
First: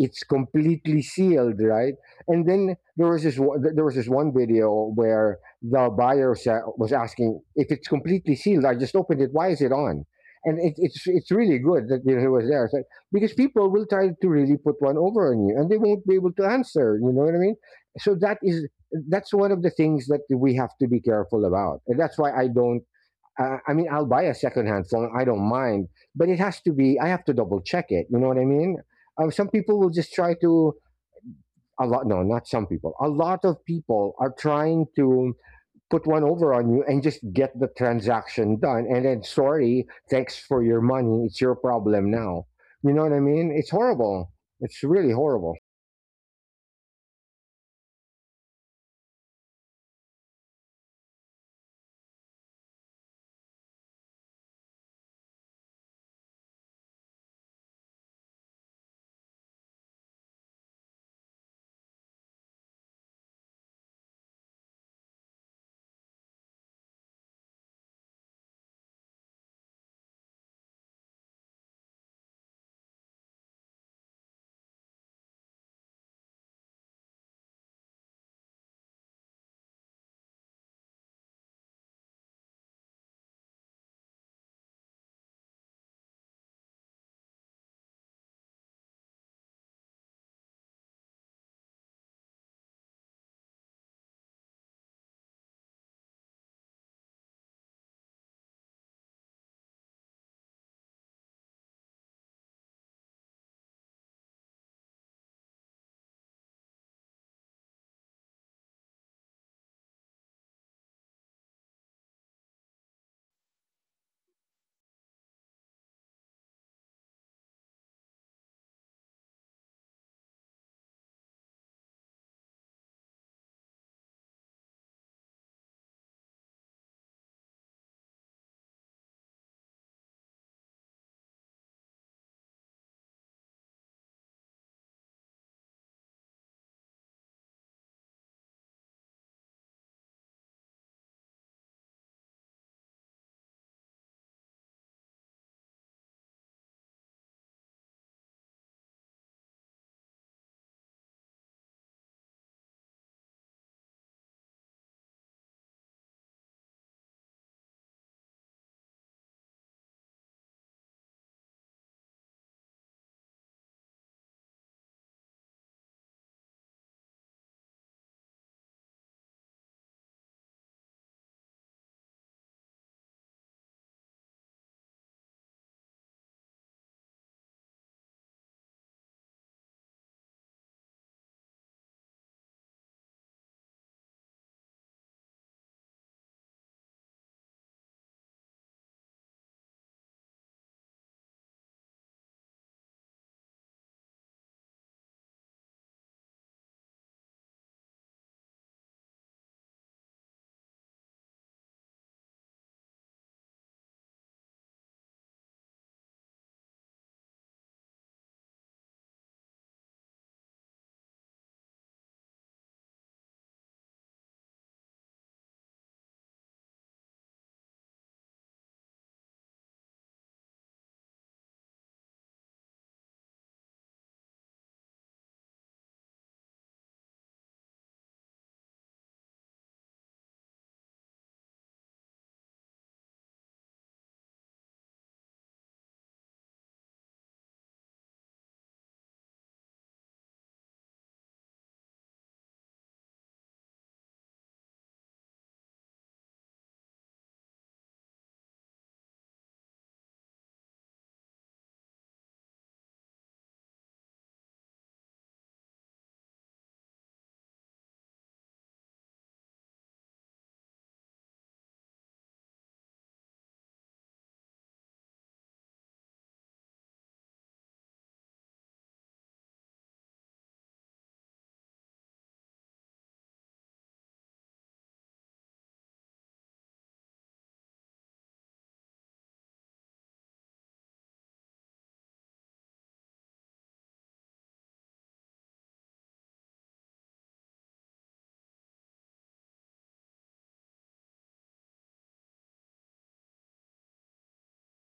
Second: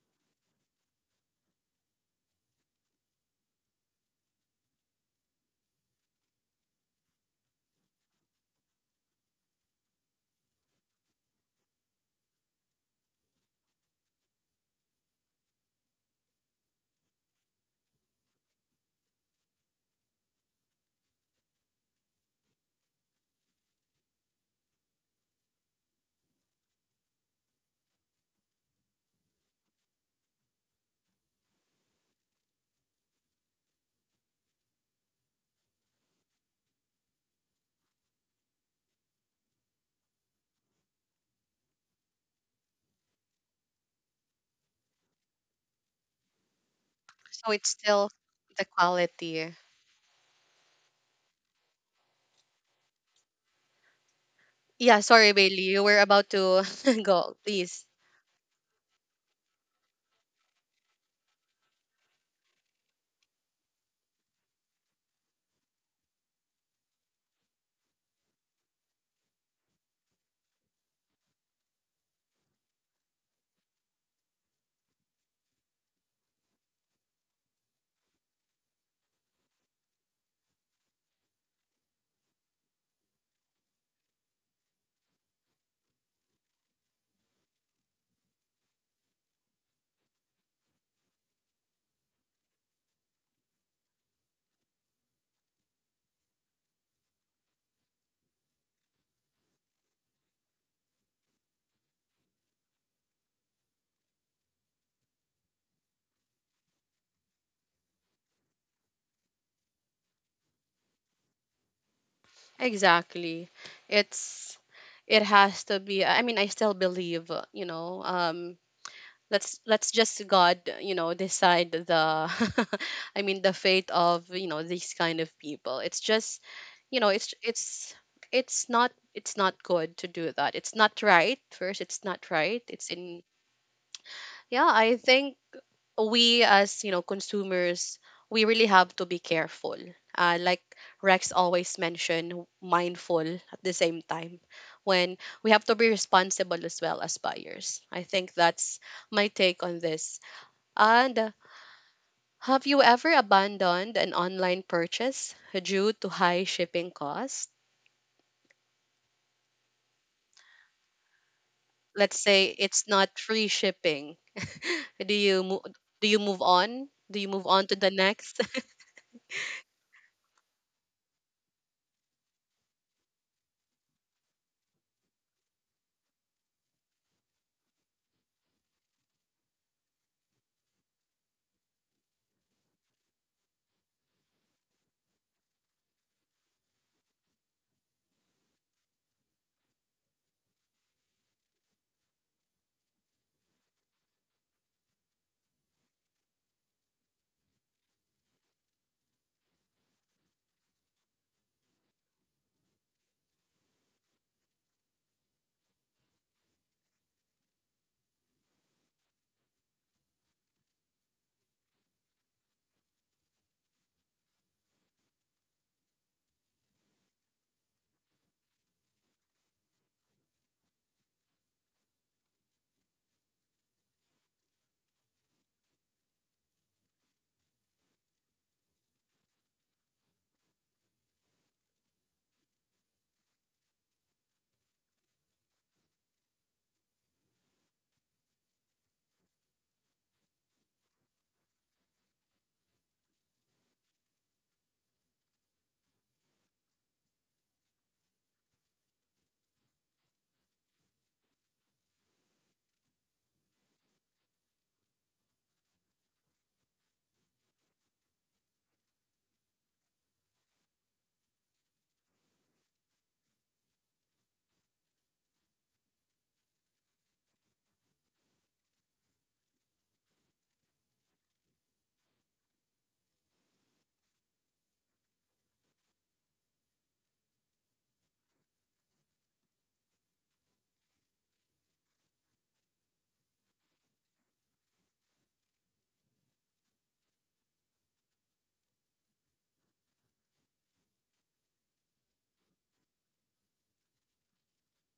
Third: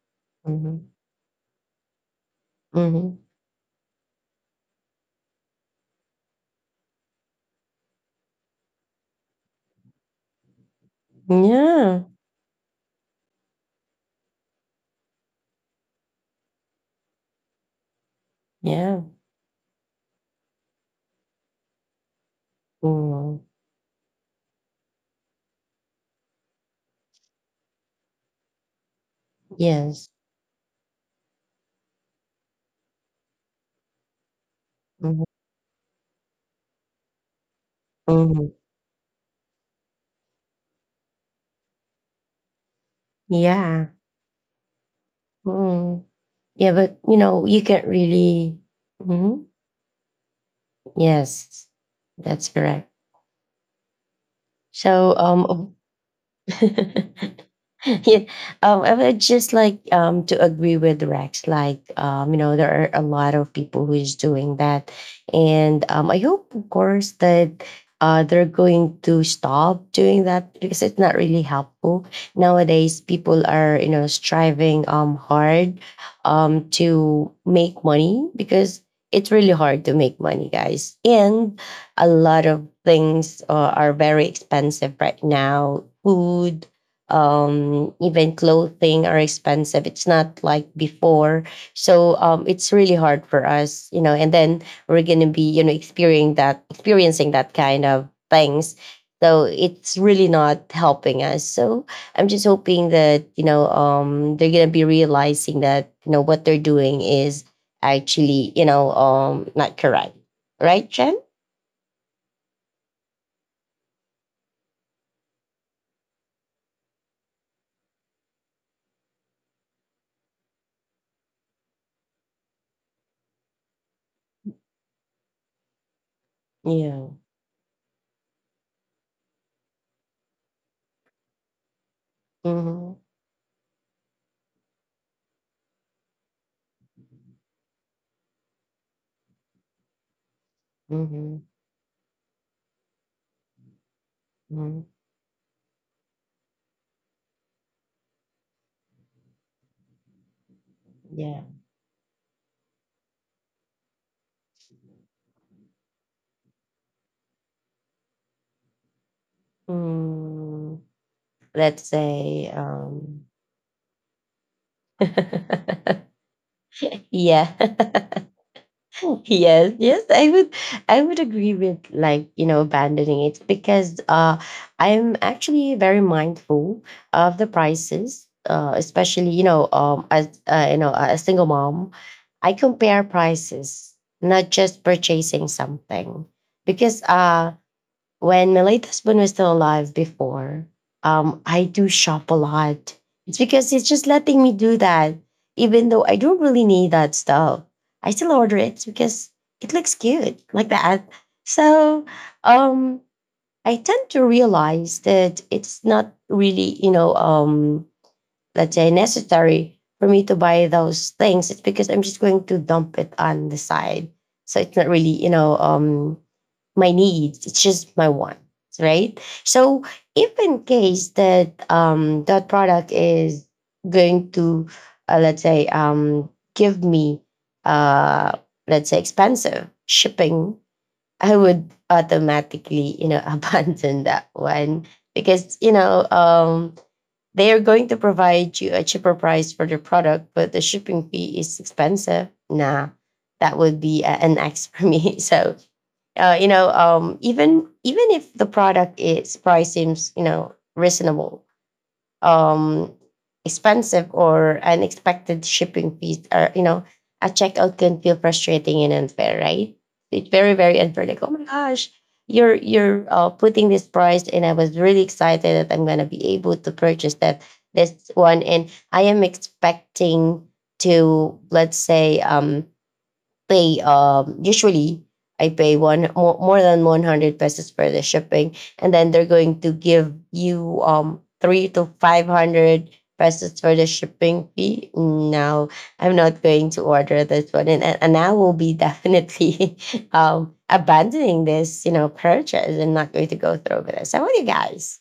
C: It's
B: Mhm.
C: completely sealed, right? And then there
B: Mhm.
C: was this one- there was this one video where the buyer sa- was asking if it's completely sealed. I just opened it. Why is it on? And it, it's it's really good that,
B: Yeah.
C: you know, he was there. It's like, because people will try to really put one over on you, and they won't be able to answer. You know what I mean? So that is
B: Yeah.
C: that's one of the things that we have to be careful about, and that's why I don't
B: Mm.
C: uh, I mean, I'll buy a secondhand phone. I don't mind, but it has to be. I have to double check it. You know what I mean? Um, some people will
B: Yes.
C: just try to a lot. No, not some people. A lot of people are trying
B: Mhm.
C: to put one over on you and just get the
B: Mhm.
C: transaction done. And then, sorry, thanks for your money. It's your problem now. You know what I mean? It's
B: Yeah.
C: horrible. It's really horrible.
B: Mm. Yeah, but, you know,
A: So
B: you
A: it's
B: can't
A: still
B: really.
A: the
B: Mhm.
A: quality.
B: Yes. That's correct.
A: Yeah,
B: So,
A: sorry,
B: um,
A: Bailey.
B: of
A: You were about to go. Please.
B: yeah, um, I would just like um, to agree with Rex. Like, um, you know, there are a lot of people who is doing that, and um, I hope, of course, that uh, they're going to stop doing that because it's not really helpful nowadays. People are, you know, striving um hard um to make money because it's really hard to make money, guys, and a lot of things uh, are very expensive right now. Food, um, even clothing are expensive. It's not like before. So um, it's really hard for us, you know. And then we're gonna be, you know, experiencing that experiencing that kind of things. So it's really not helping us. So I'm just hoping that you know um, they're gonna be realizing that you know what they're doing is actually you know um, not correct, right, Jen?
A: Exactly. It's it has to be. I mean, I still believe, uh, you know, um, let's let's just God, you know, decide the I mean the fate of, you know, these kind of people. It's just, you know,
B: Yeah.
A: it's it's it's not it's not good to do that. It's not right. First, it's not right. It's
B: Mhm.
A: in. Yeah, I think we, as you know, consumers, we really have to be careful, uh, like Rex
B: Mhm.
A: always mentioned, mindful. At the same time,
B: Mhm.
A: when we have to be responsible as well as buyers, I think that's my take on this. And, uh,
B: Yeah.
A: have you ever abandoned an online purchase due to high shipping costs?
B: Mm, let's
A: Let's say
B: say
A: it's not
B: um
A: free shipping. Do you mo- do you move on do you move
B: yeah.
A: on to the next?
B: Yes, yes, I would I would agree with, like, you know, abandoning it because uh I'm actually very mindful of the prices, uh especially, you know, um as uh, you know, a single mom, I compare prices, not just purchasing something because uh when my late husband was still alive before, um, I do shop a lot. It's because it's just letting me do that, even though I don't really need that stuff. I still order it because it looks cute like that. So um, I tend to realize that it's not really, you know, um, let's say necessary for me to buy those things. It's because I'm just going to dump it on the side. So it's not really, you know, um, my needs. It's just my wants, right? So if in case that um that product is going to uh, let's say um give me uh let's say expensive shipping, I would automatically you know abandon that one because you know um they are going to provide you a cheaper price for their product, but the shipping fee is expensive. Nah, that would be a- an X for me. So, uh, you know, um, even even if the product is price seems you know reasonable, um, expensive or unexpected shipping fees or you know a checkout can feel frustrating and unfair, right? It's very very unfair. Like, oh my gosh, you're you're uh, putting this price and I was really excited that I'm going to be able to purchase that this one and I am expecting to, let's say, um pay um usually I pay one more, more than one hundred pesos for the shipping and then they're going to give you um three to five hundred pesos for the shipping fee. No, I'm not going to order this one and and and I will be definitely um abandoning this you know purchase and not going to go through with this. How about you guys?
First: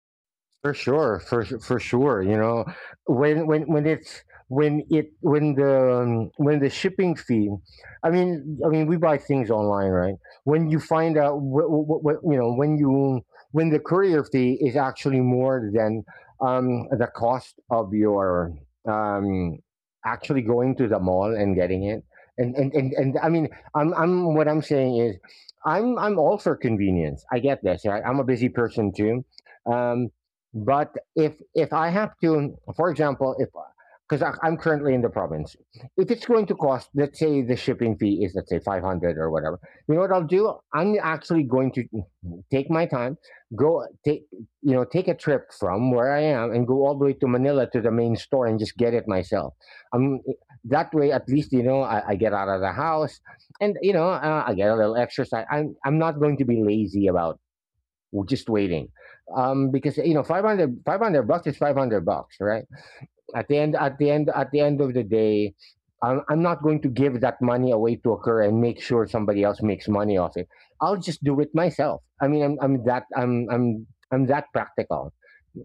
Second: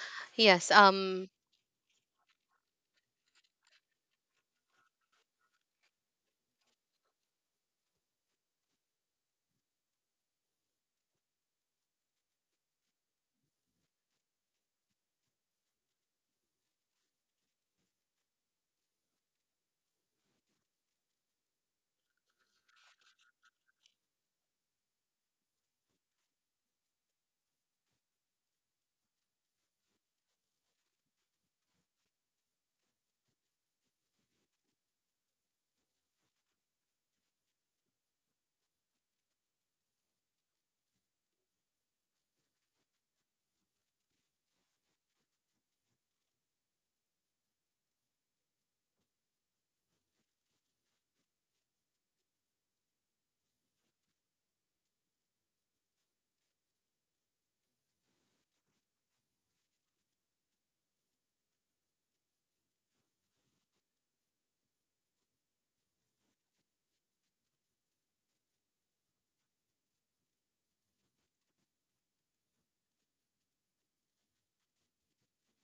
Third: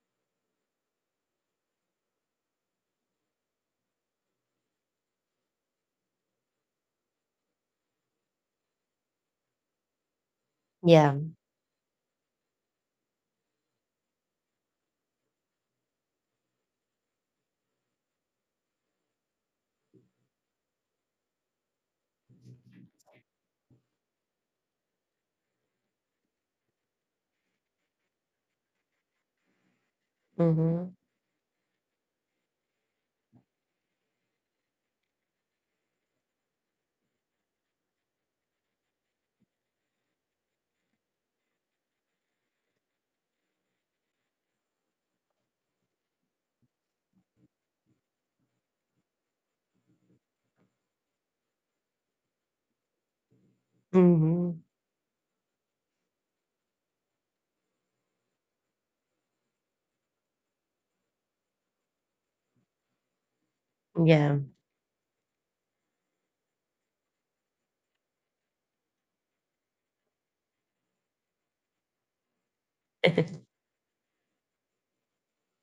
A: Yes.
C: For sure,
A: Um,
C: for su- for sure. You know, when when when it's when it when the um, when the shipping fee, I mean, I mean, we buy things online, right? When you find
B: Yeah.
C: out what, what, what, you know, when you when the courier fee is actually more than um, the cost of your, um, actually going to the mall and getting it. And, and, and, and I mean, I'm, I'm, what I'm saying is I'm, I'm all for convenience. I get this, right? I'm a busy person too. Um, but
B: Mhm.
C: if if I have to, for example, if because I'm currently in the province, if it's going to cost, let's say the shipping fee is, let's say, five hundred or whatever, you know what I'll do? I'm actually going to take my time, go take you know, take a trip from where I am and go all the way to Manila to the main store and just get it myself. Um, that way, at least, you know, I, I get out of the house, and you know, uh, I
B: Mhm.
C: get a little exercise. I'm I'm not going to be lazy about, we're just waiting, um because, you know, five hundred, five hundred bucks is five hundred bucks, right? At the end at the end
B: Yeah.
C: at the end of the day, I'm, I'm not going to give that money away to occur and make sure somebody else makes money off it. I'll just do it myself. i mean I'm, I'm that i'm i'm i'm that practical.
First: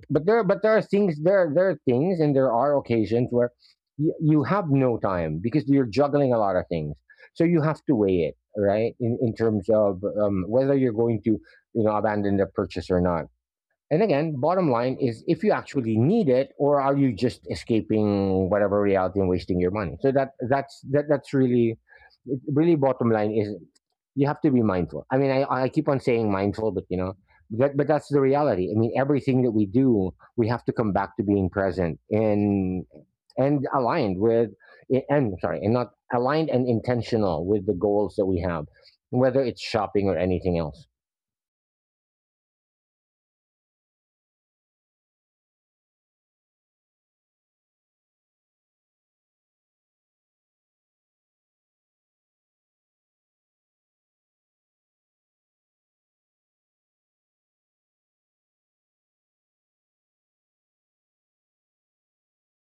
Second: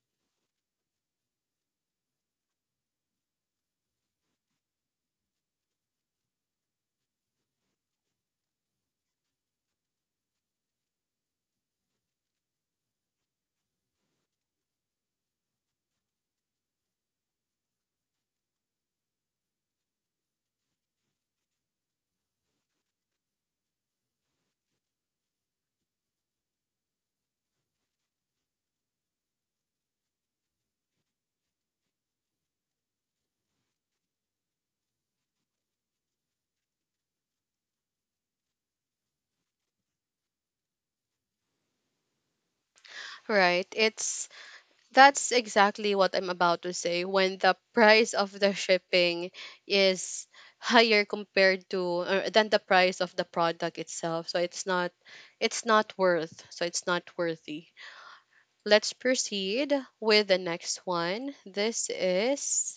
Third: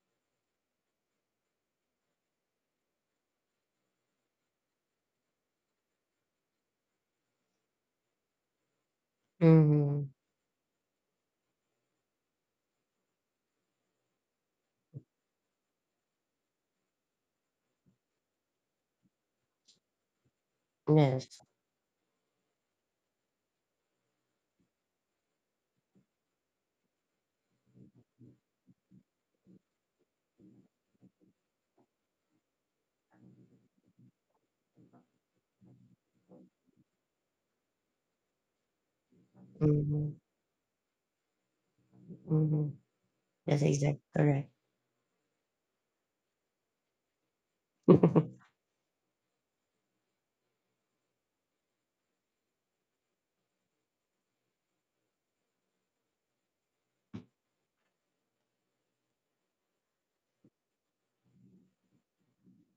C: but there But there are things, there there are things and there are occasions where you, you have no time because you're juggling a lot of things, so you have to weigh it, right, in, in terms of,
B: Mhm.
C: um, whether you're going to, you know, abandon the purchase or not. And again, bottom line is, if you actually need it, or are you just escaping whatever reality and wasting your money? So that that's that that's
B: Yes.
C: really, really, bottom line is, you have to be mindful. I mean, I, I keep on saying mindful, but you know, that, but that's the reality. I mean, everything that we do, we have to come back to being present and and aligned with, and sorry, and not aligned and intentional with the goals that we have, whether it's shopping
B: Mhm.
C: or anything else.
B: Mhm. Yes,
A: right,
B: exactly,
A: it's.
B: correct.
A: That's exactly what I'm about to say. When the price of the shipping is higher compared to, uh, than the price of the product itself, so it's not, it's not worth. So it's not worthy. Let's proceed with the next one. This is,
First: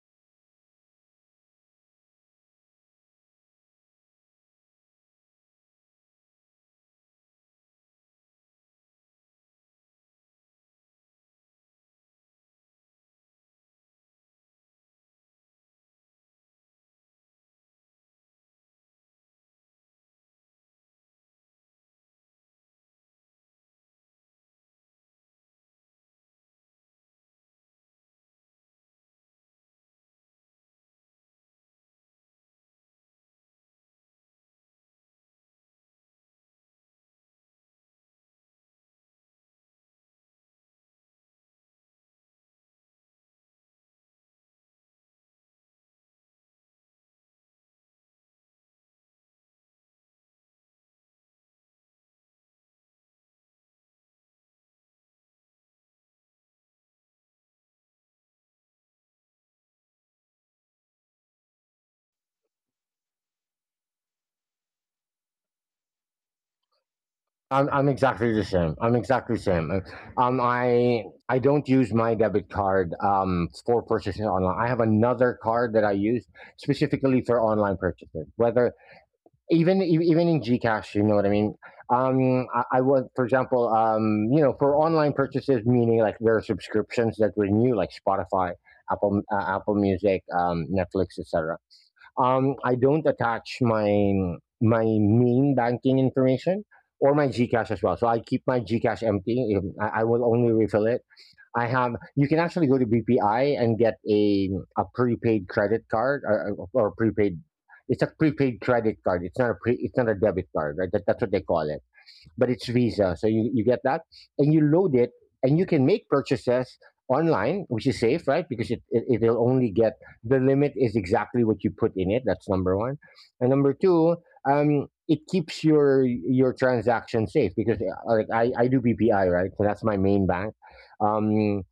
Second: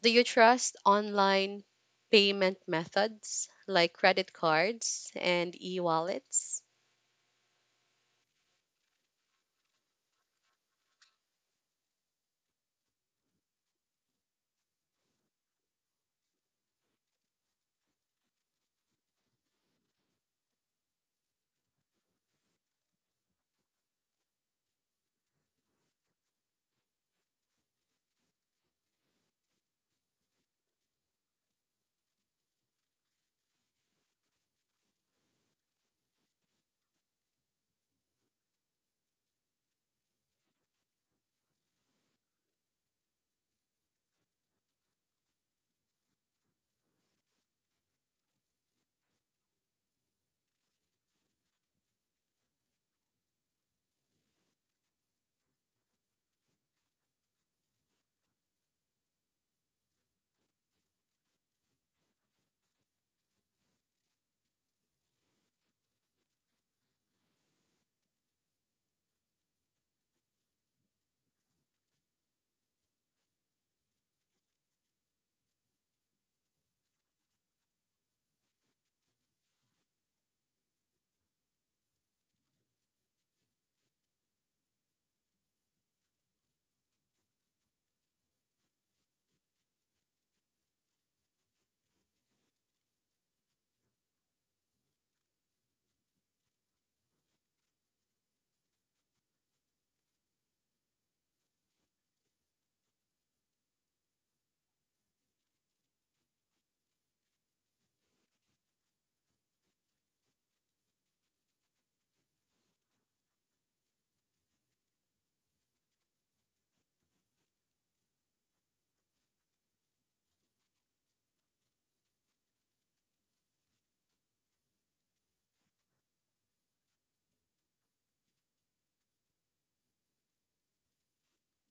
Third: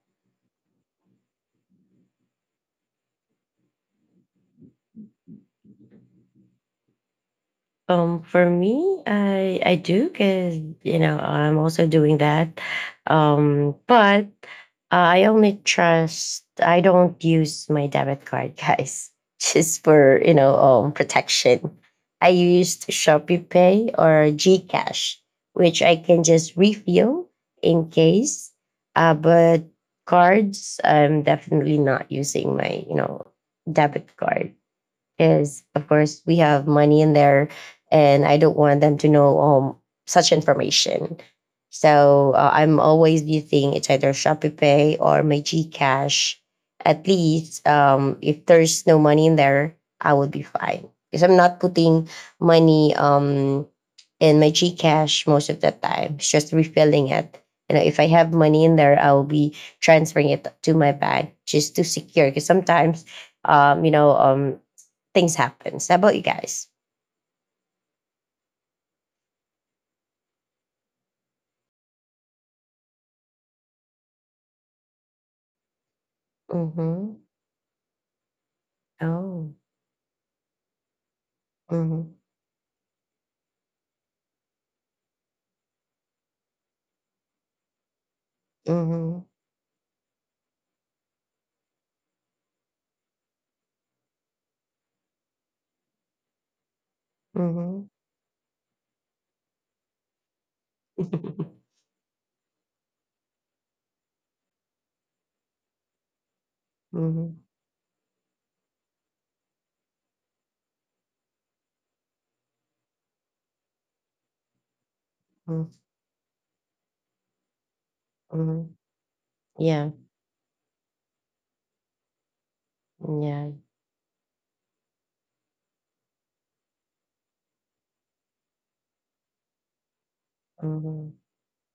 A: do you trust online payment methods like credit cards and e-wallets?
B: um, for me, I I do because you know I'm also doing that, um, but uh, I only trust. I don't use my debit card, guys, just for you know um, protection. I used Shopee Pay or GCash, which I can just refill in case. Uh, but cards, I'm definitely not using my you know debit card, is of course we have money in there and I don't want them to know um, such information. So uh, I'm always using, it's either Shopee Pay or my GCash. At least um, if there's no money in there I would be fine because I'm not putting money um, in my GCash most of the time. It's just refilling it, you know. If I have money in there I'll be transferring it to my bank just to secure, because sometimes um, you know, um, things happens. How about you guys?
C: I'm I'm exactly the same. I'm exactly the same. Uh, Um, I I don't use my debit card um for purchases online. I have another card that I use
B: Mm-hmm.
C: specifically for online purchases. Whether
B: Oh.
C: even e- even in GCash, you know what I mean.
B: Mm-hmm.
C: Um, I, I was, for example, um, you know, for online purchases, meaning like there are subscriptions that renew, like Spotify, Apple
B: Mm-hmm.
C: uh, Apple Music, um, Netflix, et cetera. Um, I don't attach my my main banking information or my GCash as
B: Mm-hmm.
C: well. So I keep my GCash empty. If- I, I will only refill it. I have. You can actually go to B P I and get a a prepaid credit card, or, or
B: Mm-hmm.
C: prepaid. It's a prepaid credit card. It's not a pre, it's not a debit card, right? That, that's what they call it, but it's Visa. So you, you get that and you load it and you can make purchases online, which is safe, right?
B: Mm-hmm.
C: Because it, it, it'll only
B: Yeah.
C: get, the limit is exactly what you put in it. That's number one.
B: Yeah.
C: And number two, um, it keeps your your transaction safe because, uh, like, I, I do B P I, right? So that's my main bank.
B: Mm-hmm.
C: Um,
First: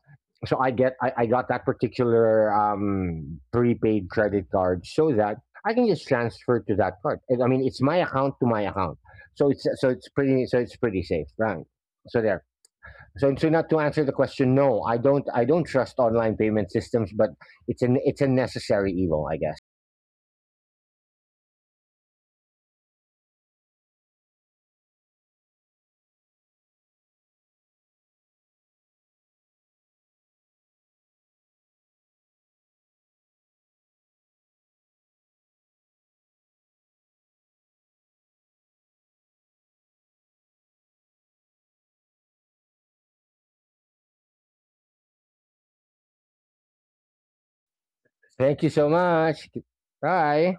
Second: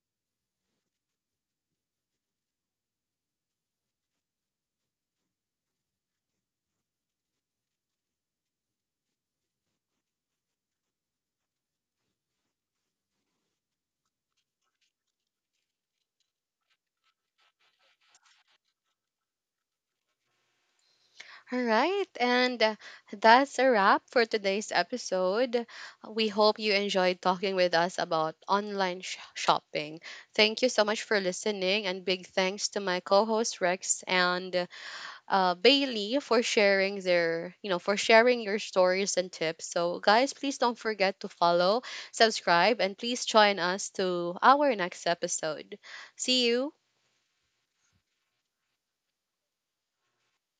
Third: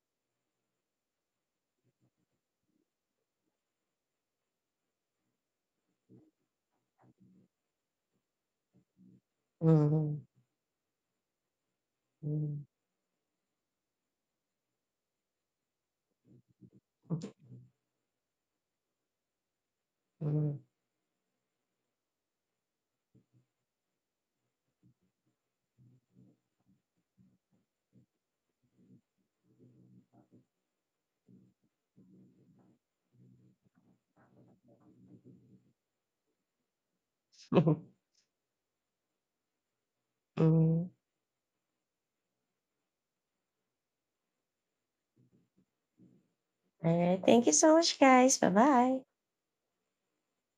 C: so I get, I, I got that particular um, prepaid credit card so that I can just transfer to that card. I mean, it's my account to my account, so it's so it's
B: Mm-hmm.
C: pretty so it's pretty safe, right? So there.
B: Mm-hmm.
C: So so not to answer the question, no, I don't I don't trust online payment systems, but it's an it's a necessary evil, I guess.
B: Mm-hmm.
A: All right, and, uh, that's a wrap for today's episode. We hope you enjoyed talking with us about online sh- shopping. Thank you so much for listening, and big thanks to my co-host Rex and, uh, Bailey for sharing their, you know,
B: Mm-hmm.
A: for sharing your stories and tips. So, guys, please don't
B: All
A: forget to follow, subscribe, and please join us to our next episode. See you.
B: right. Thank you so much, guys. Bye
C: Thank you so
B: bye.
C: much. Bye.